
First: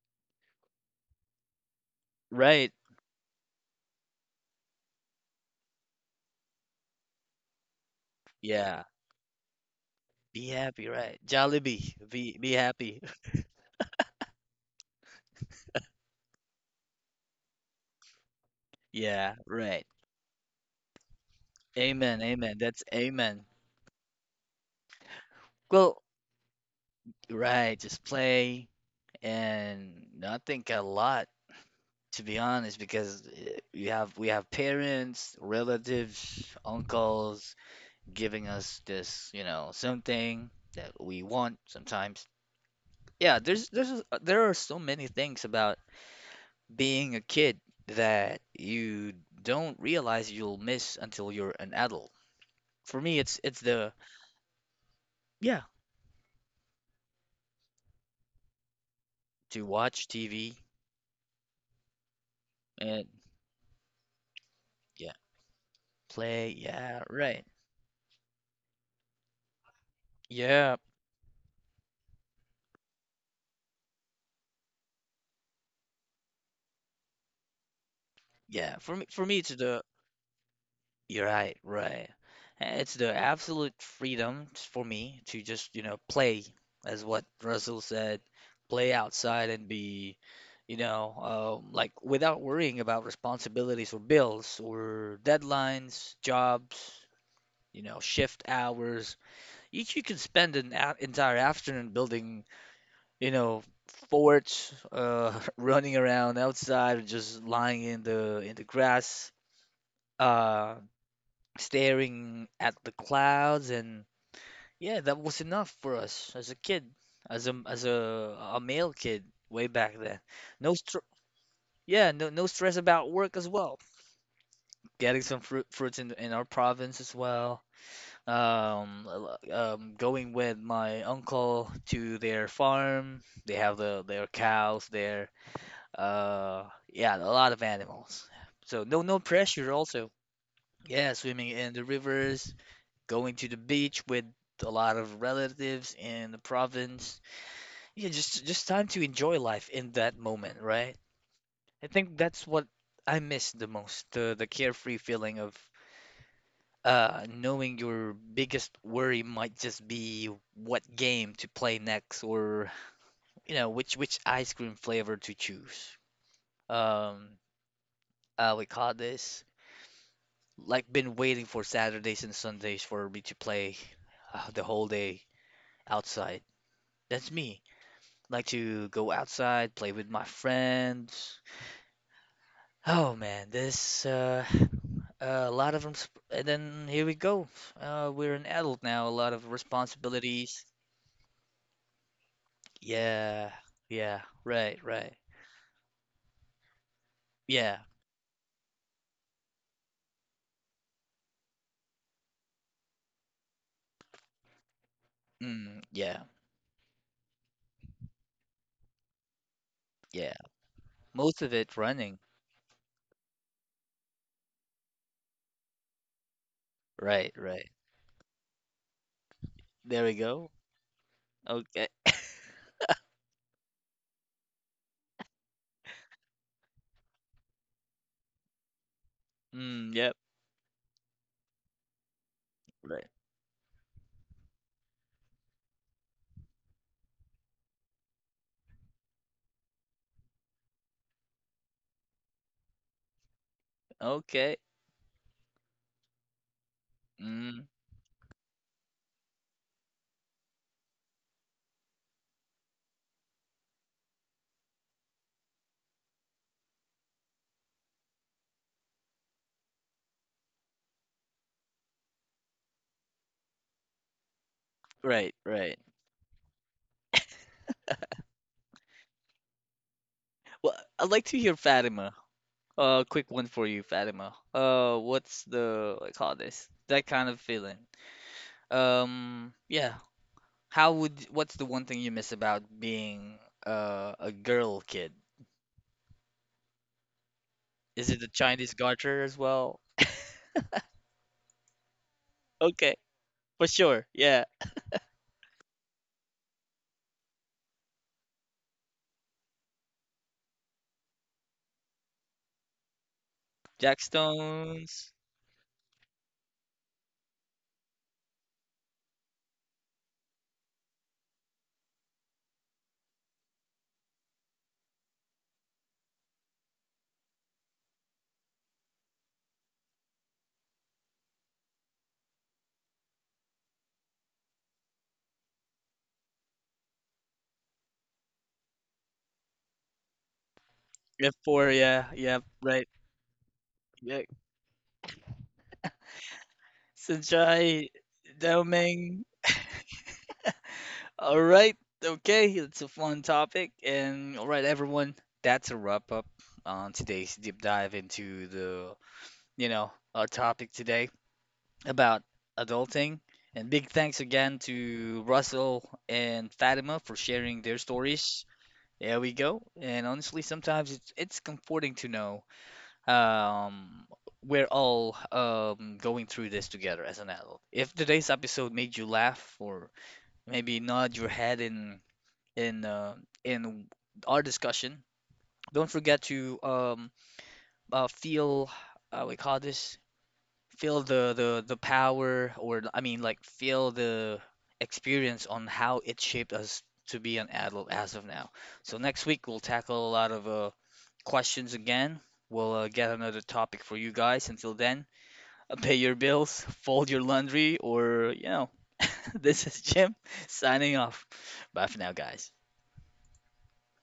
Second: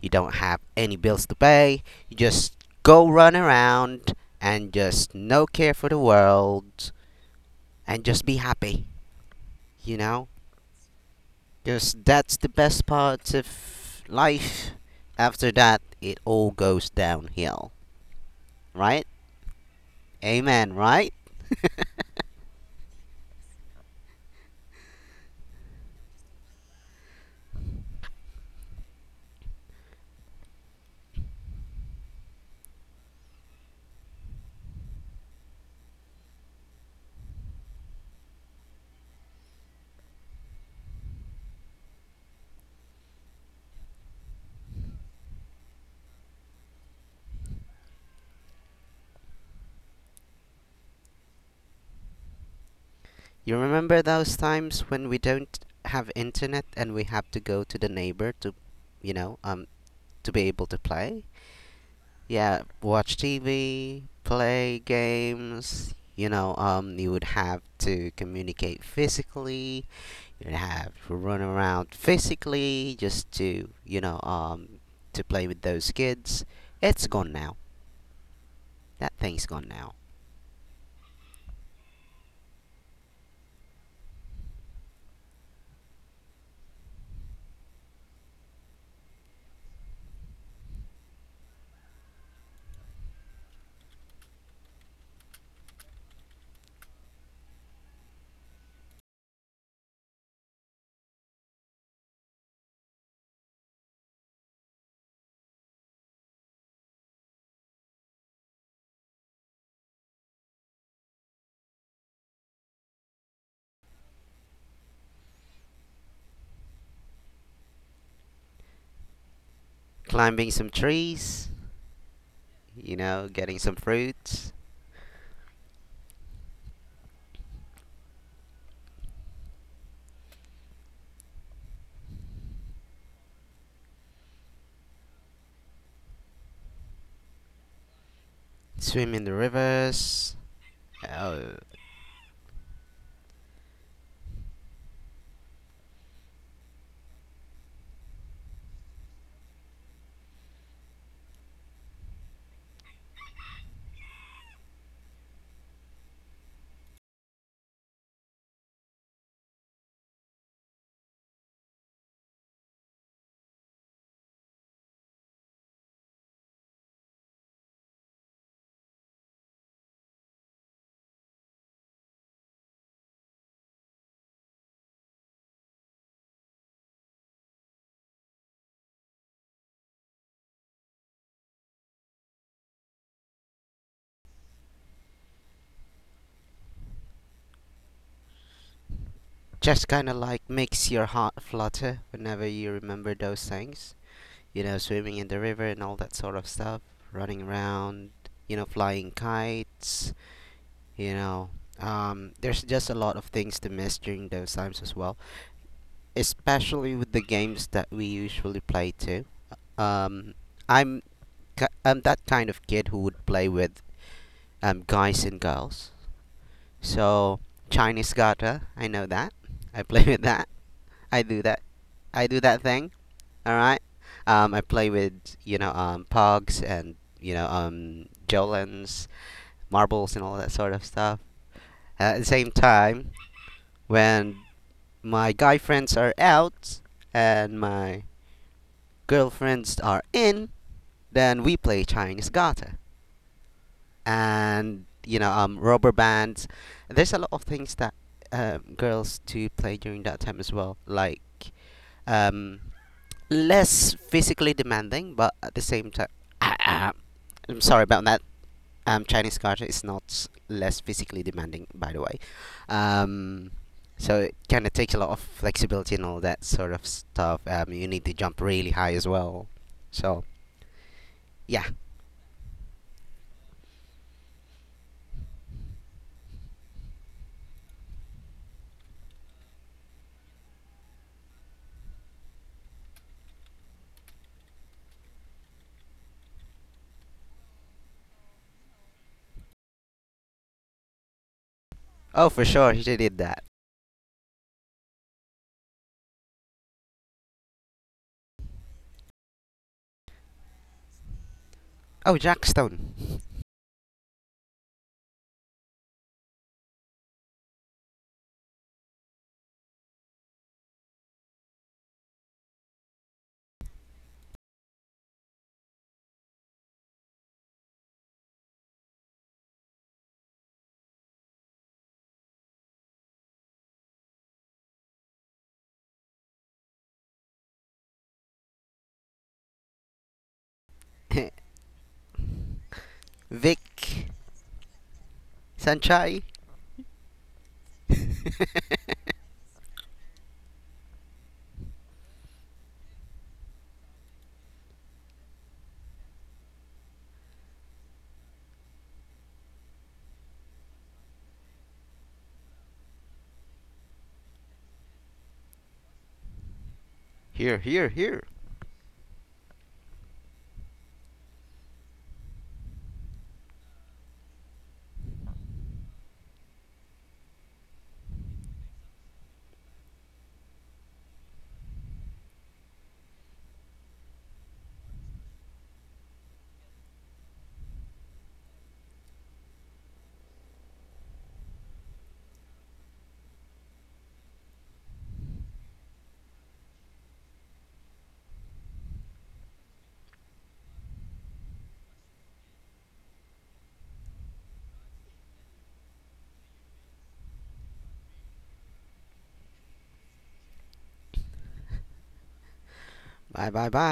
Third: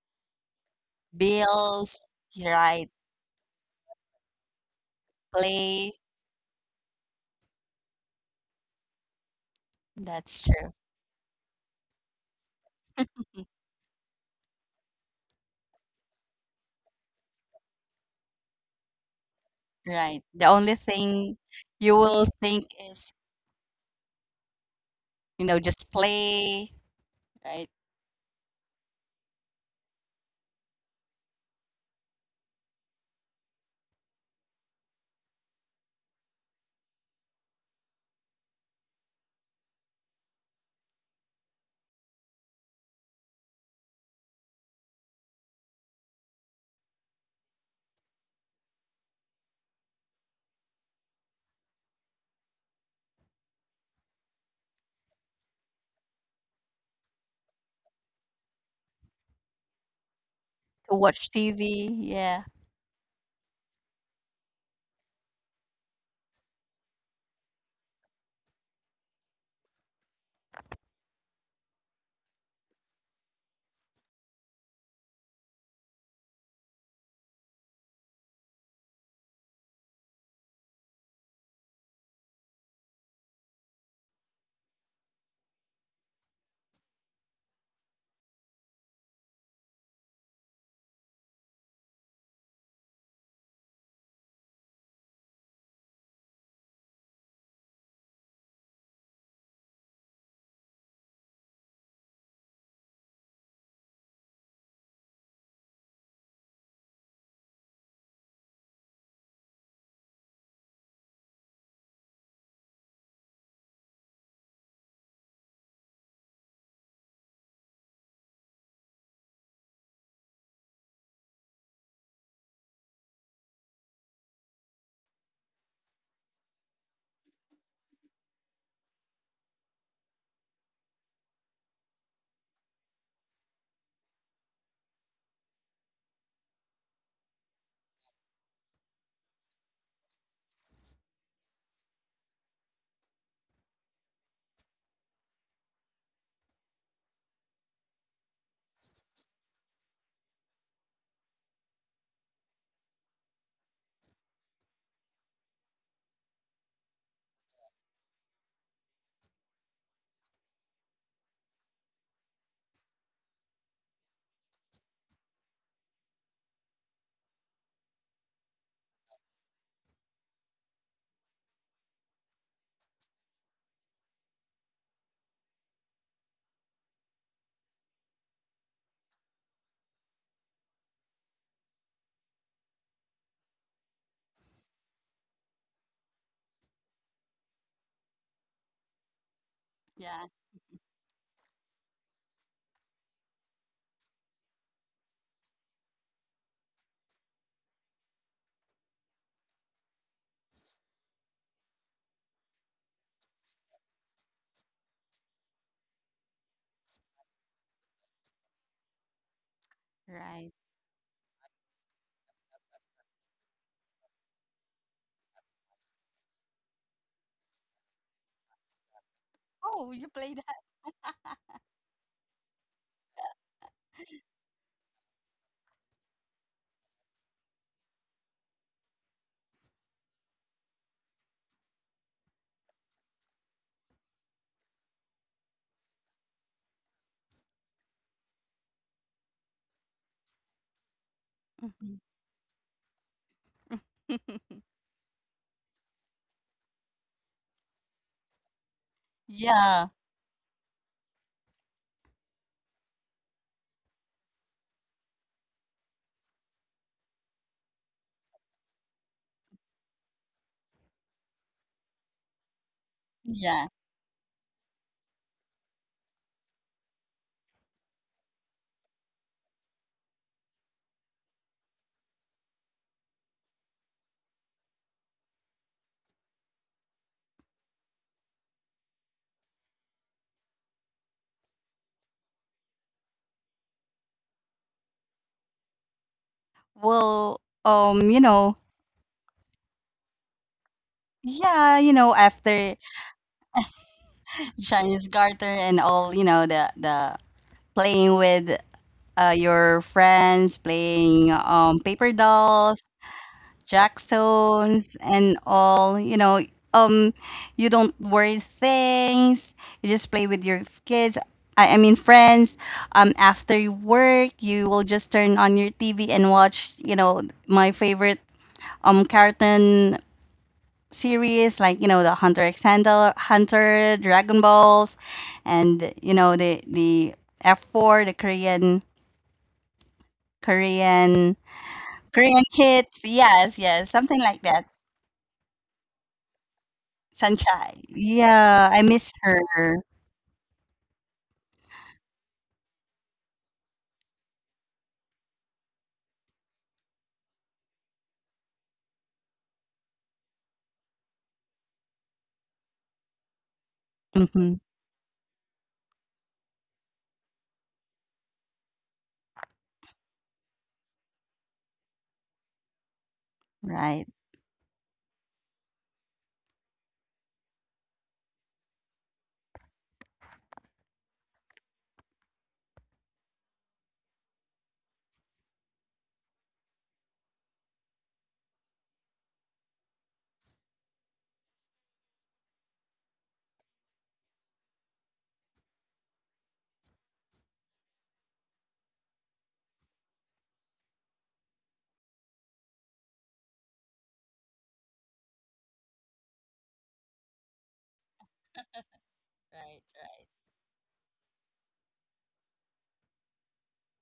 B: You don't have any bills to pay.
C: Bills,
B: You just
A: right?
C: right.
B: go run around and just no care for
C: Play.
B: the world and just be
A: Yeah.
B: happy. You know,
C: That's
A: Be
C: true.
A: happy, right? Jollibee,
B: because
A: be
B: that's the
A: be
B: best
A: happy.
B: part of life. After that, it all goes downhill, right?
A: Yeah, right.
C: Right. The only
B: Amen, right?
C: thing you
A: Amen,
C: will
A: amen.
C: think
A: That's
C: is,
A: amen.
C: just
A: Well,
C: play, right?
A: right. Just play and not think a lot, to be honest, because we have parents, relatives, uncles giving us this, you know, something that we want sometimes. Yeah, there are so many things about being a kid that you don't realize you'll miss until you're an adult. For me, it's
B: You
A: the,
B: remember those times when we
A: yeah,
B: don't have internet and we have to go to the neighbor to, you know,
A: to
B: um,
A: watch
B: to be
A: TV,
B: able to
C: To
B: play?
C: watch TV. Yeah.
B: Yeah,
A: and
B: watch TV, play
A: yeah,
B: games,
A: play, yeah,
B: you would
A: right.
B: have to communicate physically, and
A: Yeah,
B: have to run around physically just to to play with those kids. It's gone now.
A: yeah. For me,
B: That
A: for me, it's
B: thing's gone
A: the.
B: now.
A: You're right, right. And it's the absolute freedom for me to just, you know, play, as what Russell said, play outside and be, you know, like without worrying about responsibilities or bills or deadlines, jobs, you know, shift hours. Each you can spend an a entire afternoon building, you know, forts, running around outside, or just lying in the grass. Uh, Staring at the clouds, and yeah, that was enough for us as a kid, as a male kid way back then.
B: Climbing some
A: No str
B: trees,
A: Yeah, no stress
B: you
A: about
B: know,
A: work as
B: getting
A: well.
B: some fruits,
A: Getting some fruits in our province as well. Going with my uncle to their farm. They have their cows there. Uh, yeah, a lot of animals. So no
B: swim
A: no
B: in the
A: pressure also.
B: rivers.
A: Yeah,
B: Oh,
A: swimming in the rivers, going to the beach with a lot of relatives in the province. Yeah, just time to enjoy life in that moment, right? I think that's what I miss the most, the carefree feeling of knowing your biggest worry might just be what game to play next, or you know, which ice cream flavor to choose. Um we call this like been waiting for Saturdays and Sundays for me to play the whole day outside. That's me. Like to go outside, play with my friends. Oh man, this a lot of them, and then here we go. We're an adult now, a lot of
B: just kind of
C: Yeah.
B: like
A: responsibilities.
B: makes your heart flutter whenever you remember
A: Yeah,
B: those things,
A: yeah,
B: you
A: right,
B: know,
A: right.
B: swimming in the river and all that sort of stuff, running
A: Yeah,
B: around, you know, flying kites. you know there's just a lot of things to miss during those times as well,
A: mm, yeah,
B: especially with the games that we usually play too.
A: yeah.
B: Um,
C: Right.
B: I'm
A: Most of it
B: I'm
A: running.
B: that kind of kid who would play with, guys and girls.
A: Right,
B: So
A: right.
B: Chinese garter, I know that. I
C: Oh,
A: There
B: play
C: you
A: we
B: with
C: play
A: go.
B: that.
C: that?
B: I do that.
A: Okay.
B: I do that thing. All right. I play with pogs and jolens,
A: Mm, yep.
B: marbles, and all that sort of stuff. At the same
A: Right.
B: time, when my guy friends are out and my girlfriends are in, then we play
C: Mhm.
B: Chinese Gata
A: Okay.
B: and rubber bands. There's a lot of
A: Mm,
B: things that, girls do play
C: Yeah.
B: during that time as well, like, um less physically demanding, but at the same time, I'm sorry about that. Chinese Gata is not s- less physically demanding, by the way. Um,
C: Yeah.
B: so it kind of takes a lot of
A: right, right.
B: flexibility and all that sort of stuff. You need to jump really high as well. So
A: Well, I'd like to hear
B: yeah,
A: Fatima. Quick one for you, Fatima. What do you call this? That kind of feeling. Yeah. How would What's the one thing you miss about being a girl kid?
C: Well,
A: Is it the Chinese garter as well?
C: yeah,
B: oh, for
C: after
B: sure,
A: Okay,
B: she did that.
A: for sure. Yeah,
C: Chinese garter and all, the playing with your friends, playing paper
B: Oh,
C: dolls,
B: Jackstone.
C: jackstones
A: Jackstones.
C: and all. Um you don't worry things, you just play with your kids, I mean friends. After you work you will just turn on your TV and watch, my favorite, cartoon series like, the Hunter x Hunter, Dragon Balls, and the F4, the Korean, korean
A: Stones, F4. Yeah, yeah,
C: korean
A: right.
C: kids, yes yes,
B: Vic
C: something
A: Yeah,
C: like that.
B: Sanchai.
A: Sunshine,
C: Sunshine.
A: Dao.
C: Yeah, I miss her.
A: All right. Okay. It's a fun topic. And all right, everyone, that's a wrap up on today's deep dive into the, you know, our topic today about adulting. And big thanks again
C: Mhm,
A: to Russell and Fatima for sharing
B: Here,
A: their
B: here, here.
A: stories. There we go. And honestly, sometimes it's comforting to know, um,
C: right.
A: we're all going through this together as an adult. If today's episode made you laugh or maybe nod your head in uh, in our discussion. Don't forget to feel we call this feel the power, or I mean like feel the experience on how it shaped us to be an adult as of now. So next week we'll tackle a lot of questions again. We'll get another topic for you guys. Until then, pay your bills, fold your laundry, or you know. This is
C: Right,
A: Jim
C: right.
A: signing off. Bye for now, guys.
B: Bye, bye, bye.